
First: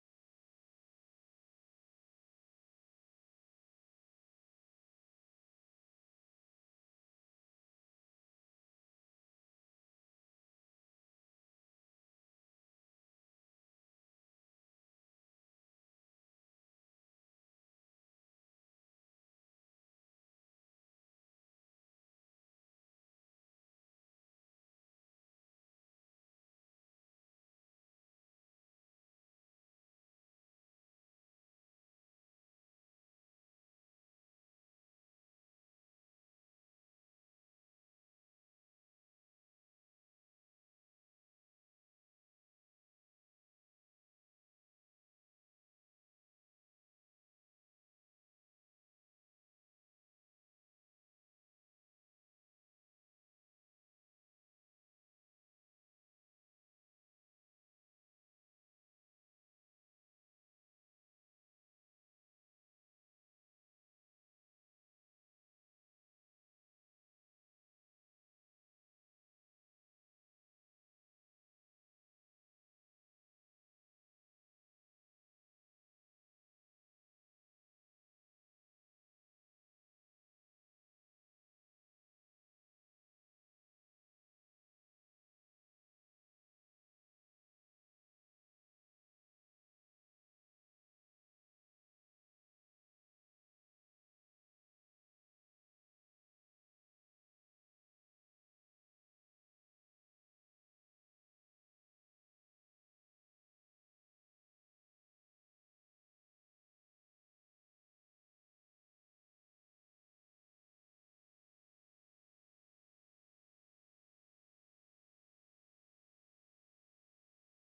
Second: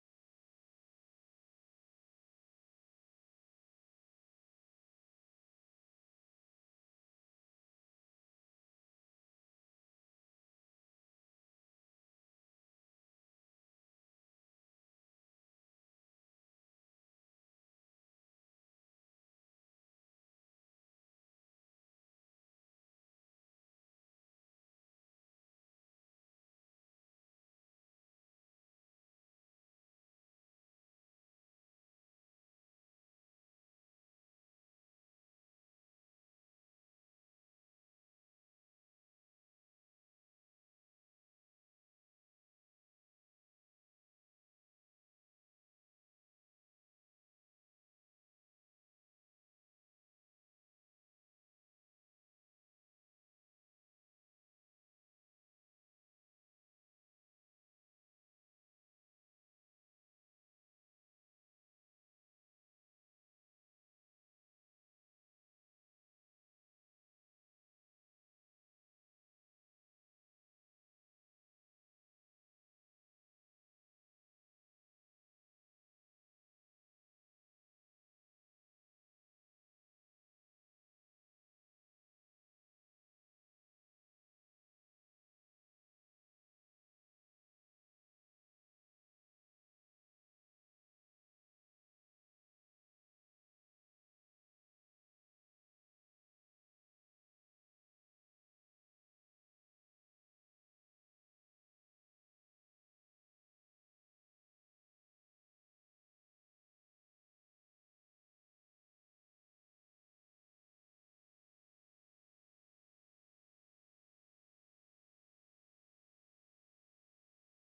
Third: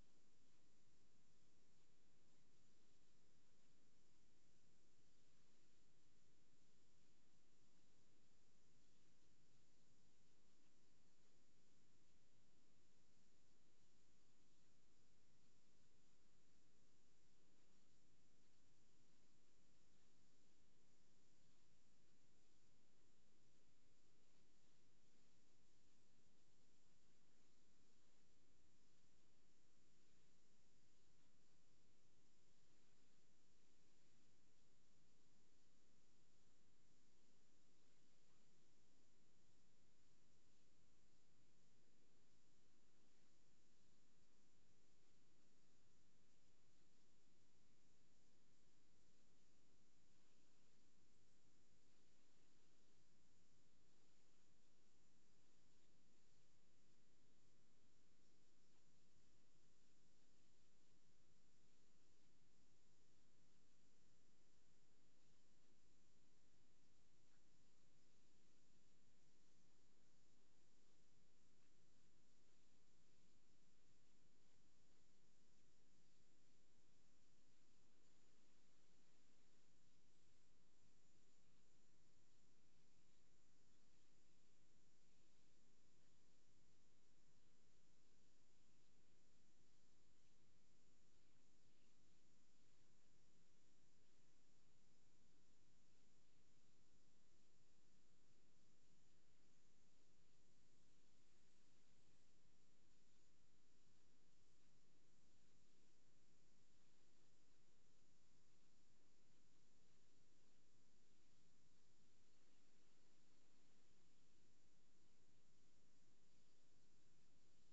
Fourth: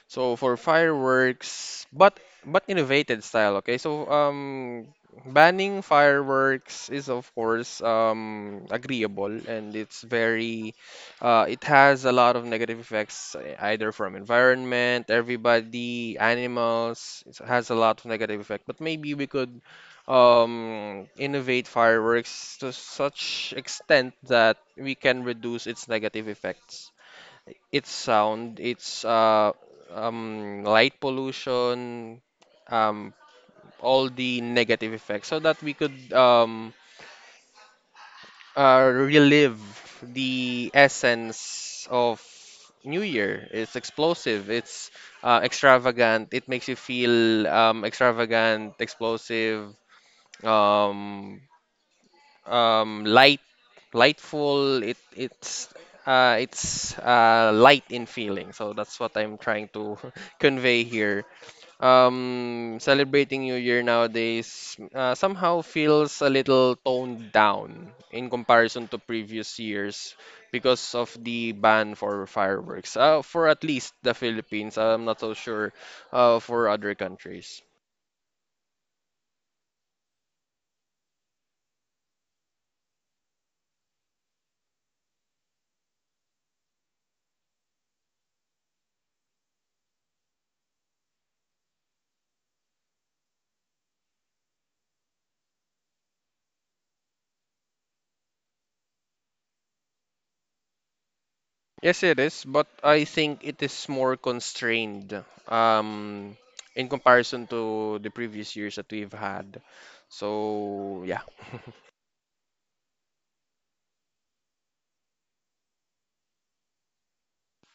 B: So for fireworks, but innovated style, okay? So banning fireworks is of course agreeable, and it has a lot of negative effects, either from environment, everybody, animals. It has a lot of negative effect, but maybe we could innovate fireworks to such extent that we can reduce its negative effects. It's sound, it's light pollution, um, all the negative effects, so that we could relive the essence of New Year. It's explosive, it's extravagant, it makes you feel extravagant, explosive. Um, light, lightful. It's light in feeling. So that's what I'm trying to convey here. Celebrating New Year nowadays somehow feels a little toned down in comparison to previous years because of the ban for fireworks. For at least the Philippines. I'm not so sure for other countries. Yes, it is, but I think it is more constrained um, in comparison to the previous years that we've had. So yeah,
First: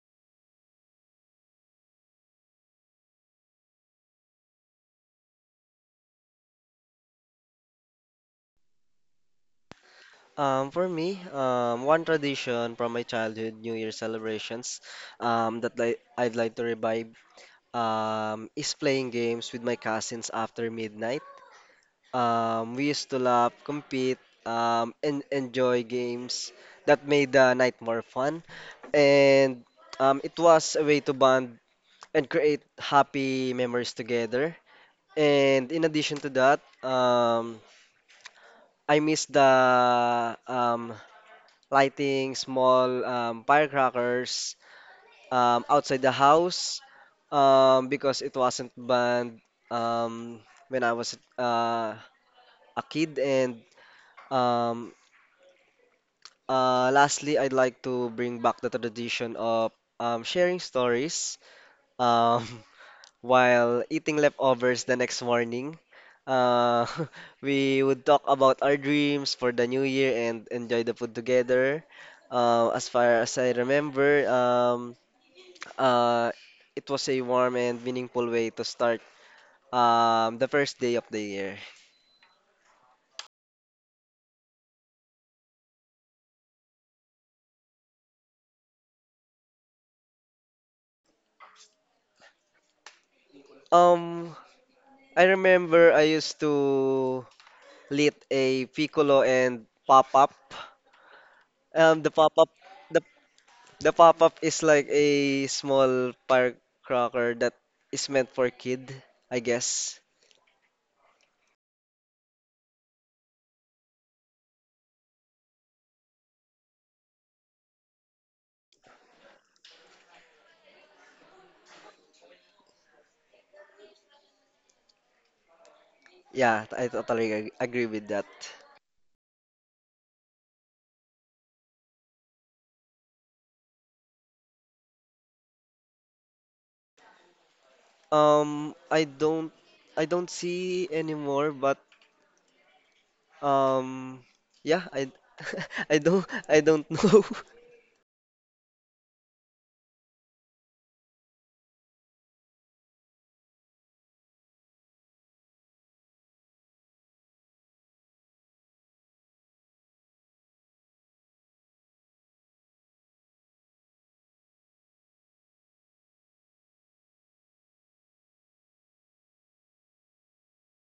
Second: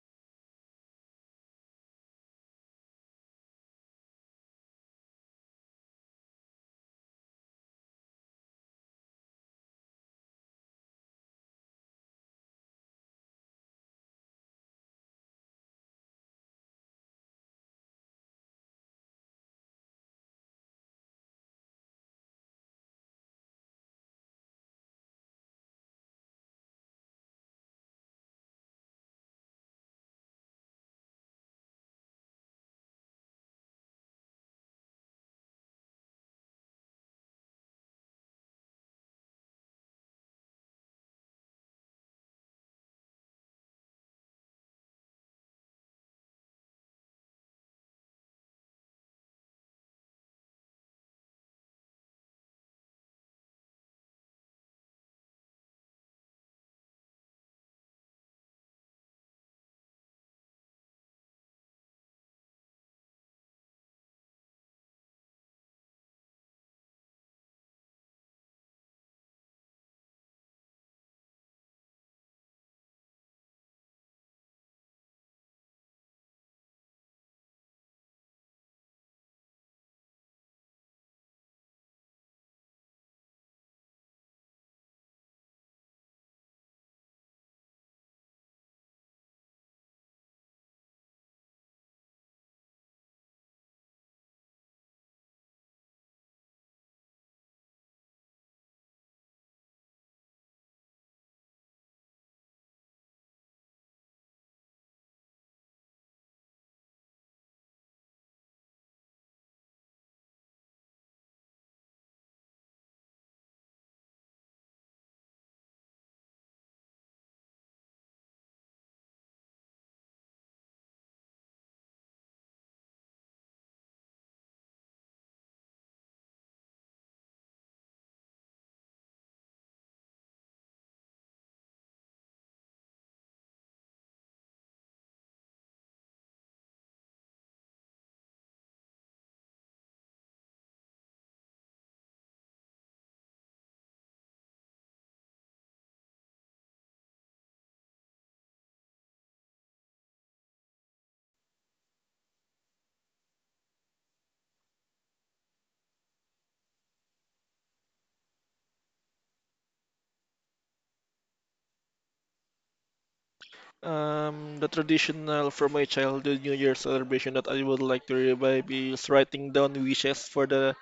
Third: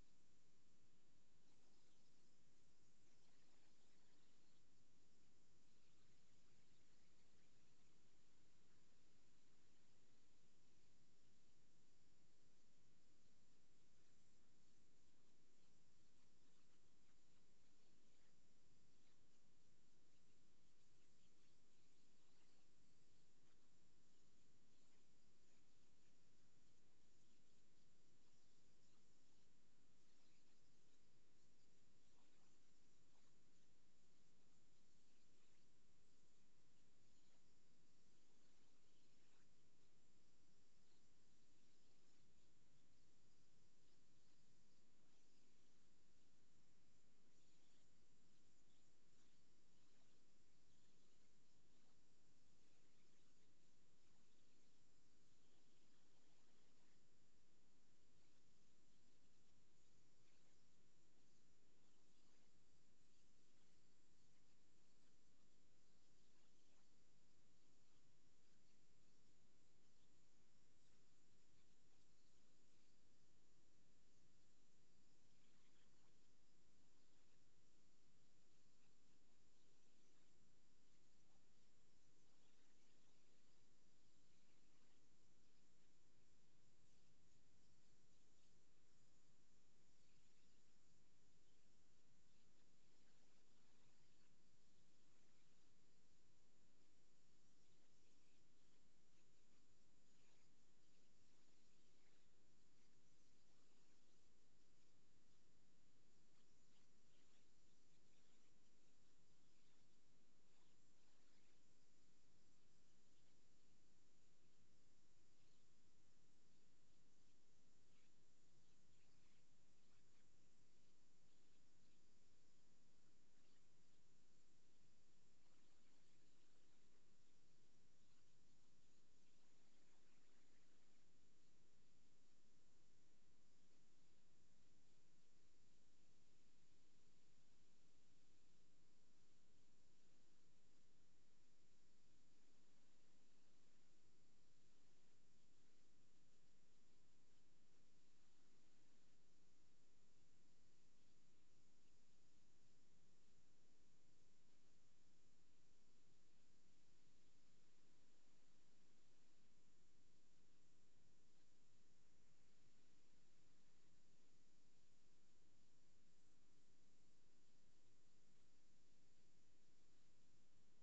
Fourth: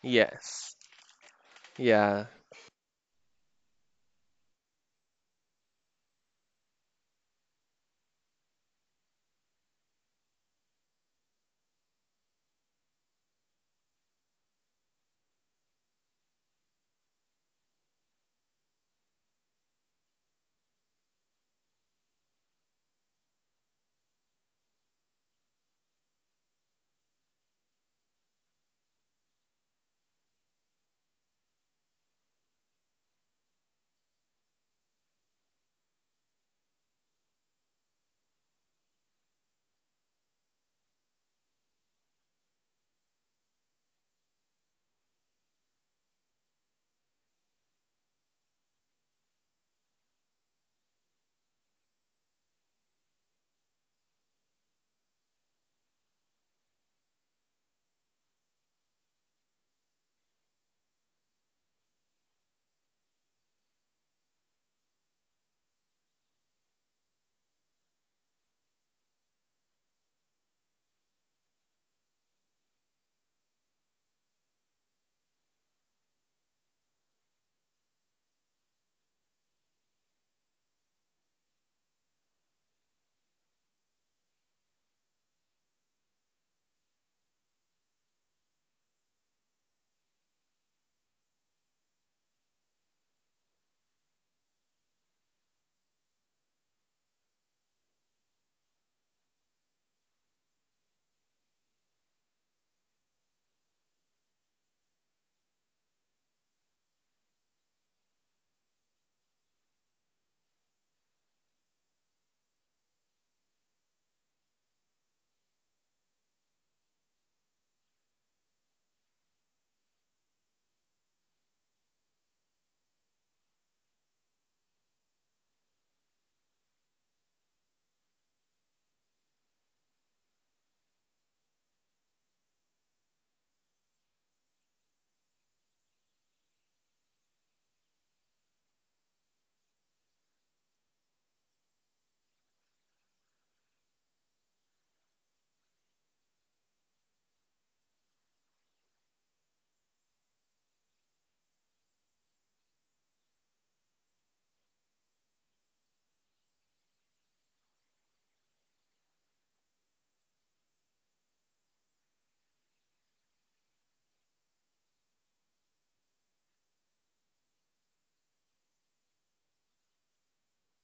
B: yes, yeah.
C: For me, one tradition from my childhood New Year celebrations that I'd like to revive is playing games with my cousins after midnight. We used to laugh, compete, and enjoy games that made the night more fun. And it was a way to bond and create happy memories together. And in addition to that, I miss the lighting small firecrackers outside the house, because it wasn't banned um, when I was a kid. And um, Uh, lastly, I'd like to bring back the tradition of sharing stories um, while eating leftovers the next morning. Uh, we would talk about our dreams for the new year and enjoy the food together. As far as I remember, uh, it was a warm and meaningful way to start the first day of the year. Um, I remember I used to lit a piccolo and pop up. Um, the pop-up, the the pop-up is like a small firecracker that is meant for kid, I guess. Yeah, I totally agree with that. Um, I don't, I don't see anymore, but um, yeah, I, I don't know.
D: The traditional from my childhood New Year celebration that I would like to revive is writing down wishes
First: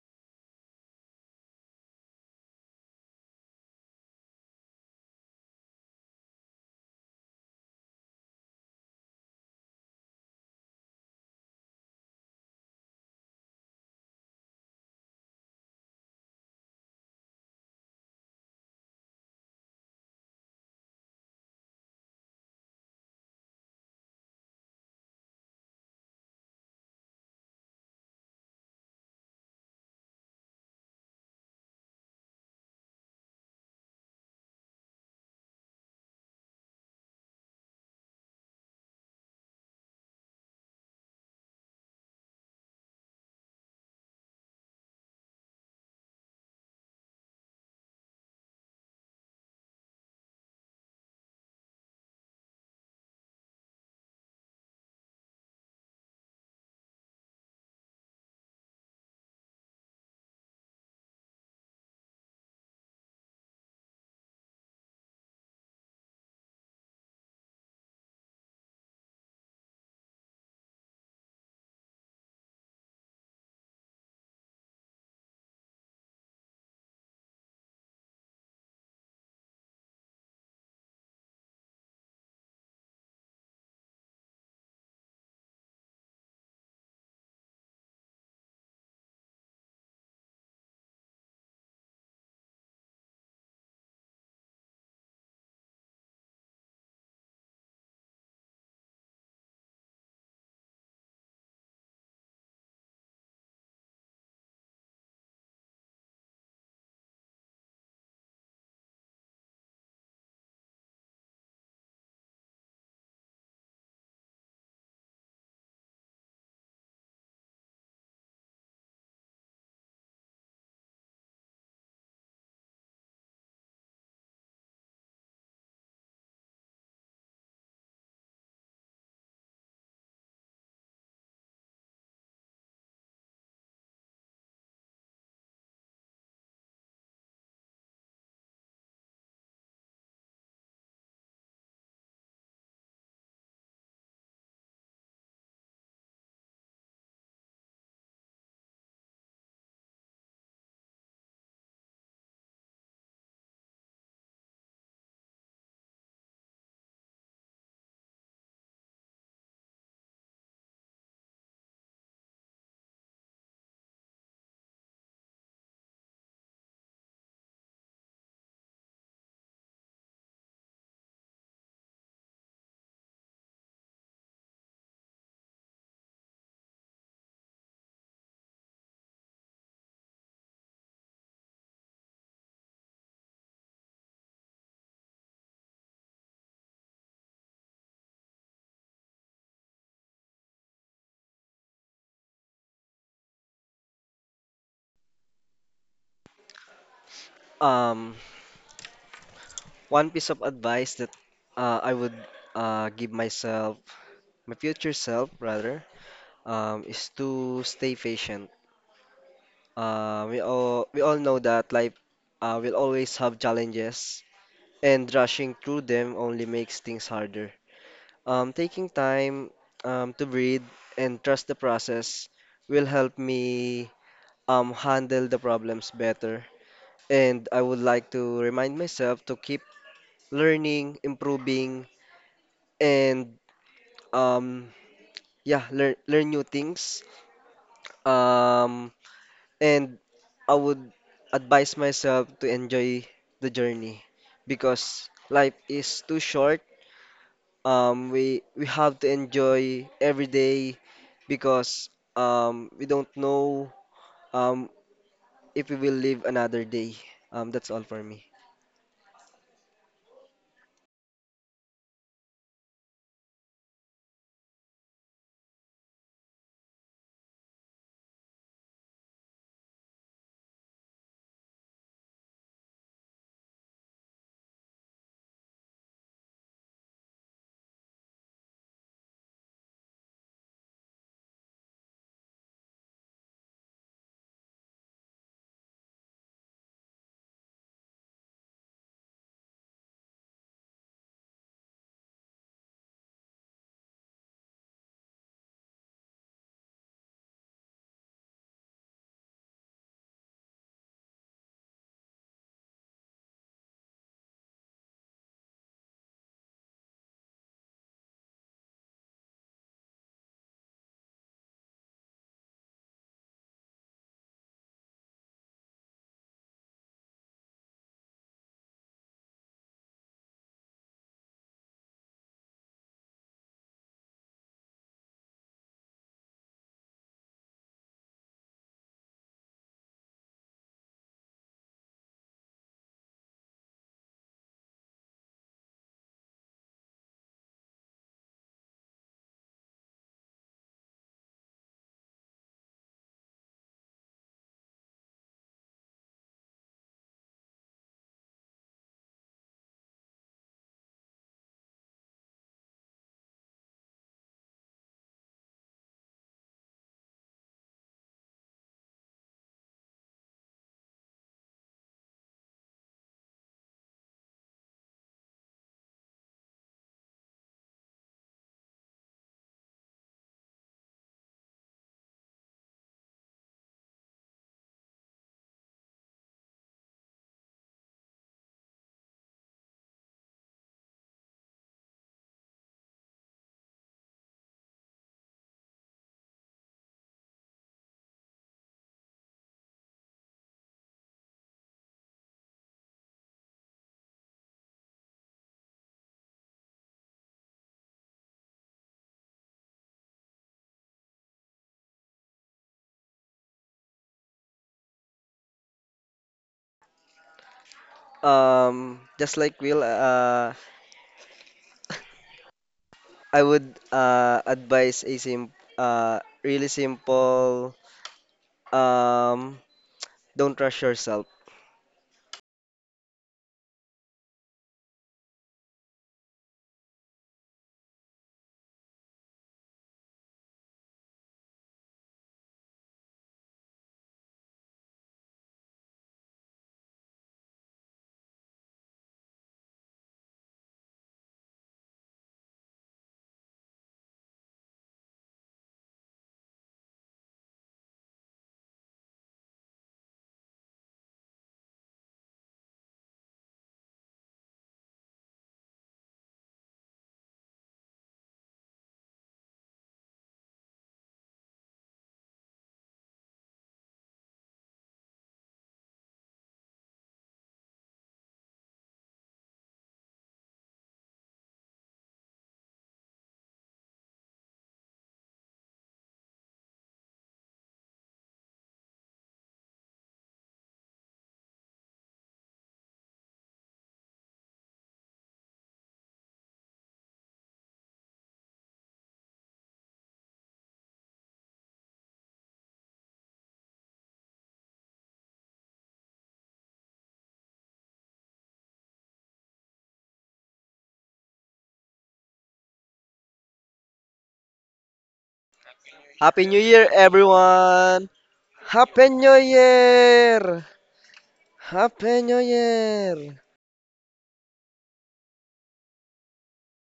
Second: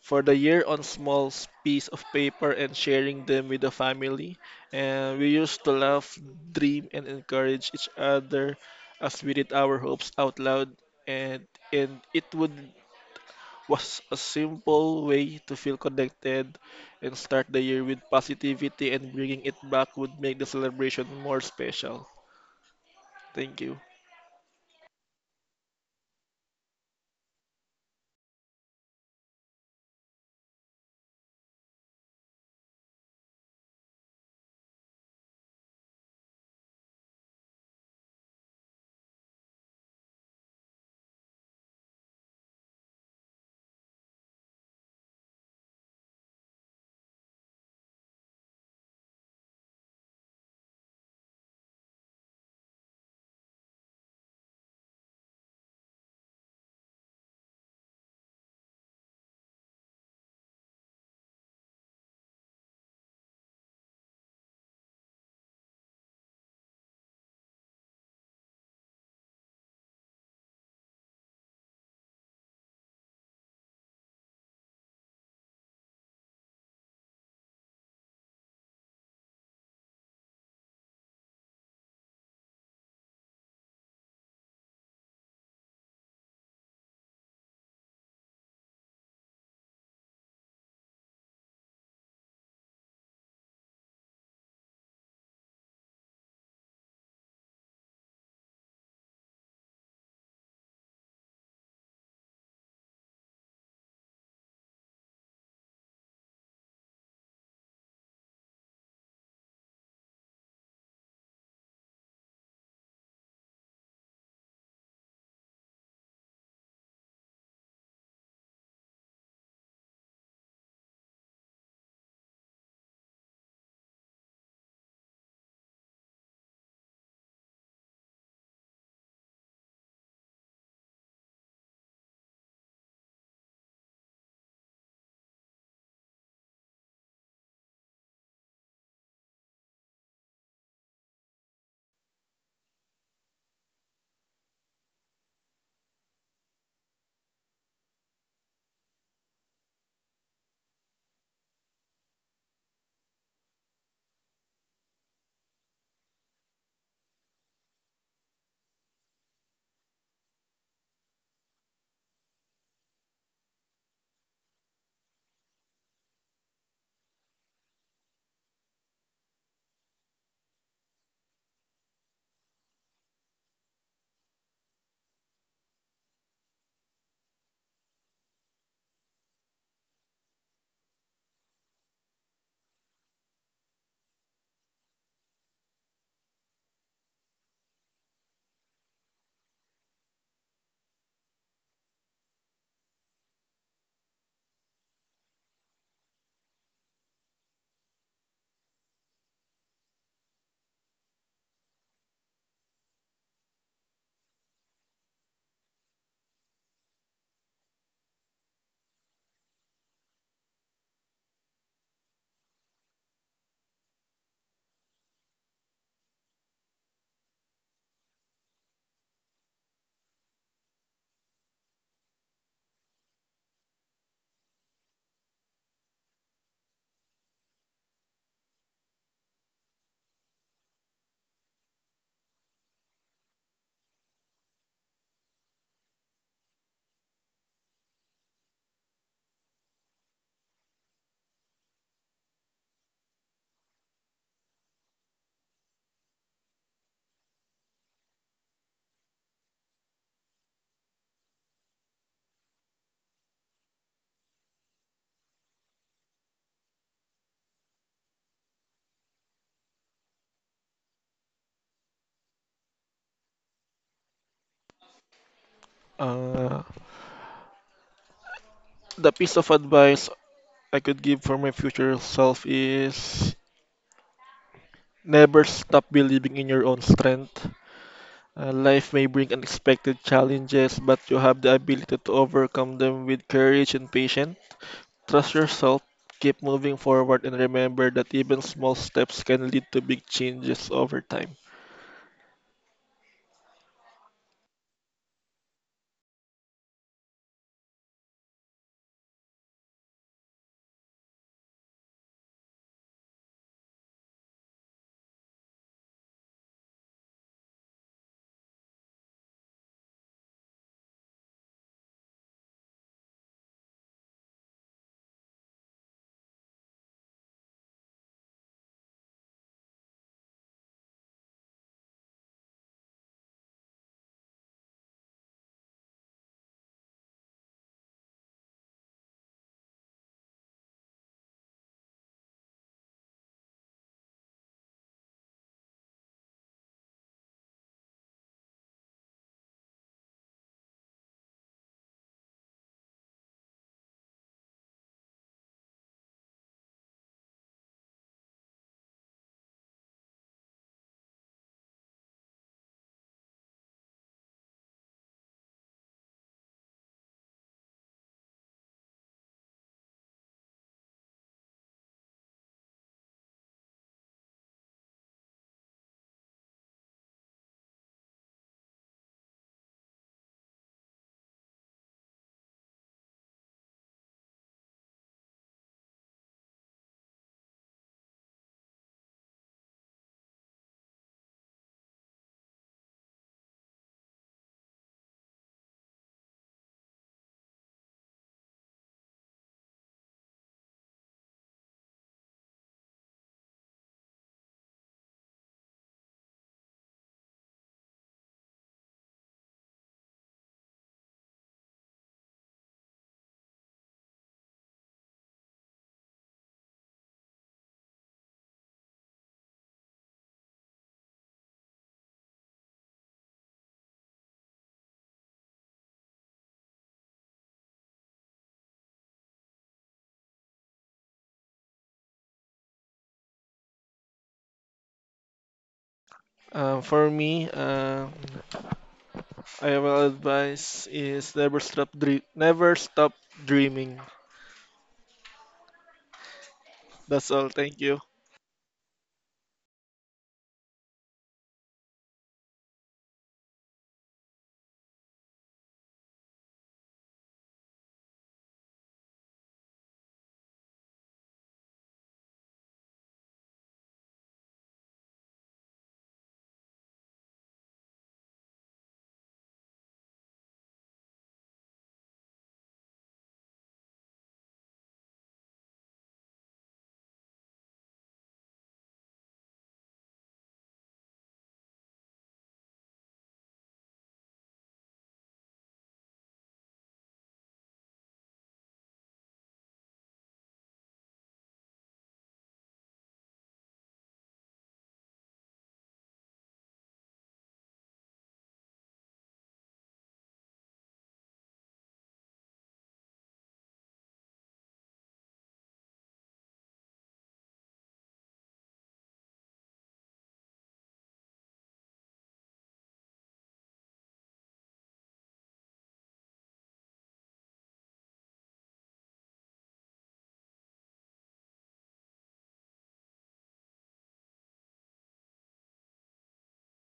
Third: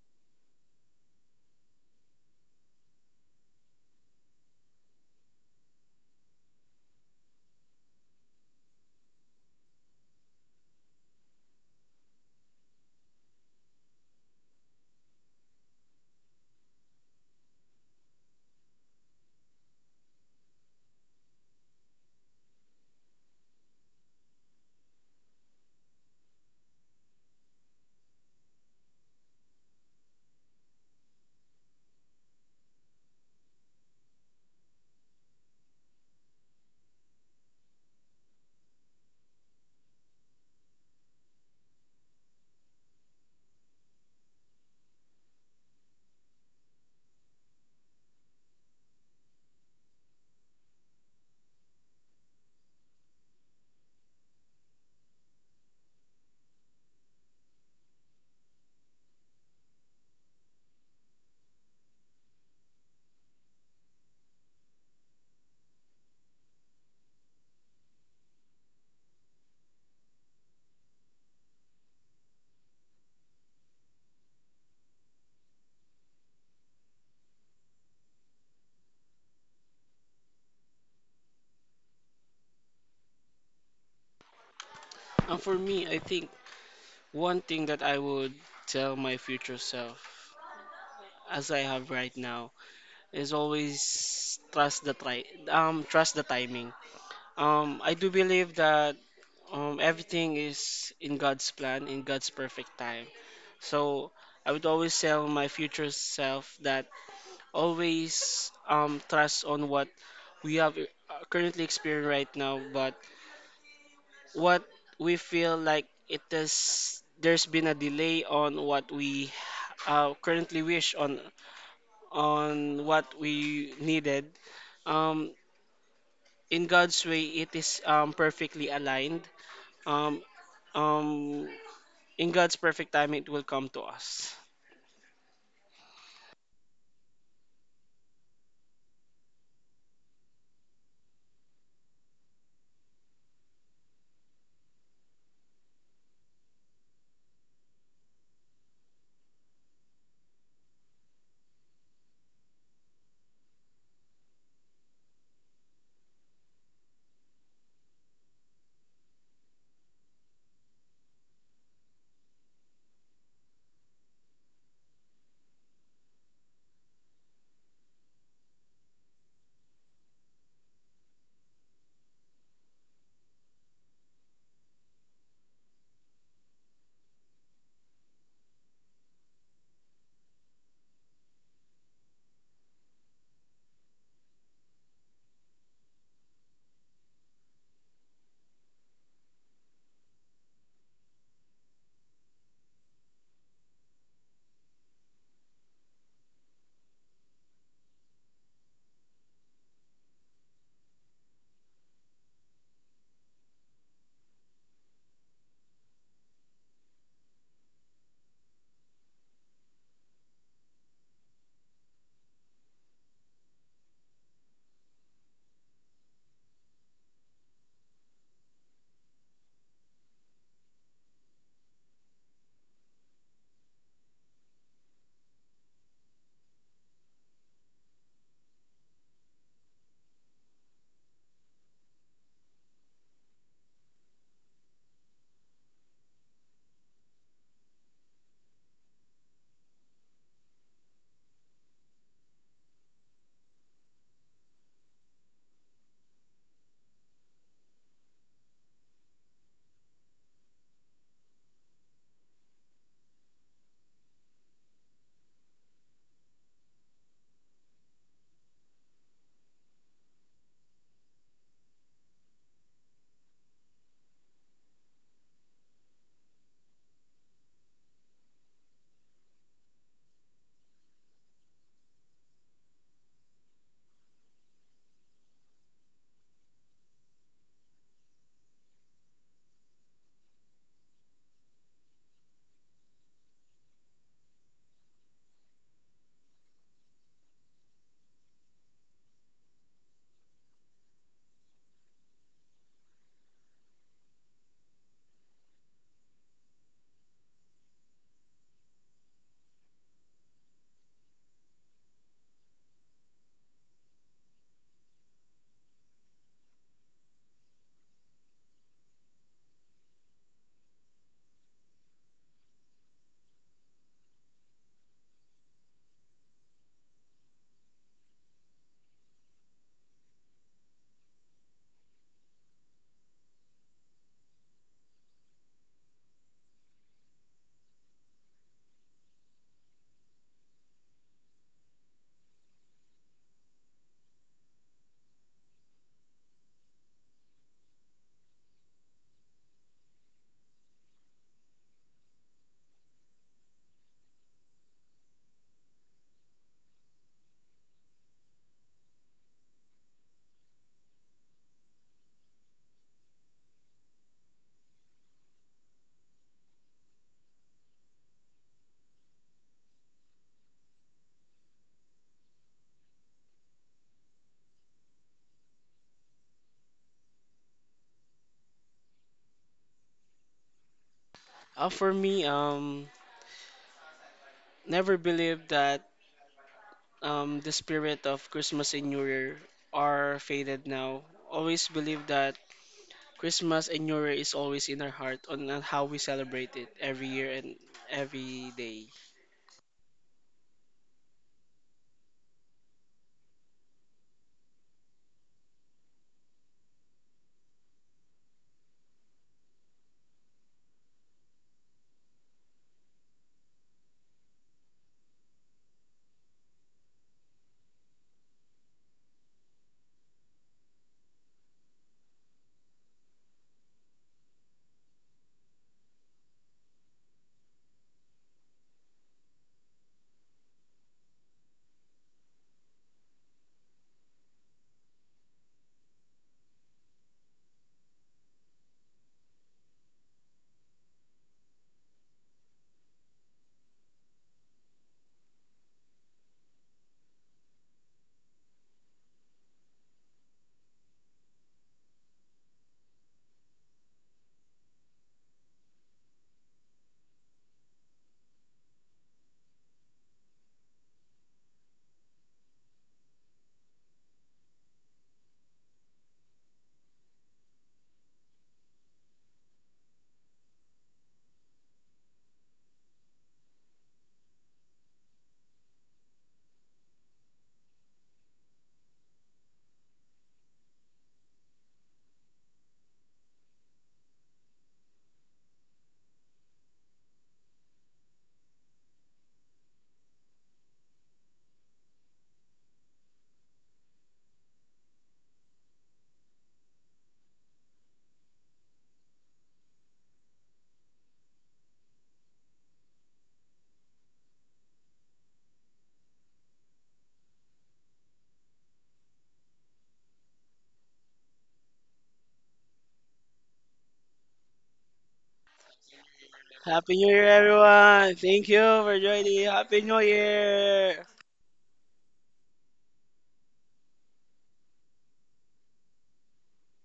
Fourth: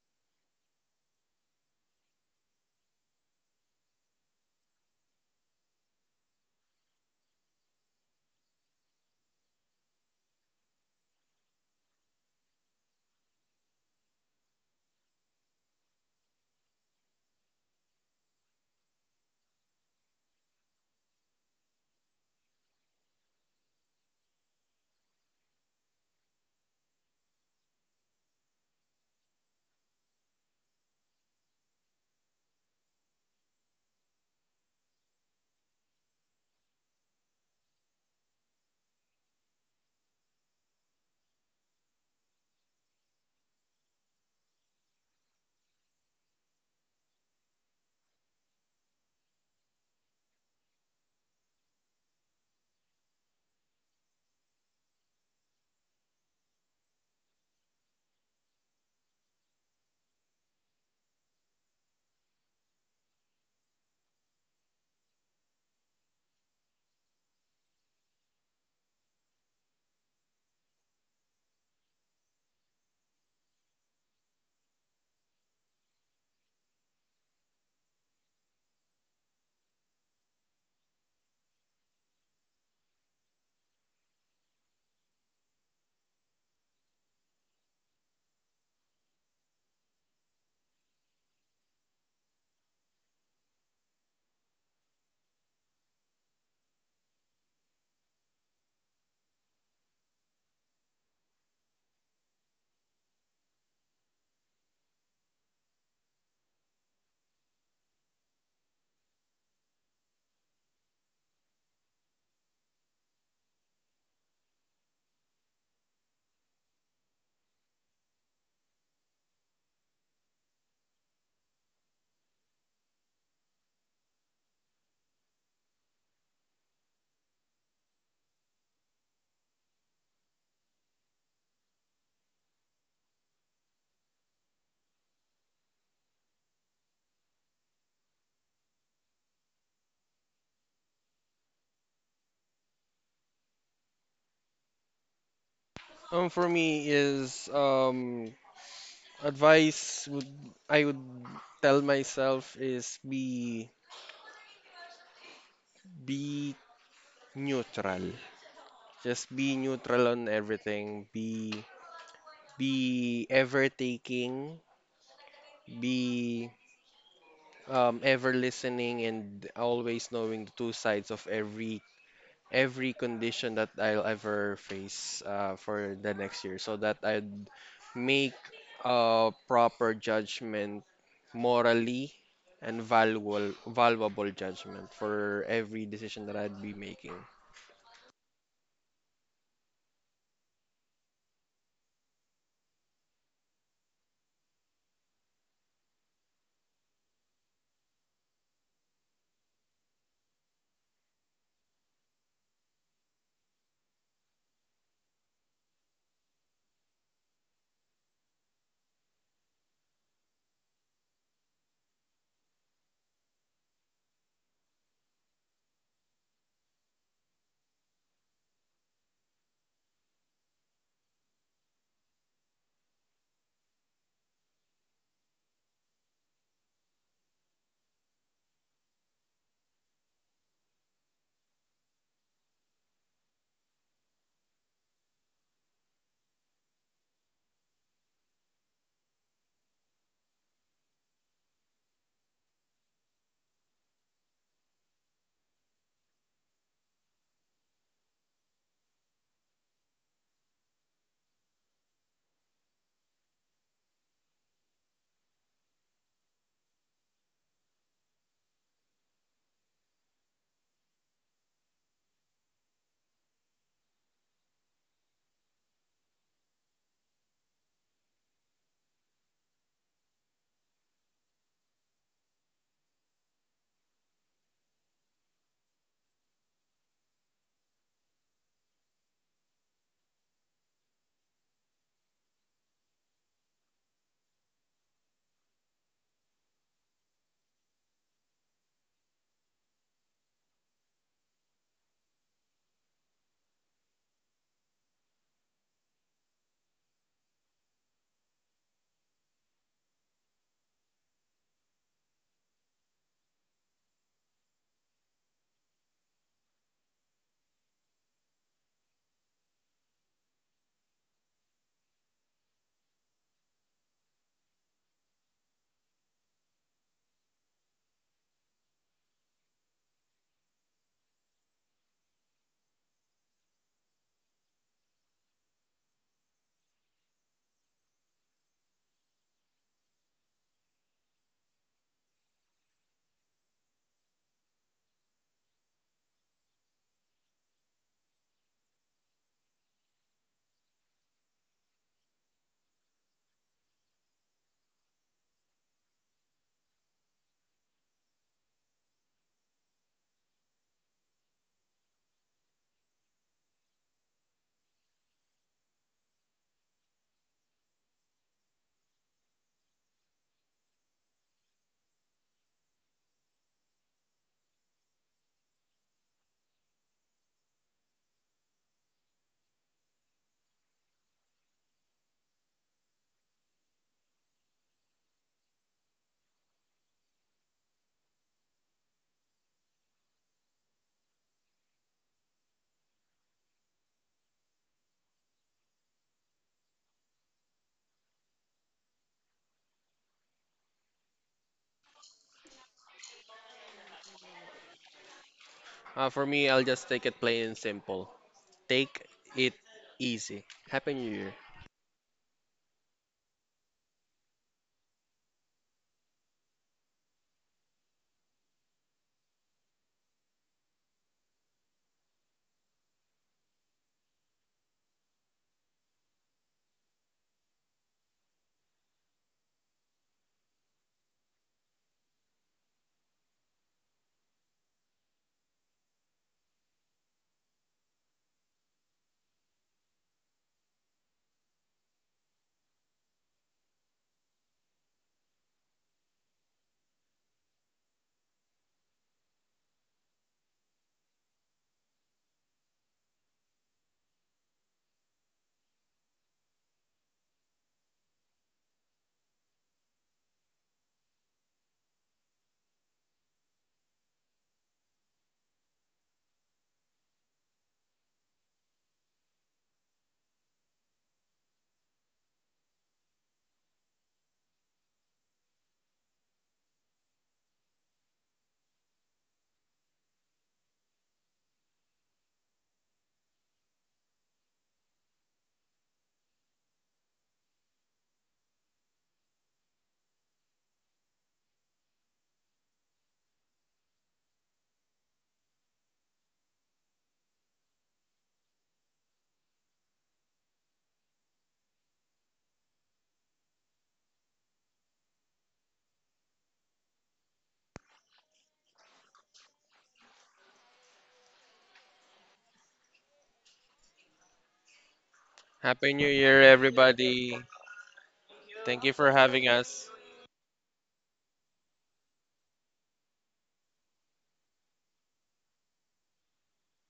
D: for the year on small piece of paper and sharing them with the family. And we used to laugh, dream, and encourage each other as we did our hopes out loud. And and it would was a simple way to feel connected and start the year with positivity and bringing it back would make the celebration more special. Thank you.
A: And for me, I think one thing that I would tell my future self, as I have right now, is always trust the tri trust the timing. I do believe that everything is in God's plan, in God's perfect time. So I would always tell my future self that always trust on what we have currently experienced right now, but what we feel like it is there's been a delay on what we currently wish on what we needed, um in God's way, it is perfectly aligned, um um in God's perfect time it will come to us.
B: For me is advice would I would tell myself is be neutral. Just be neutral on everything. Be ever taking. Be ever listening and always knowing the two sides of every condition that I'll ever face for the next year, so that I'd make a proper judgment morally, and valuable judgment for every decision that I'd be making.
C: Um, one piece of advice that I would give myself, my future self rather, is to stay patient. We all know that life will always have challenges, and rushing through them only makes things harder. Taking time to breathe and trust the process will help me handle the problems better. And I would like to remind myself to keep learning, improving, and um, yeah, learn new things. Um, And I would advise myself to enjoy the journey because life is too short. We have to enjoy every day because we don't know um, if we will live another day. That's all for me.
D: Uh, the piece of advice I could give for my future self is never stop believing in your own strength. Life may bring unexpected challenges, but you have the ability to overcome them with courage and patience. Trust yourself, keep moving forward, and remember that even small steps can lead to big changes over time.
A: For me, never believe that the spirit of Christmas and New Year are faded now. Always believe that Christmas and New Year is always in our heart on how we celebrate it every year and every day.
B: For me, I'll just take it plain and simple. Take it easy. Happy New Year.
C: Just like Will, I would advise a sim really simple, um, don't rush yourself.
D: Uh, for me, uh, I will advise is never stop dreaming. That's all. Thank you.
B: Happy New Year,
C: Happy New Year,
A: Happy New Year,
B: everybody.
C: everyone!
A: everyone! Thank you
B: Thank you
A: for
B: for
C: Happy New
B: having
A: joining. Happy
B: us.
A: New
C: Year!
A: Year!
C: Happy New Year!